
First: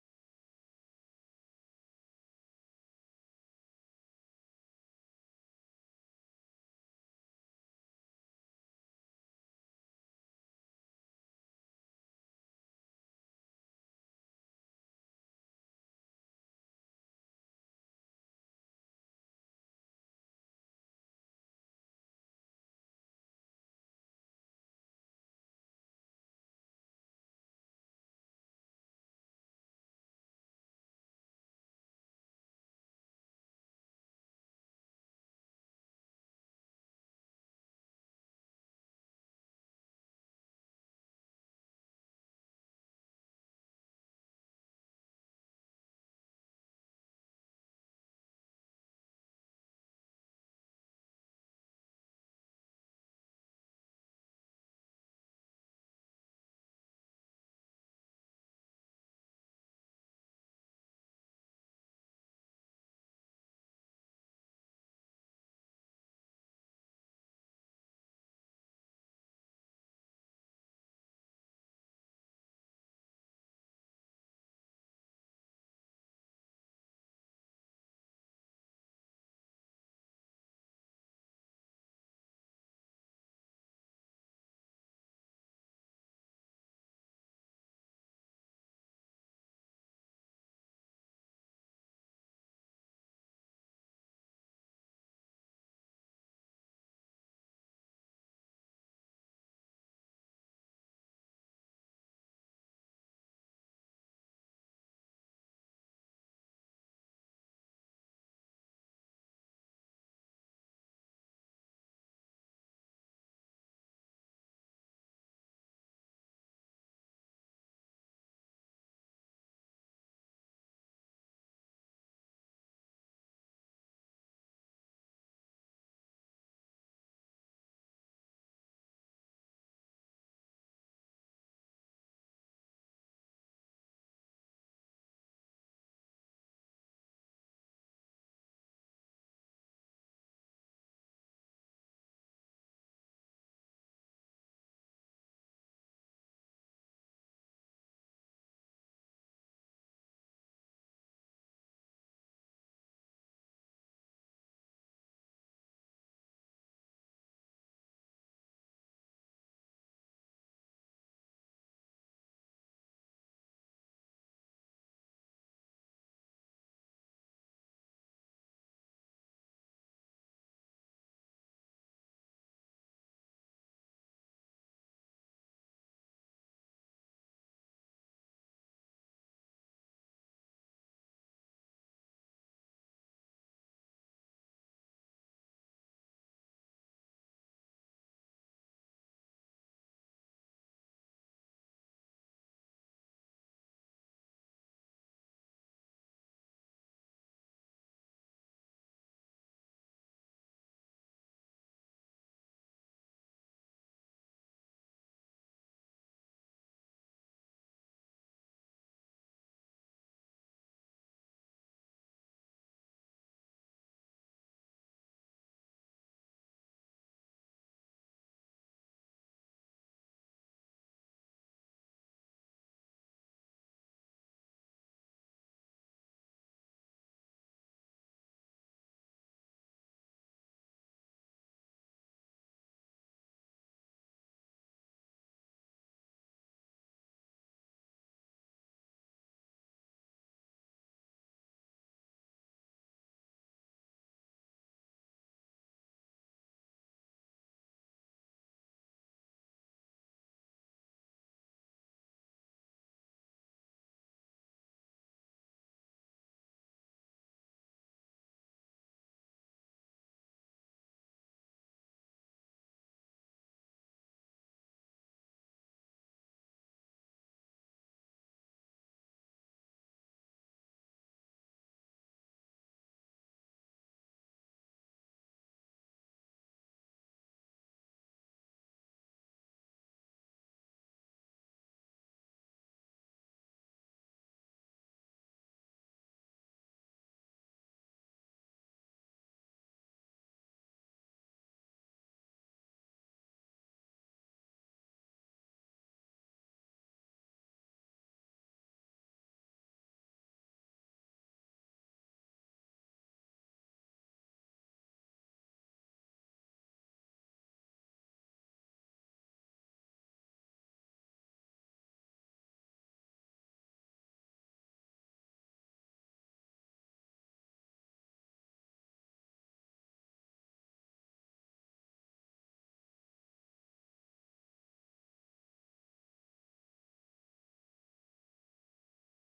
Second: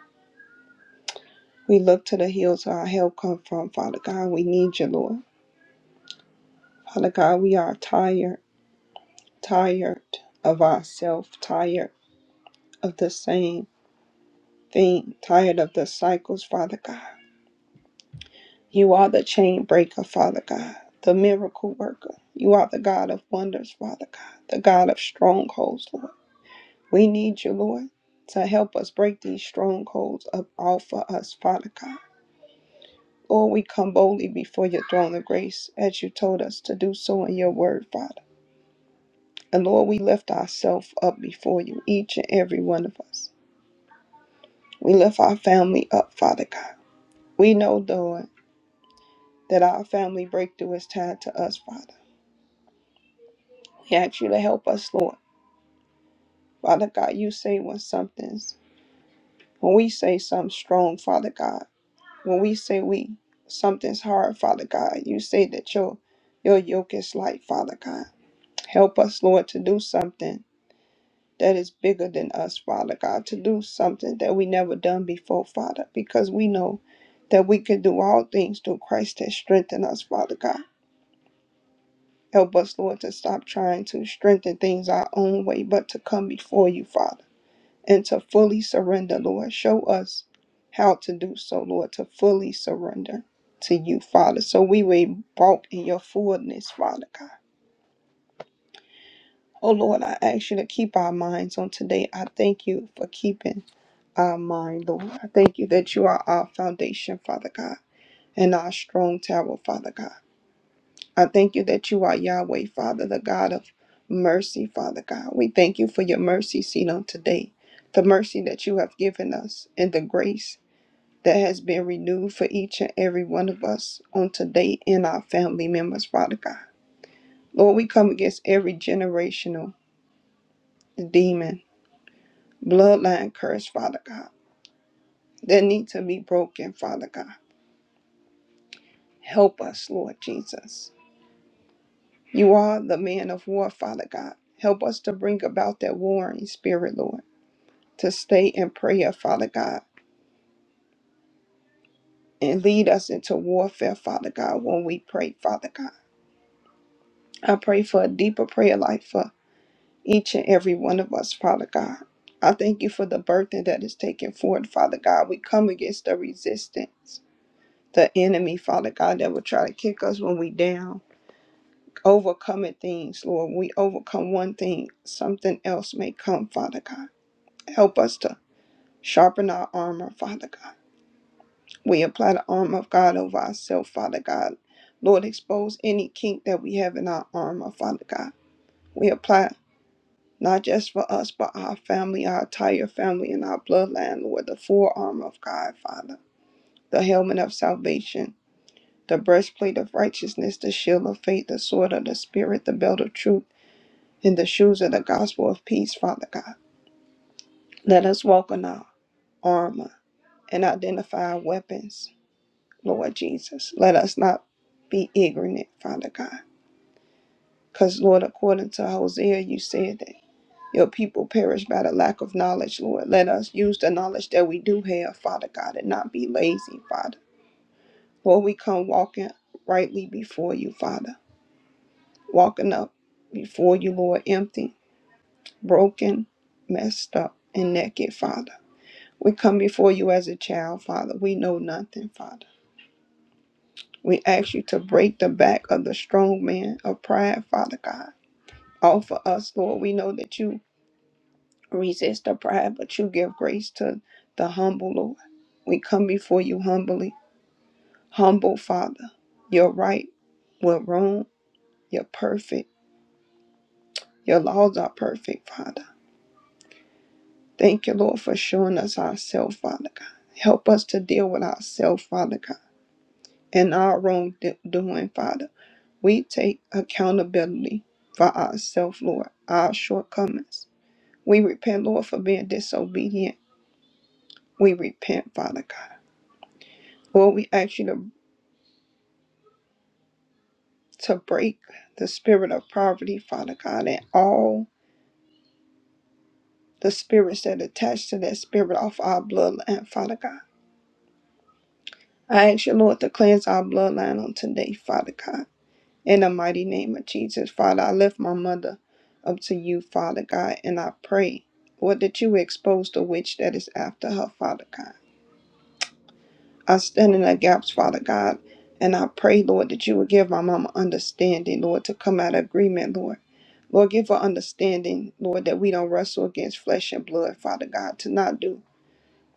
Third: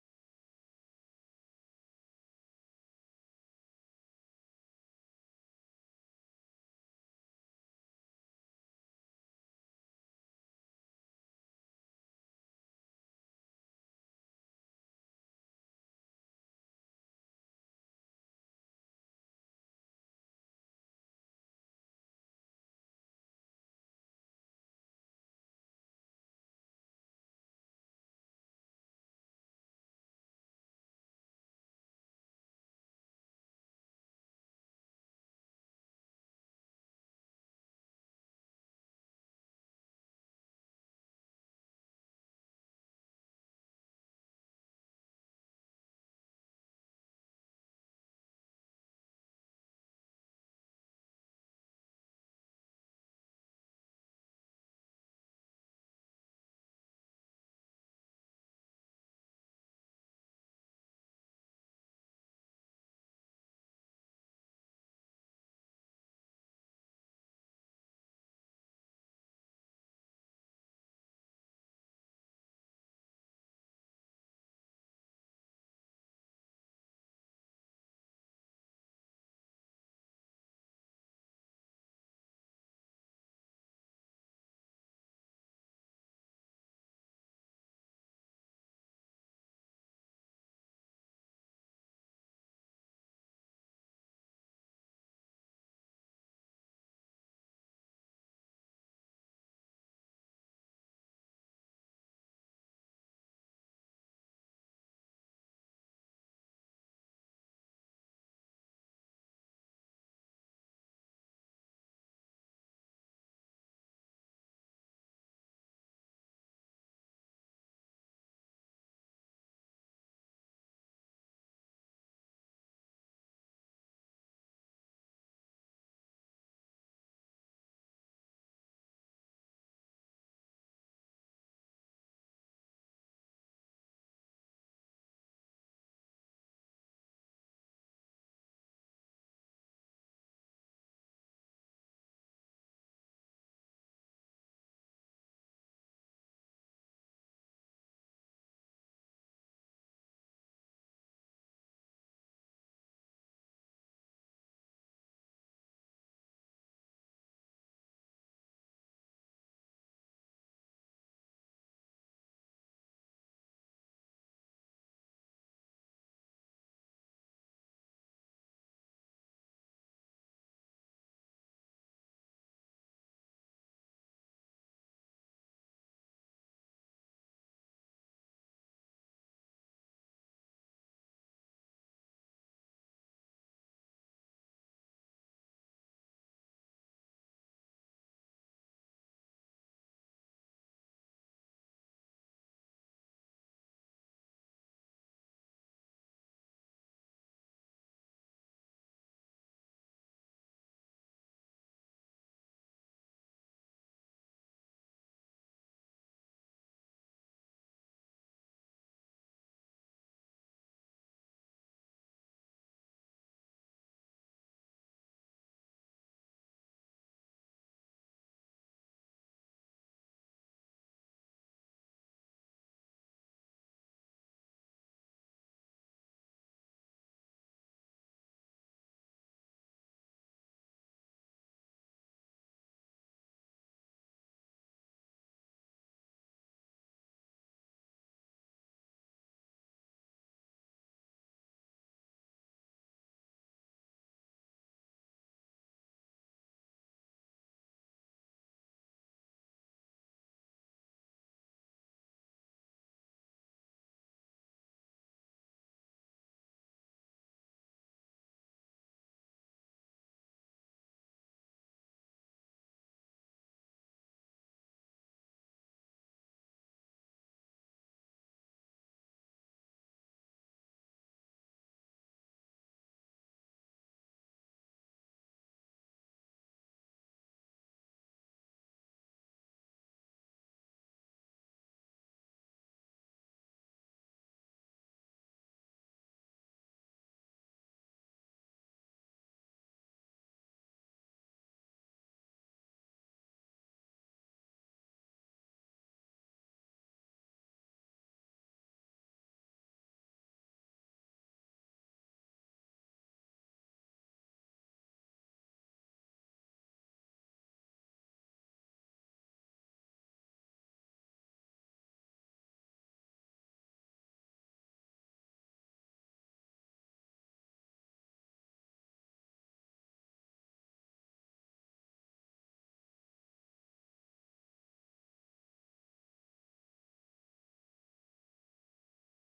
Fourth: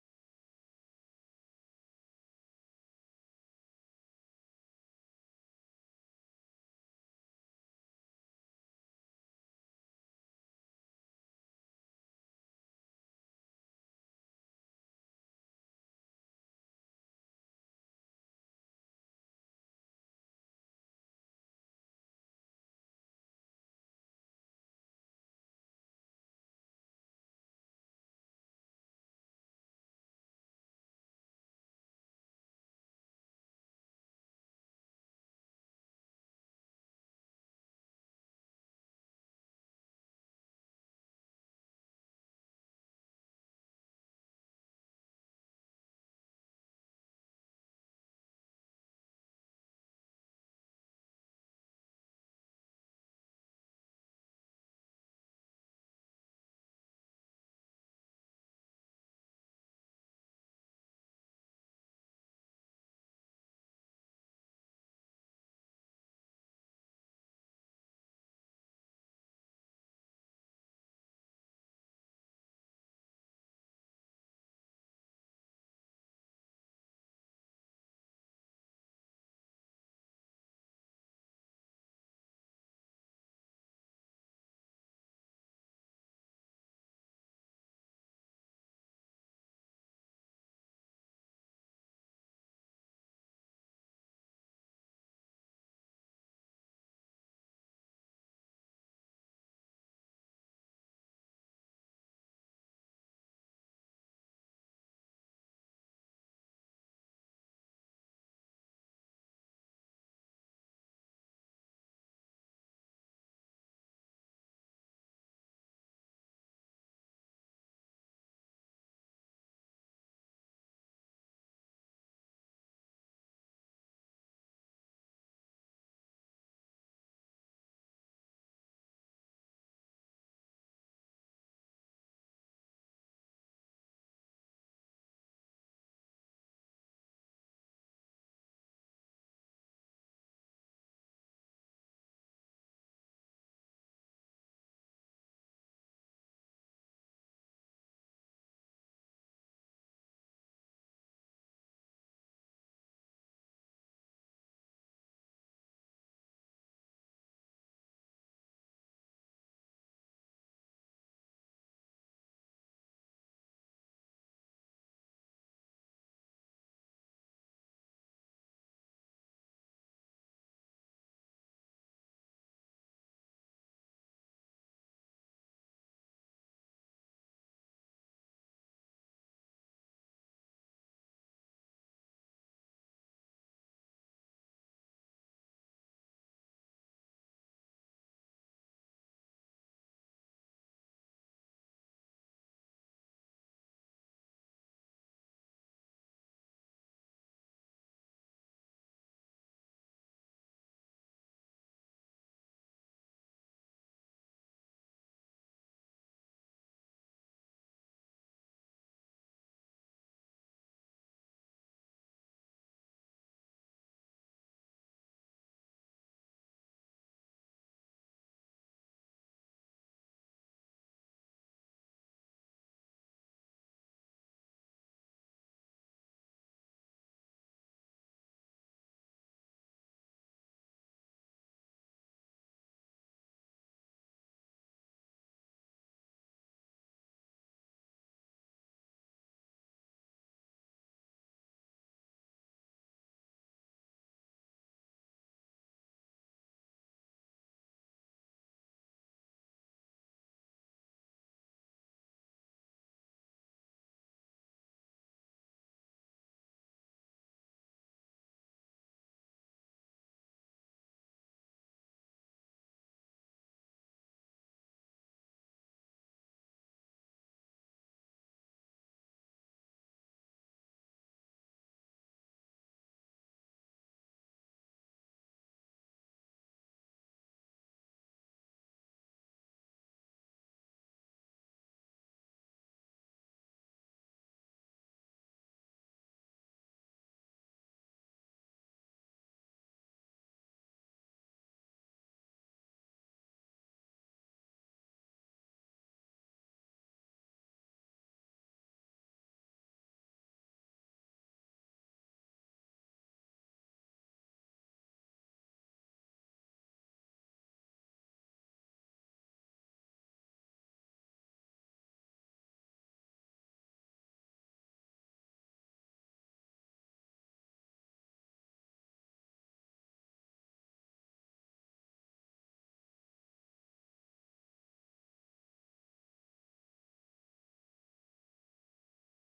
S4: We look to the hills where our help come from, Father God. We need you, Lord. Father God, we are tired, tired of ourselves, tired of the same. thing, tired of the cycles, Father God. You are the chain breaker, Father God, the miracle worker. You are the God of wonders, Father God, the God of strongholds, Lord. We need you, Lord, to help us break these strongholds up off of us, Father God. Lord, we come boldly before your throne of grace as you told us to do so in your word, Father. And Lord, we lift ourselves up before you, each and every one of us. We lift our family up, Father God. We know, Lord. that our family breakthrough is tied to us, Father. We ask you to help us, Lord. Father God, you say when something's, when we say something strong, Father God, when we say we, something's hard, Father God, you say that your, your yoke is light, Father God. Help us, Lord, to do something that is bigger than us, Father God, to do something that we never done before, Father, because we know that we can do all things through Christ that strengthen us, Father God. Help us, Lord, to stop trying to strengthen things our own way, but to come before you, Father, and to fully surrender, Lord. Show us how to do so, Lord, to fully surrender to you, Father, so we will walk in your fullness, Father God. Oh, Lord, I ask you to keep our minds on today. I thank you for keeping our mind, Lord. I thank you that you are our foundation, Father God, and our strong tower, Father God. I thank you that you are Yahweh, Father, the God of mercy, Father God. We thank you for your mercy seen on today, the mercy that you have given us, and the grace that has been renewed for each and every one of us on today and our family members, Father God. Lord, we come against every generational demon, bloodline curse, Father God, that need to be broken, Father God. Help us, Lord Jesus. You are the man of war, Father God. Help us to bring about that warring spirit, Lord. to stay in prayer, Father God, and lead us into warfare, Father God, when we pray, Father God. I pray for a deeper prayer life for each and every one of us, Father God. I thank you for the burden that is taken forward, Father God. We come against the resistance, the enemy, Father God, that will try to kick us when we down. Overcoming things, Lord. We overcome one thing, something else may come, Father God. Help us to sharpen our armor, Father God We apply the armor of God over ourselves, Father God. Lord, expose any kink that we have in our armor, Father God. We apply not just for us, but our family, our entire family, and our bloodline, Lord, the full armor of God, Father. The helmet of salvation, the breastplate of righteousness, the shield of faith, the sword of the Spirit, the belt of truth, and the shoes of the gospel of peace, Father God. Let us walk in our armor and identify our weapons Lord Jesus. Let us not be ignorant, Father God. Because, Lord, according to Hosea, you said that your people perish by the lack of knowledge, Lord. Let us use the knowledge that we do have, Father God, and not be lazy, Father. Lord, we come walking rightly before you, Father. Walking up before you, Lord, empty, broken, messed up, and naked, Father. We come before you as a child, Father. We know nothing, Father. We ask you to break the back of the strong man of pride, Father God. Offer us, Lord. We know that you resist the pride, but you give grace to the humble, Lord. We come before you humbly. Humble, Father. You're right. We're wrong. You're perfect. Your laws are perfect, Father. Thank you, Lord, for showing us ourselves, Father God. Help us to deal with ourselves, Father God, and our wrongdoing, Father. We take accountability for ourselves, Lord, our shortcomings. We repent, Lord, for being disobedient. We repent, Father God. Lord, we ask you to, to break the spirit of poverty, Father God, and all the spirits that attach to that spirit off our bloodline, Father God. I ask you, Lord, to cleanse our bloodline on today, Father God. In the mighty name of Jesus, Father, I lift my mother up to you, Father God, and I pray, Lord, that you expose the witch that is after her, Father God. I stand in the gaps, Father God, and I pray, Lord, that you would give my mama understanding, Lord, to come out of agreement, Lord. Lord, give her understanding, Lord, that we don't wrestle against flesh and blood, Father God, to not do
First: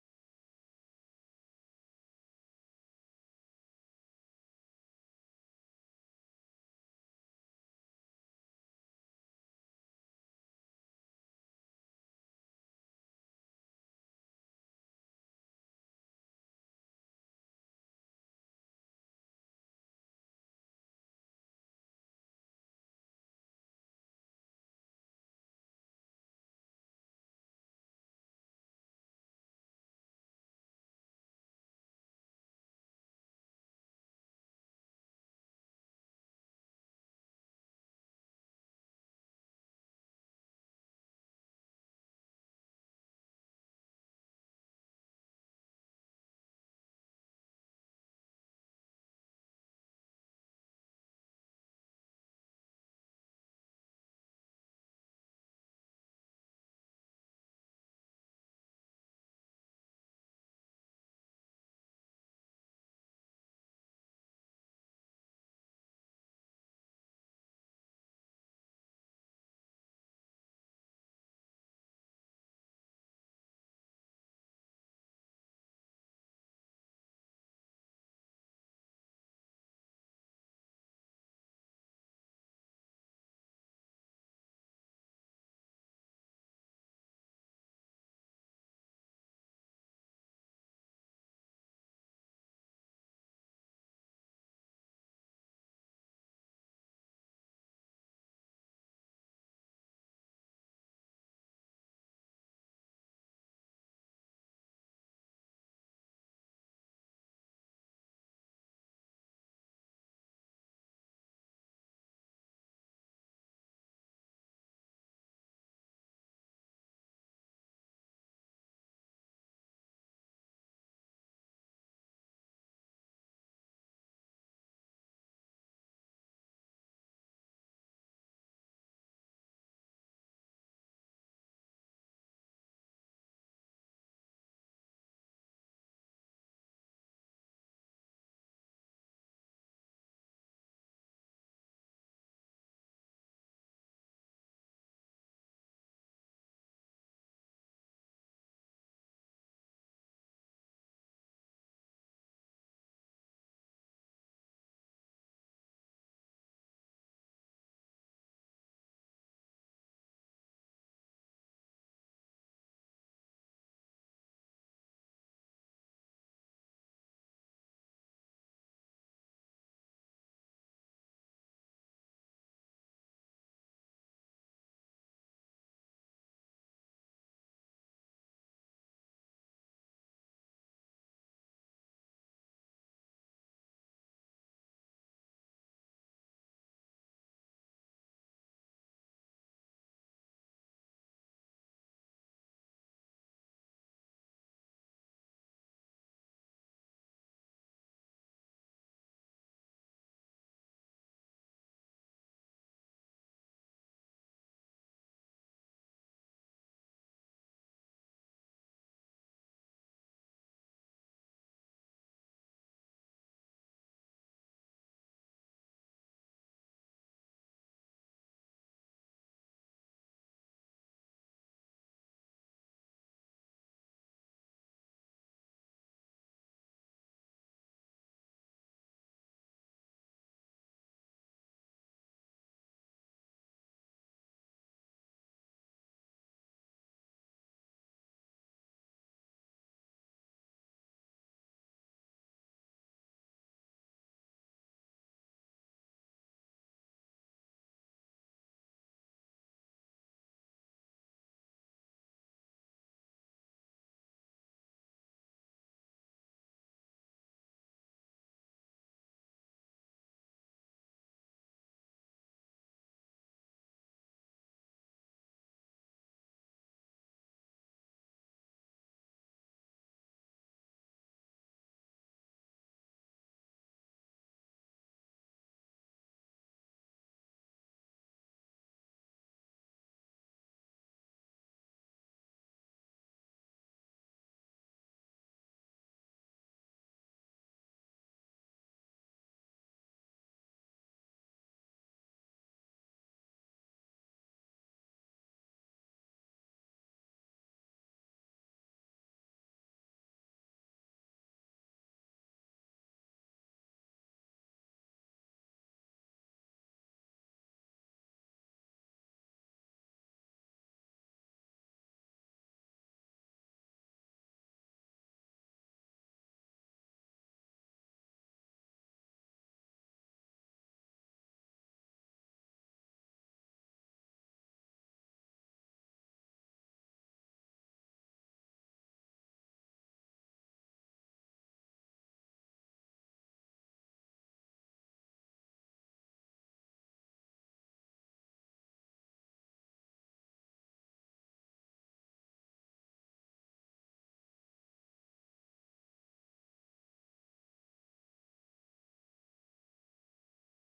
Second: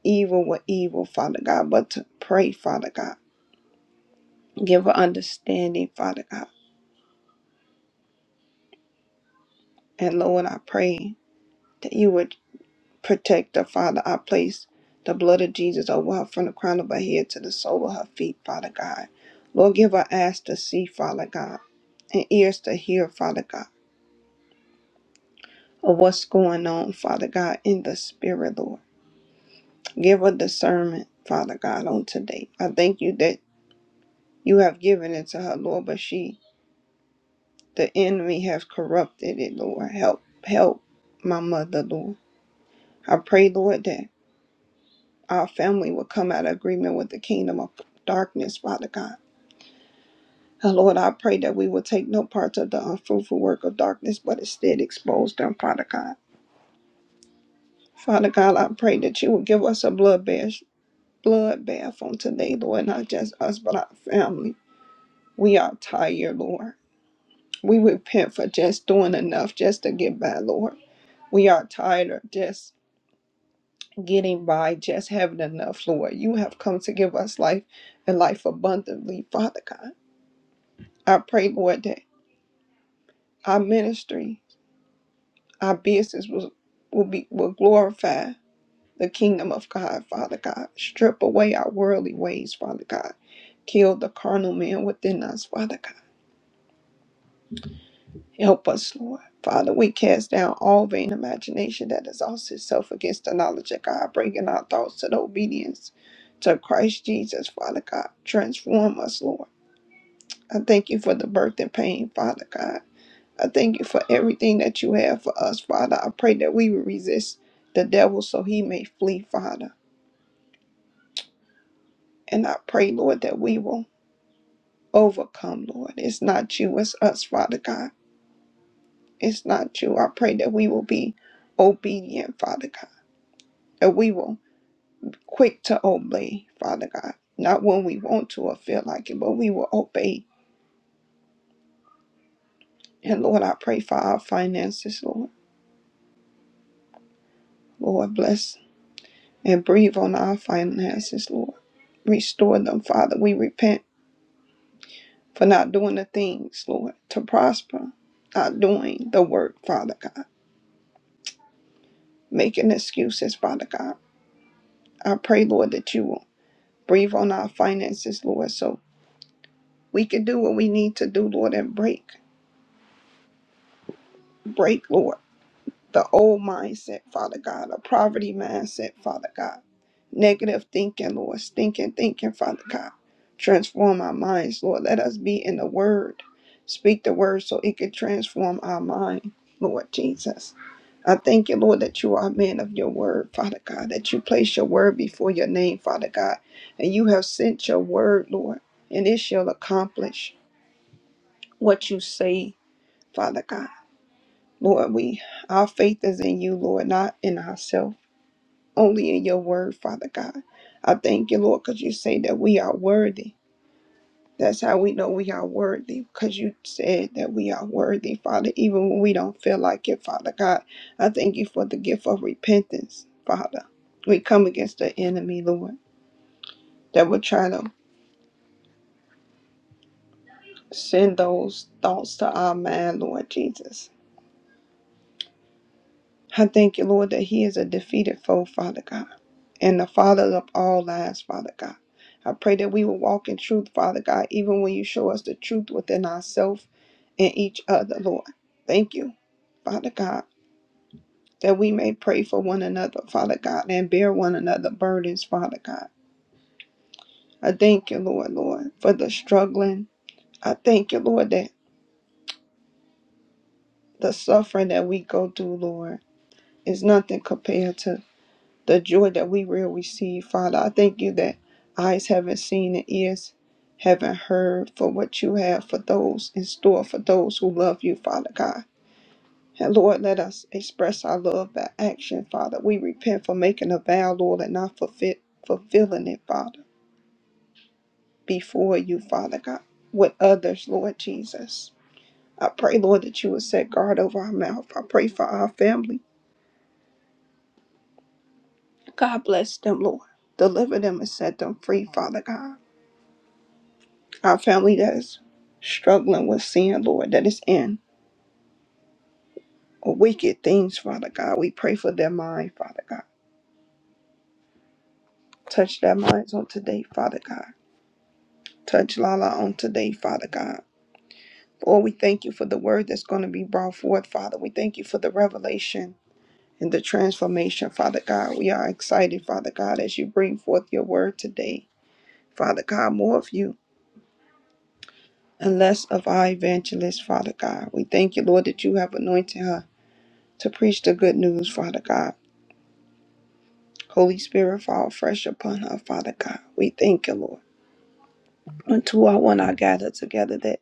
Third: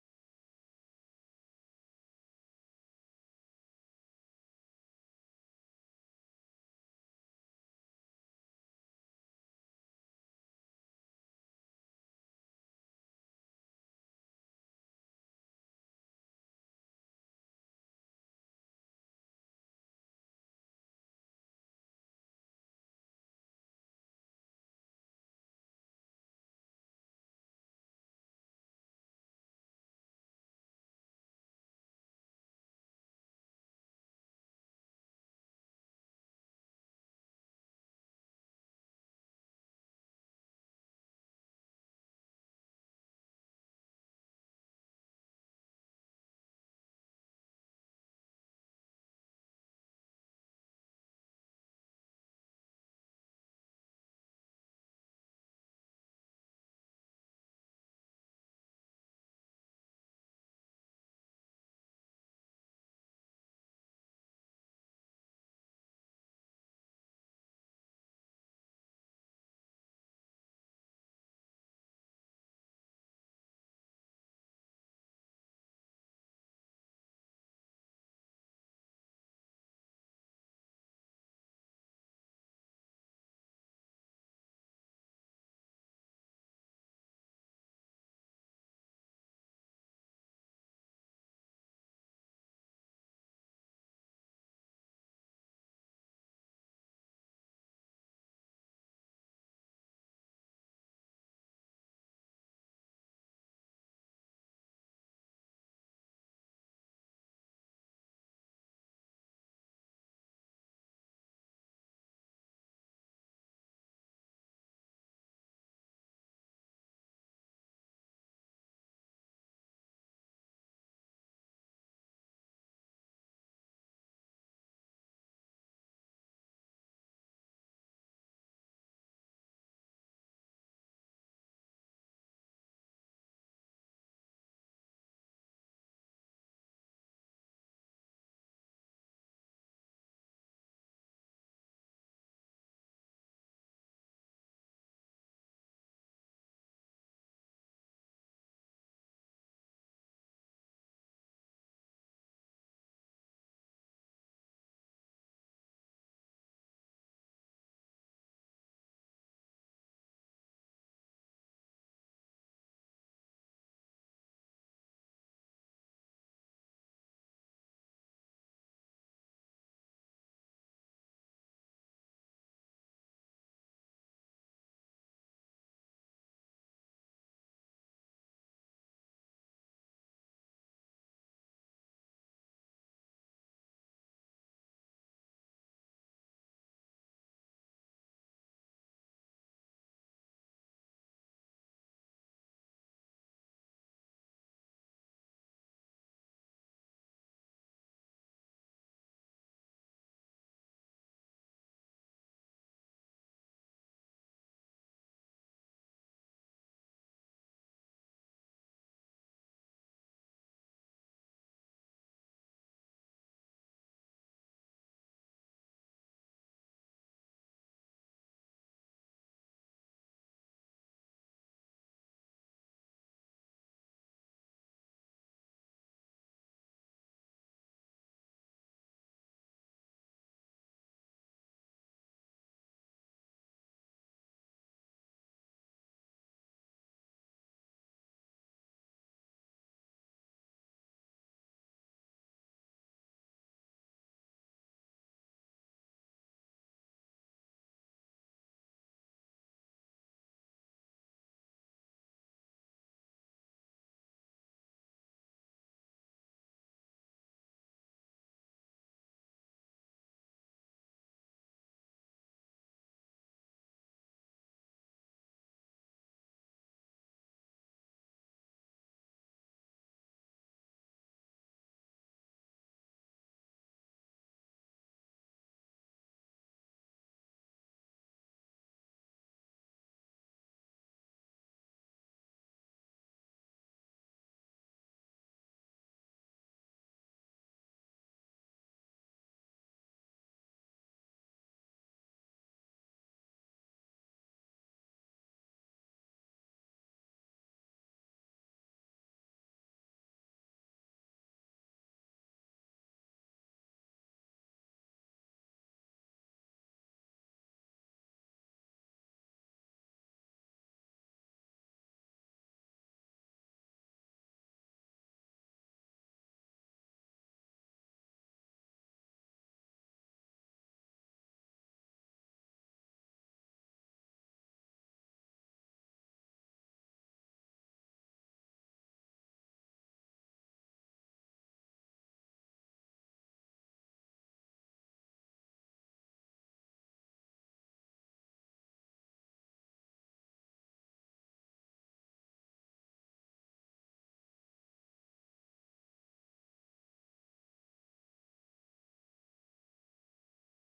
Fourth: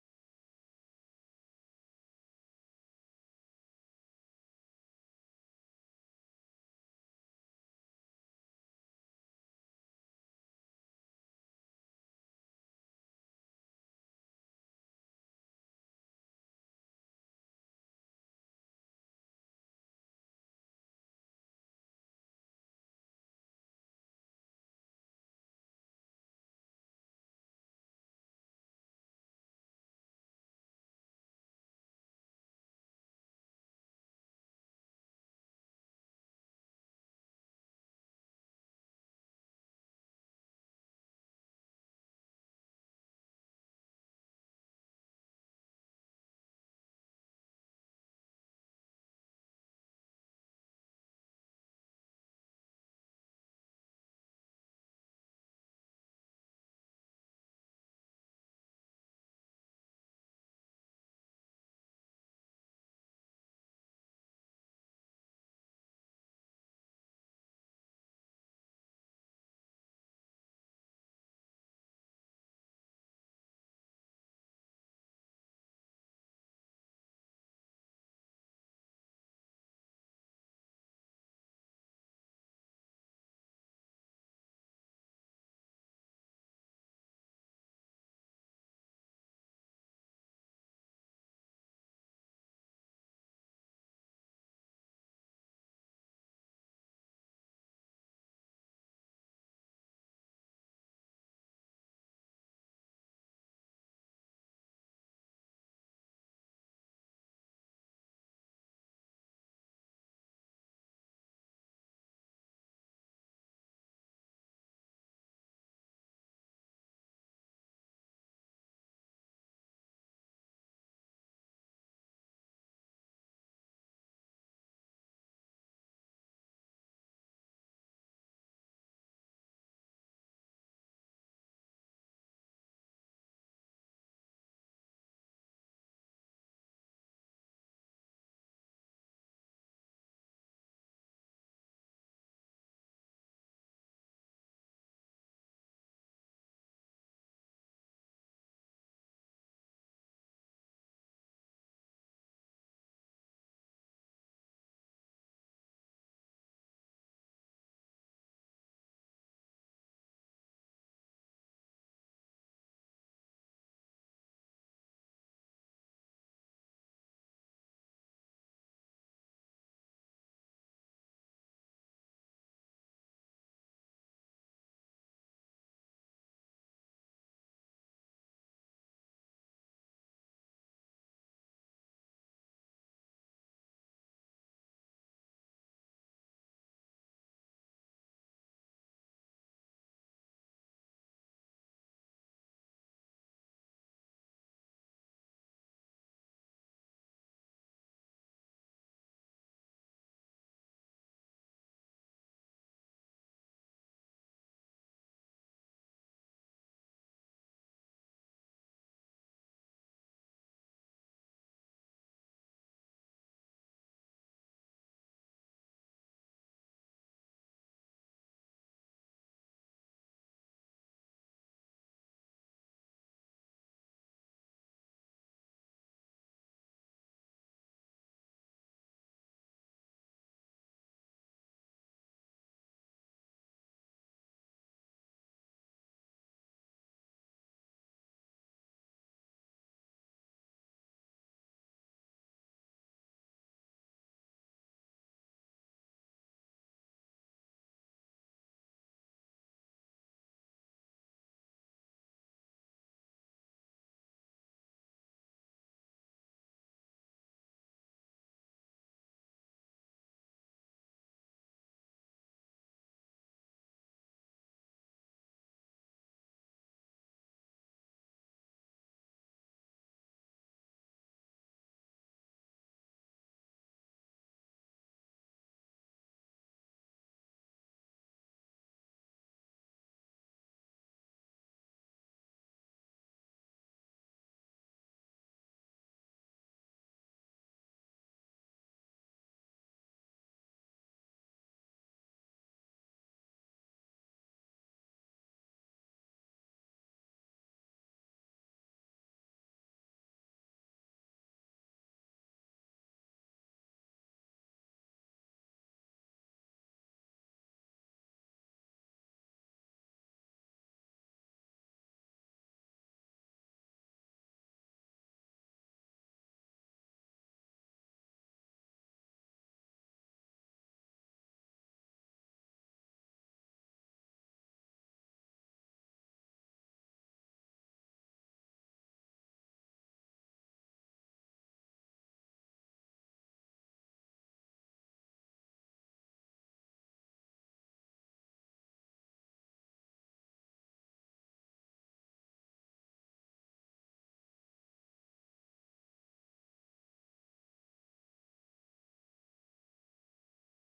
S4: evil with evil, Father God, but to pray, Father God. Give her understanding, Father God. And Lord, I pray that you would Protect her, Father. I place the blood of Jesus over her from the crown of her head to the sole of her feet, Father God. Lord, give her eyes to see, Father God, and ears to hear, Father God, of what's going on, Father God, in the spirit, Lord. Give her discernment, Father God, on today. I thank you that you have given it to her, Lord, but she, the enemy, has corrupted it, Lord. Help, help my mother, Lord. I pray, Lord, that our family will come out of agreement with the kingdom of darkness, Father God. And Lord, I pray that we will take no part of the unfruitful work of darkness, but instead expose them, Father God. Father God, I pray that you will give us a blood bath, blood bath on today, Lord, not just us, but our family. We are tired, Lord. We repent for just doing enough just to get by, Lord. We are tired of just getting by, just having enough, Lord. You have come to give us life and life abundantly, Father God. I pray, Lord, that our ministry, our business will, will be will glorify the kingdom of God, Father God. Strip away our worldly ways, Father God. Kill the carnal man within us, Father God. Help us, Lord. Father, we cast down all vain imagination that exalts itself against the knowledge of God, bringing our thoughts to the obedience to Christ Jesus, Father God. Transform us, Lord. I thank you for the birth and pain, Father God. I thank you for everything that you have for us, Father. I pray that we will resist the devil so he may flee, Father. And I pray, Lord, that we will overcome, Lord. It's not you, it's us, Father God. It's not you. I pray that we will be obedient, Father God. That we will quick to obey, Father God. Not when we want to or feel like it, but we will obey. And Lord, I pray for our finances, Lord. Lord, bless and breathe on our finances, Lord. Restore them, Father. We repent for not doing the things, Lord, to prosper, not doing the work, Father God, making excuses, Father God. I pray, Lord, that you will breathe on our finances, Lord, so we can do what we need to do, Lord, and break, break, Lord. the old mindset, Father God, a poverty mindset, Father God. Negative thinking, Lord, stinking thinking, Father God. Transform our minds, Lord. Let us be in the Word. Speak the Word so it can transform our mind, Lord Jesus. I thank you, Lord, that you are a man of your word, Father God, that you place your word before your name, Father God, and you have sent your word, Lord, and it shall accomplish what you say, Father God. Lord, we our faith is in you, Lord, not in ourselves, only in your word, Father God. I thank you, Lord, because you say that we are worthy. That's how we know we are worthy, because you said that we are worthy, Father, even when we don't feel like it, Father God. I thank you for the gift of repentance, Father. We come against the enemy, Lord, that will try to send those thoughts to our mind, Lord Jesus. I thank you, Lord, that he is a defeated foe, Father God. and the Father of all lies, Father God. I pray that we will walk in truth, Father God, even when you show us the truth within ourselves and each other, Lord. Thank you, Father God, that we may pray for one another, Father God, and bear one another burdens, Father God. I thank you, Lord, Lord, for the struggling. I thank you, Lord, that the suffering that we go through, Lord, is nothing compared to the joy that we will receive, Father. I thank you that eyes haven't seen and ears haven't heard for what you have for those in store for those who love you, Father God. And Lord, let us express our love by action, Father. We repent for making a vow, Lord, and not fulfill, fulfilling it, Father, before you, Father God, with others, Lord Jesus. I pray, Lord, that you would set guard over our mouth. I pray for our family. God bless them, Lord. Deliver them and set them free, Father God. Our family that's struggling with sin, Lord, that is in or wicked things, Father God. We pray for their mind, Father God. Touch their minds on today, Father God. Touch Lala on today, Father God. Lord, we thank you for the word that's going to be brought forth, Father. We thank you for the revelation and the transformation, Father God. We are excited, Father God, as you bring forth your word today, Father God. More of you and less of our evangelist, Father God. We thank you, Lord, that you have anointed her to preach the good news, Father God. Holy Spirit, fall fresh upon her, Father God. We thank you, Lord. Unto our one I gather together that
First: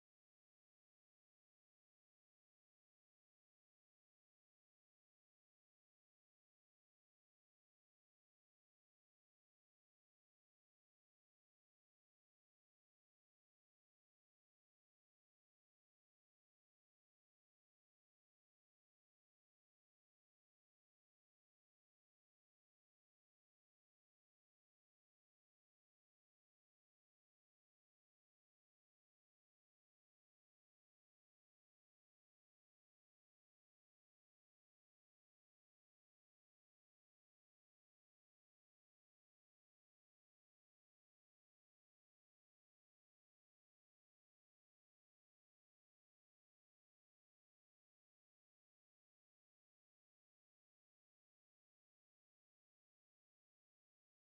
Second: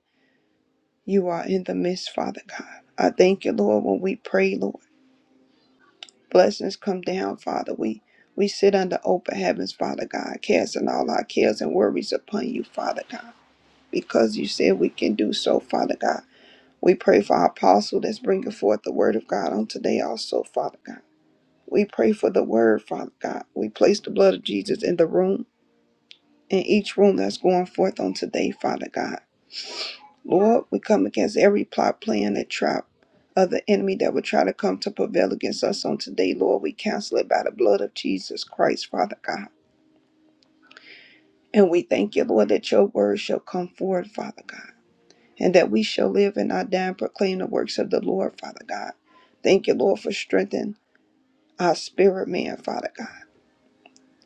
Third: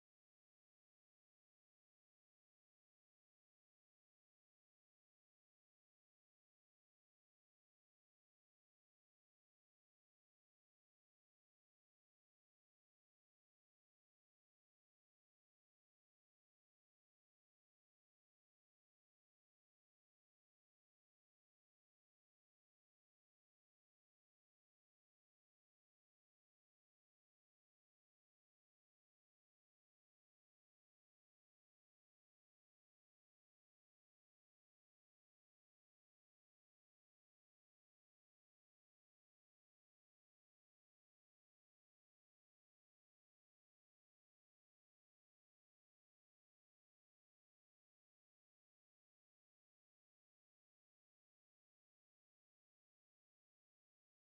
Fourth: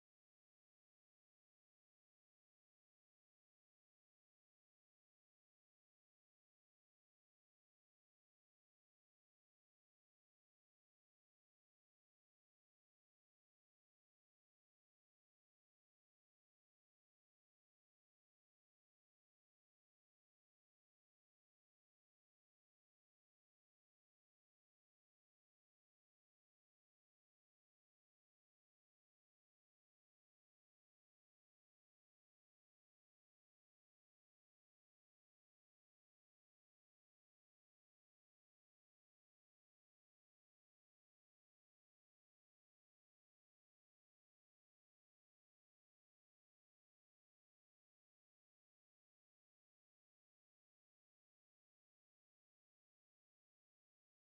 S4: you are in the midst, Father God. I thank you, Lord, when we pray, Lord. Blessings come down, Father. We we sit under open heavens, Father God, casting all our cares and worries upon you, Father God, because you said we can do so, Father God. We pray for our apostle that's bringing forth the word of God on today also, Father God. We pray for the word, Father God. We place the blood of Jesus in the room in each room that's going forth on today, Father God. Lord, we come against every plot, plan, and trap of the enemy that would try to come to prevail against us on today, Lord. We cancel it by the blood of Jesus Christ, Father God. And we thank you, Lord, that your word shall come forward, Father God, and that we shall live and not die and proclaim the works of the Lord, Father God. Thank you, Lord, for strengthening our spirit, man, Father God.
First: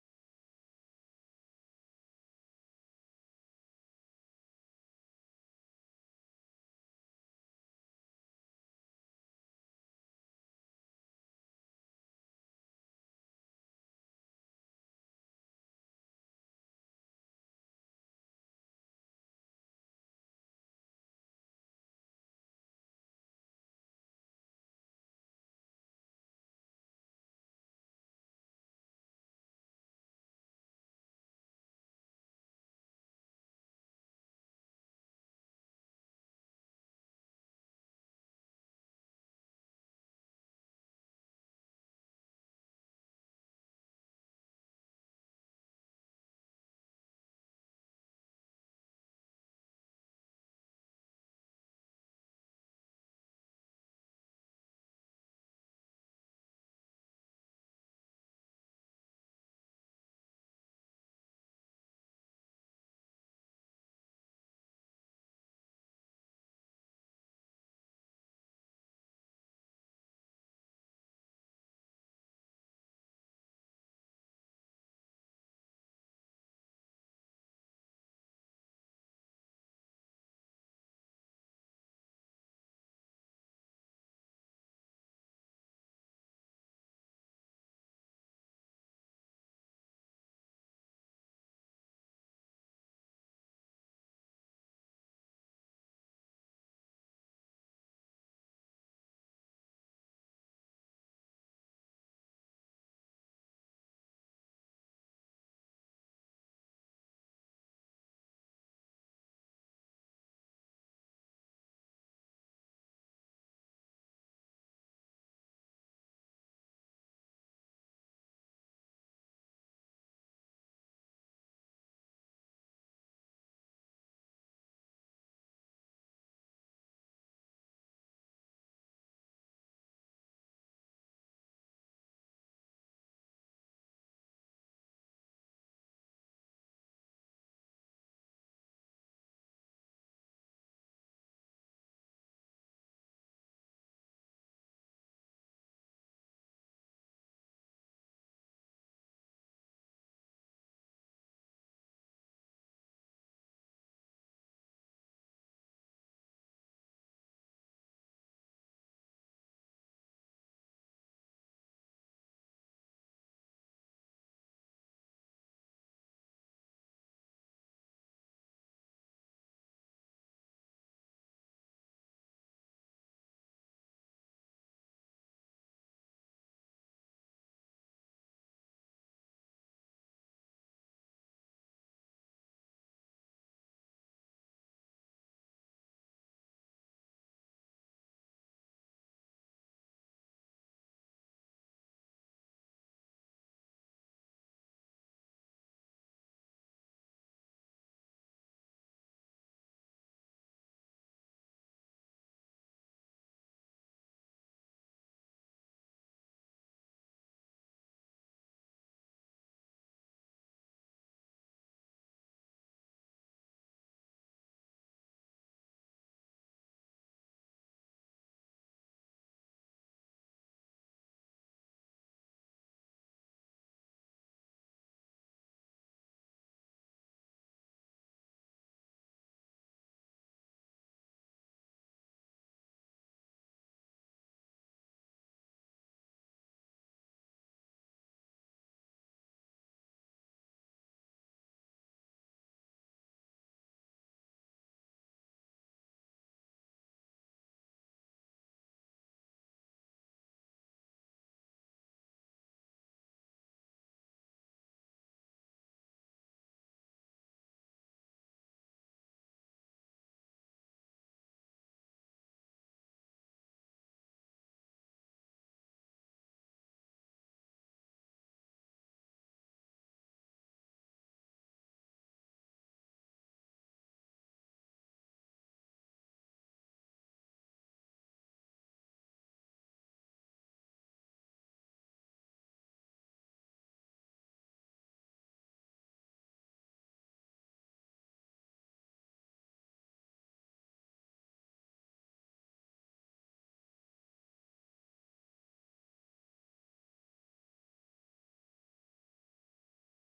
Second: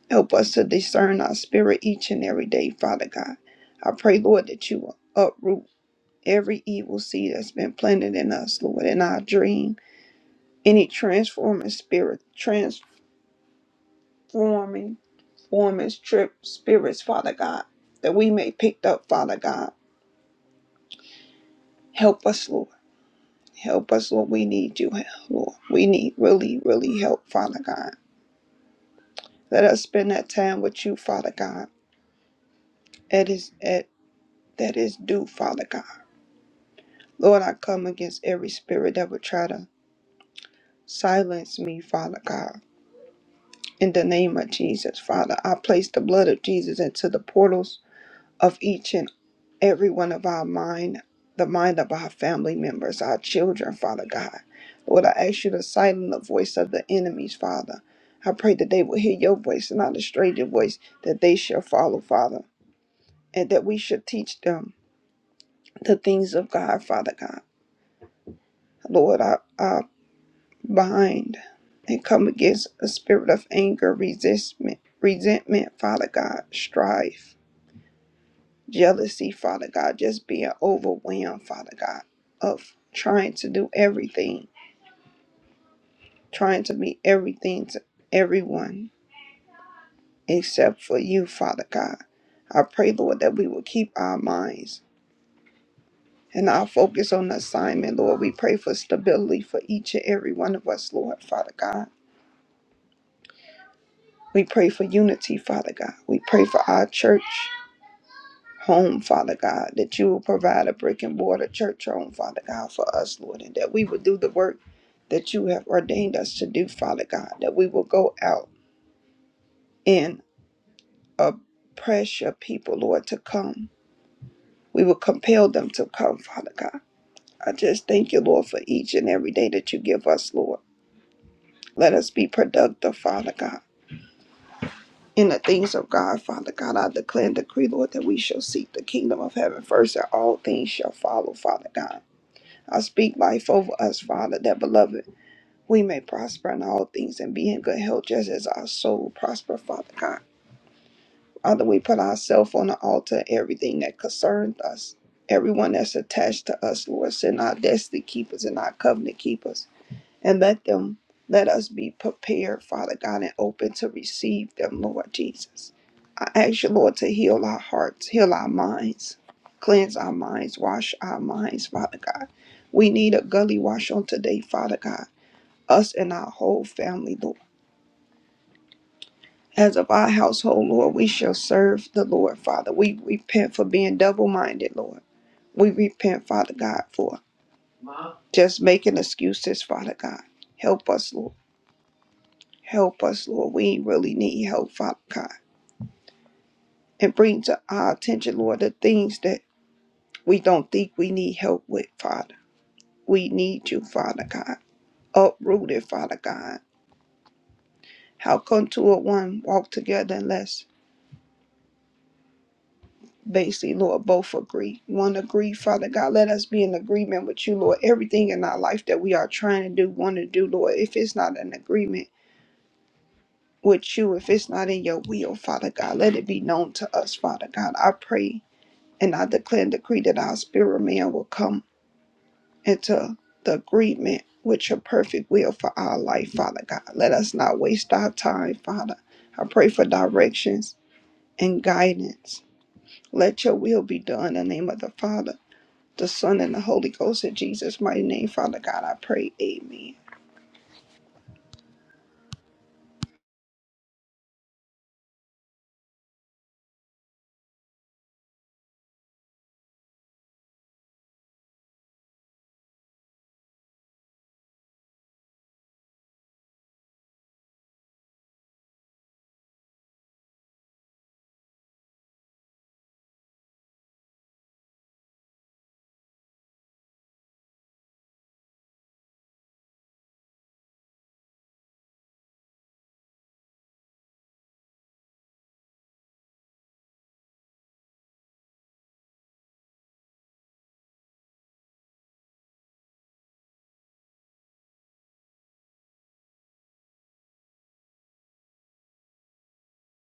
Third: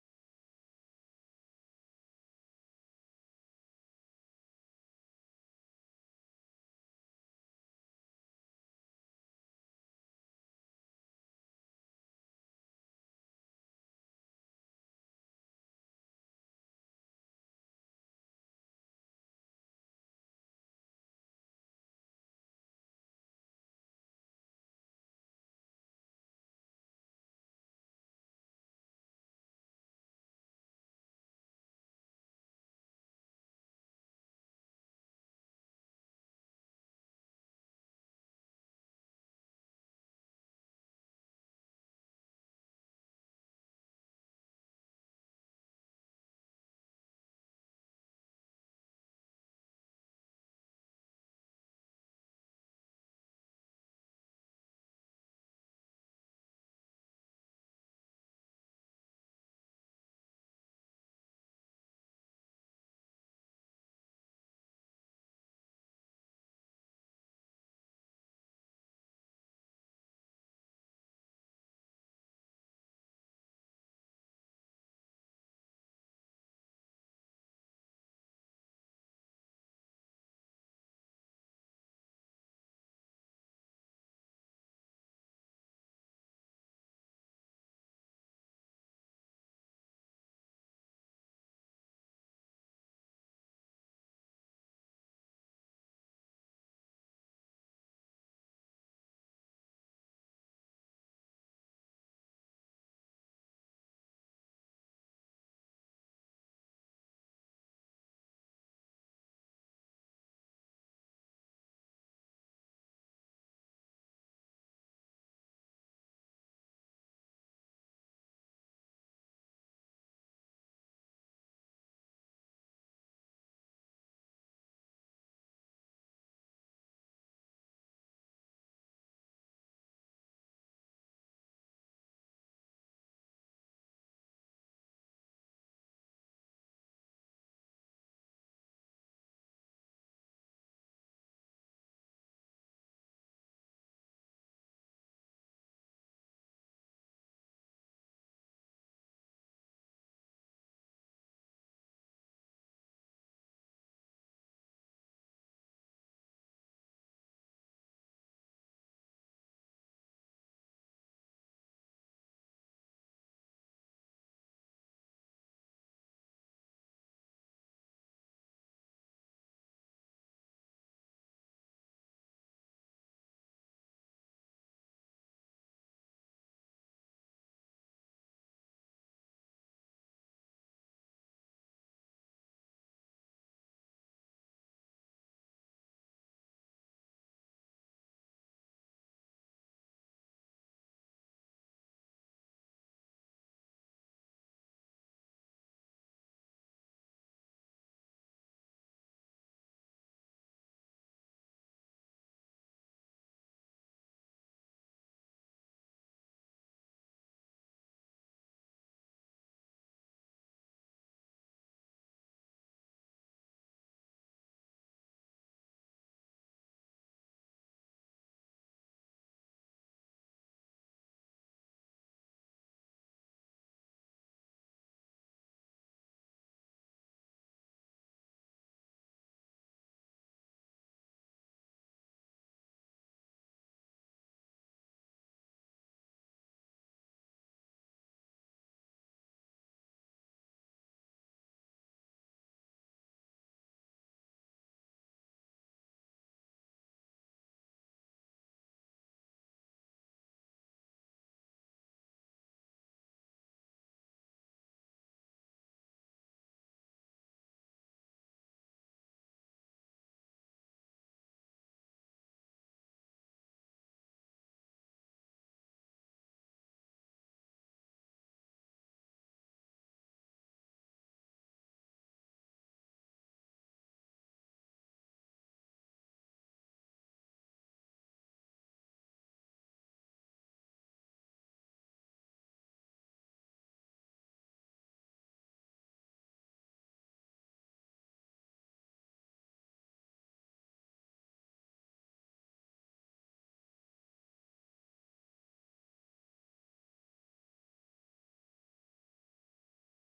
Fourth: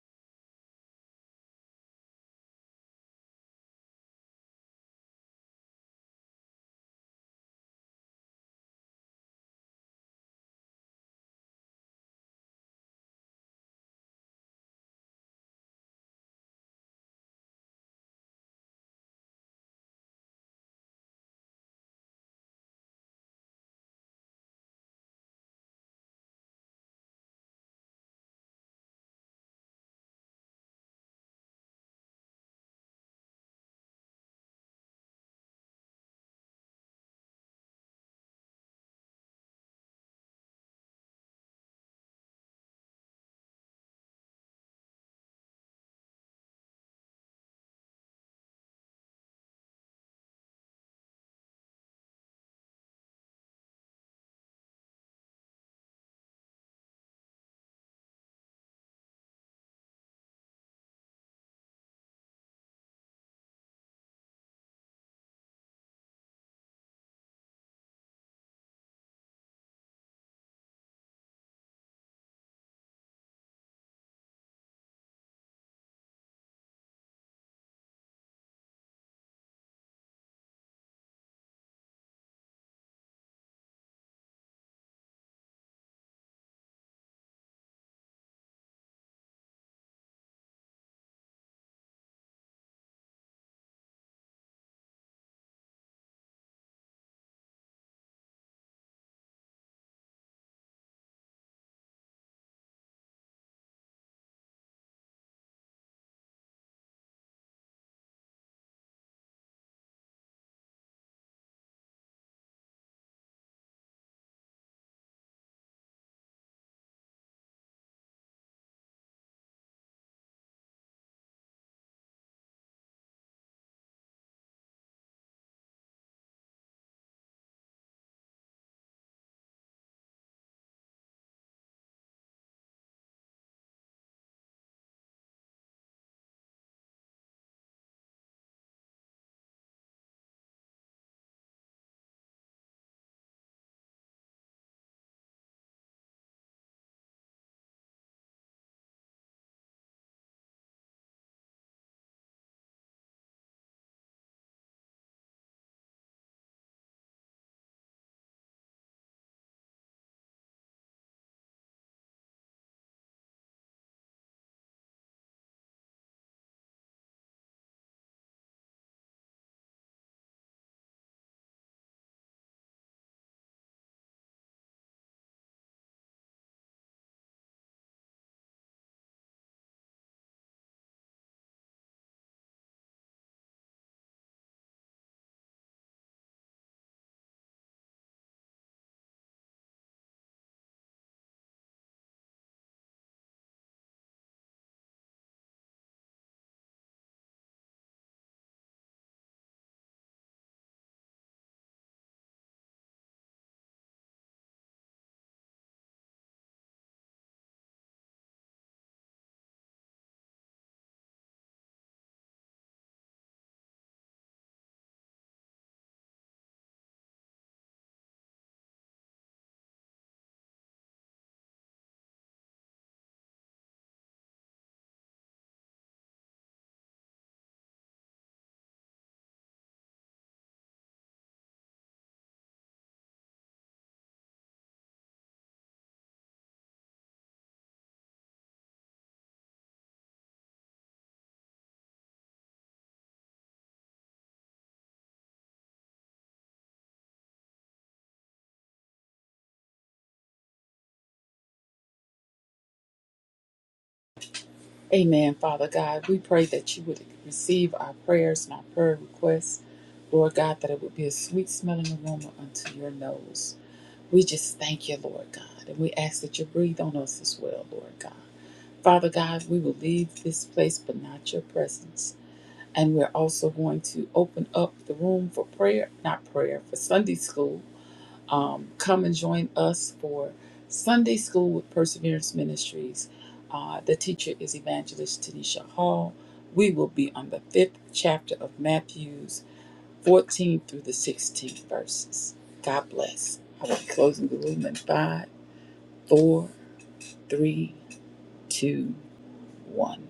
S4: Help us to discern our spirit each and every day, Father God. I pray, Lord, that you will uproot. every evil seed that's been planted in us, Lord, in our dream, any transforming spirit, transforming, forming trip spirits, Father God, that we may pick up, Father God. Help us, Lord. Help us, Lord. We need you, Lord. We need really, really help, Father God. Let us spend that time with you, Father God. It is at that is due, Father God. Lord, I come against every spirit that would try to silence me, Father God In the name of Jesus, Father, I place the blood of Jesus into the portals of each and every one of our mind, the mind of our family members, our children, Father God. Lord, I ask you to silence the voice of the enemies, Father. I pray that they will hear your voice and not a stranger voice that they shall follow, Father, and that we should teach them the things of God, Father God. Lord, I, I bind and come against a spirit of anger, resentment, resentment, Father God, strife jealousy, Father God, just being overwhelmed, Father God, of trying to do everything, trying to be everything to everyone except for you, Father God. I pray, Lord, that we will keep our minds and our focus on the assignment, Lord. We pray for stability for each and every one of us, Lord, Father God. We pray for unity, Father God. We pray for our church. home, Father God, that you will provide a brick and mortar church home, Father God, for us, Lord, and that we will do the work that you have ordained us to do, Father God, that we will go out and oppress your people, Lord, to come. We will compel them to come, Father God. I just thank you, Lord, for each and every day that you give us, Lord. Let us be productive, Father God. In the things of God, Father God, I declare and decree, Lord, that we shall seek the kingdom of heaven first, and all things shall follow, Father God. I speak life over us, Father, that beloved, we may prosper in all things and be in good health just as our soul prosper, Father God. Father, we put ourselves on the altar, everything that concerns us, everyone that's attached to us, Lord, send our destiny keepers and our covenant keepers, and let them, let us be prepared, Father God, and open to receive them, Lord Jesus. I ask you, Lord, to heal our hearts, heal our minds, cleanse our minds, wash our minds, Father God. We need a gully wash on today, Father God, us and our whole family, Lord. As of our household, Lord, we shall serve the Lord, Father. We repent for being double minded, Lord. We repent, Father God, for just making excuses, Father God. Help us, Lord. Help us, Lord. We really need help, Father God. And bring to our attention, Lord, the things that we don't think we need help with, Father. We need you, Father God. Uprooted, Father God. How come two or one walk together unless Basically, Lord, both agree. One agree, Father God, let us be in agreement with you, Lord. Everything in our life that we are trying to do, want to do, Lord, if it's not an agreement with you, if it's not in your will, Father God, let it be known to us, Father God. I pray and I declare and decree that our spirit man will come into the agreement with your perfect will for our life, Father God. Let us not waste our time, Father. I pray for directions and guidance. Let your will be done in the name of the Father. the Son, and the Holy Ghost. In Jesus' mighty name, Father God, I pray. Amen.
S1: Amen, Father God. We pray that you would receive our prayers and our prayer requests. Lord God, that it would be a sweet smelling aroma unto your nose. We just thank you, Lord God, and we ask that you breathe on us as well, Lord God. Father God, we will leave this place but not your presence. And we're also going to open up the room for prayer, not prayer, for Sunday school um, come and join us for Sunday School with Perseverance Ministries. Uh, the teacher is Evangelist Tanisha Hall. We will be on the fifth chapter of Matthew's 14 through the 16th verses. God bless. I will be closing the room in five, four, three, two, one.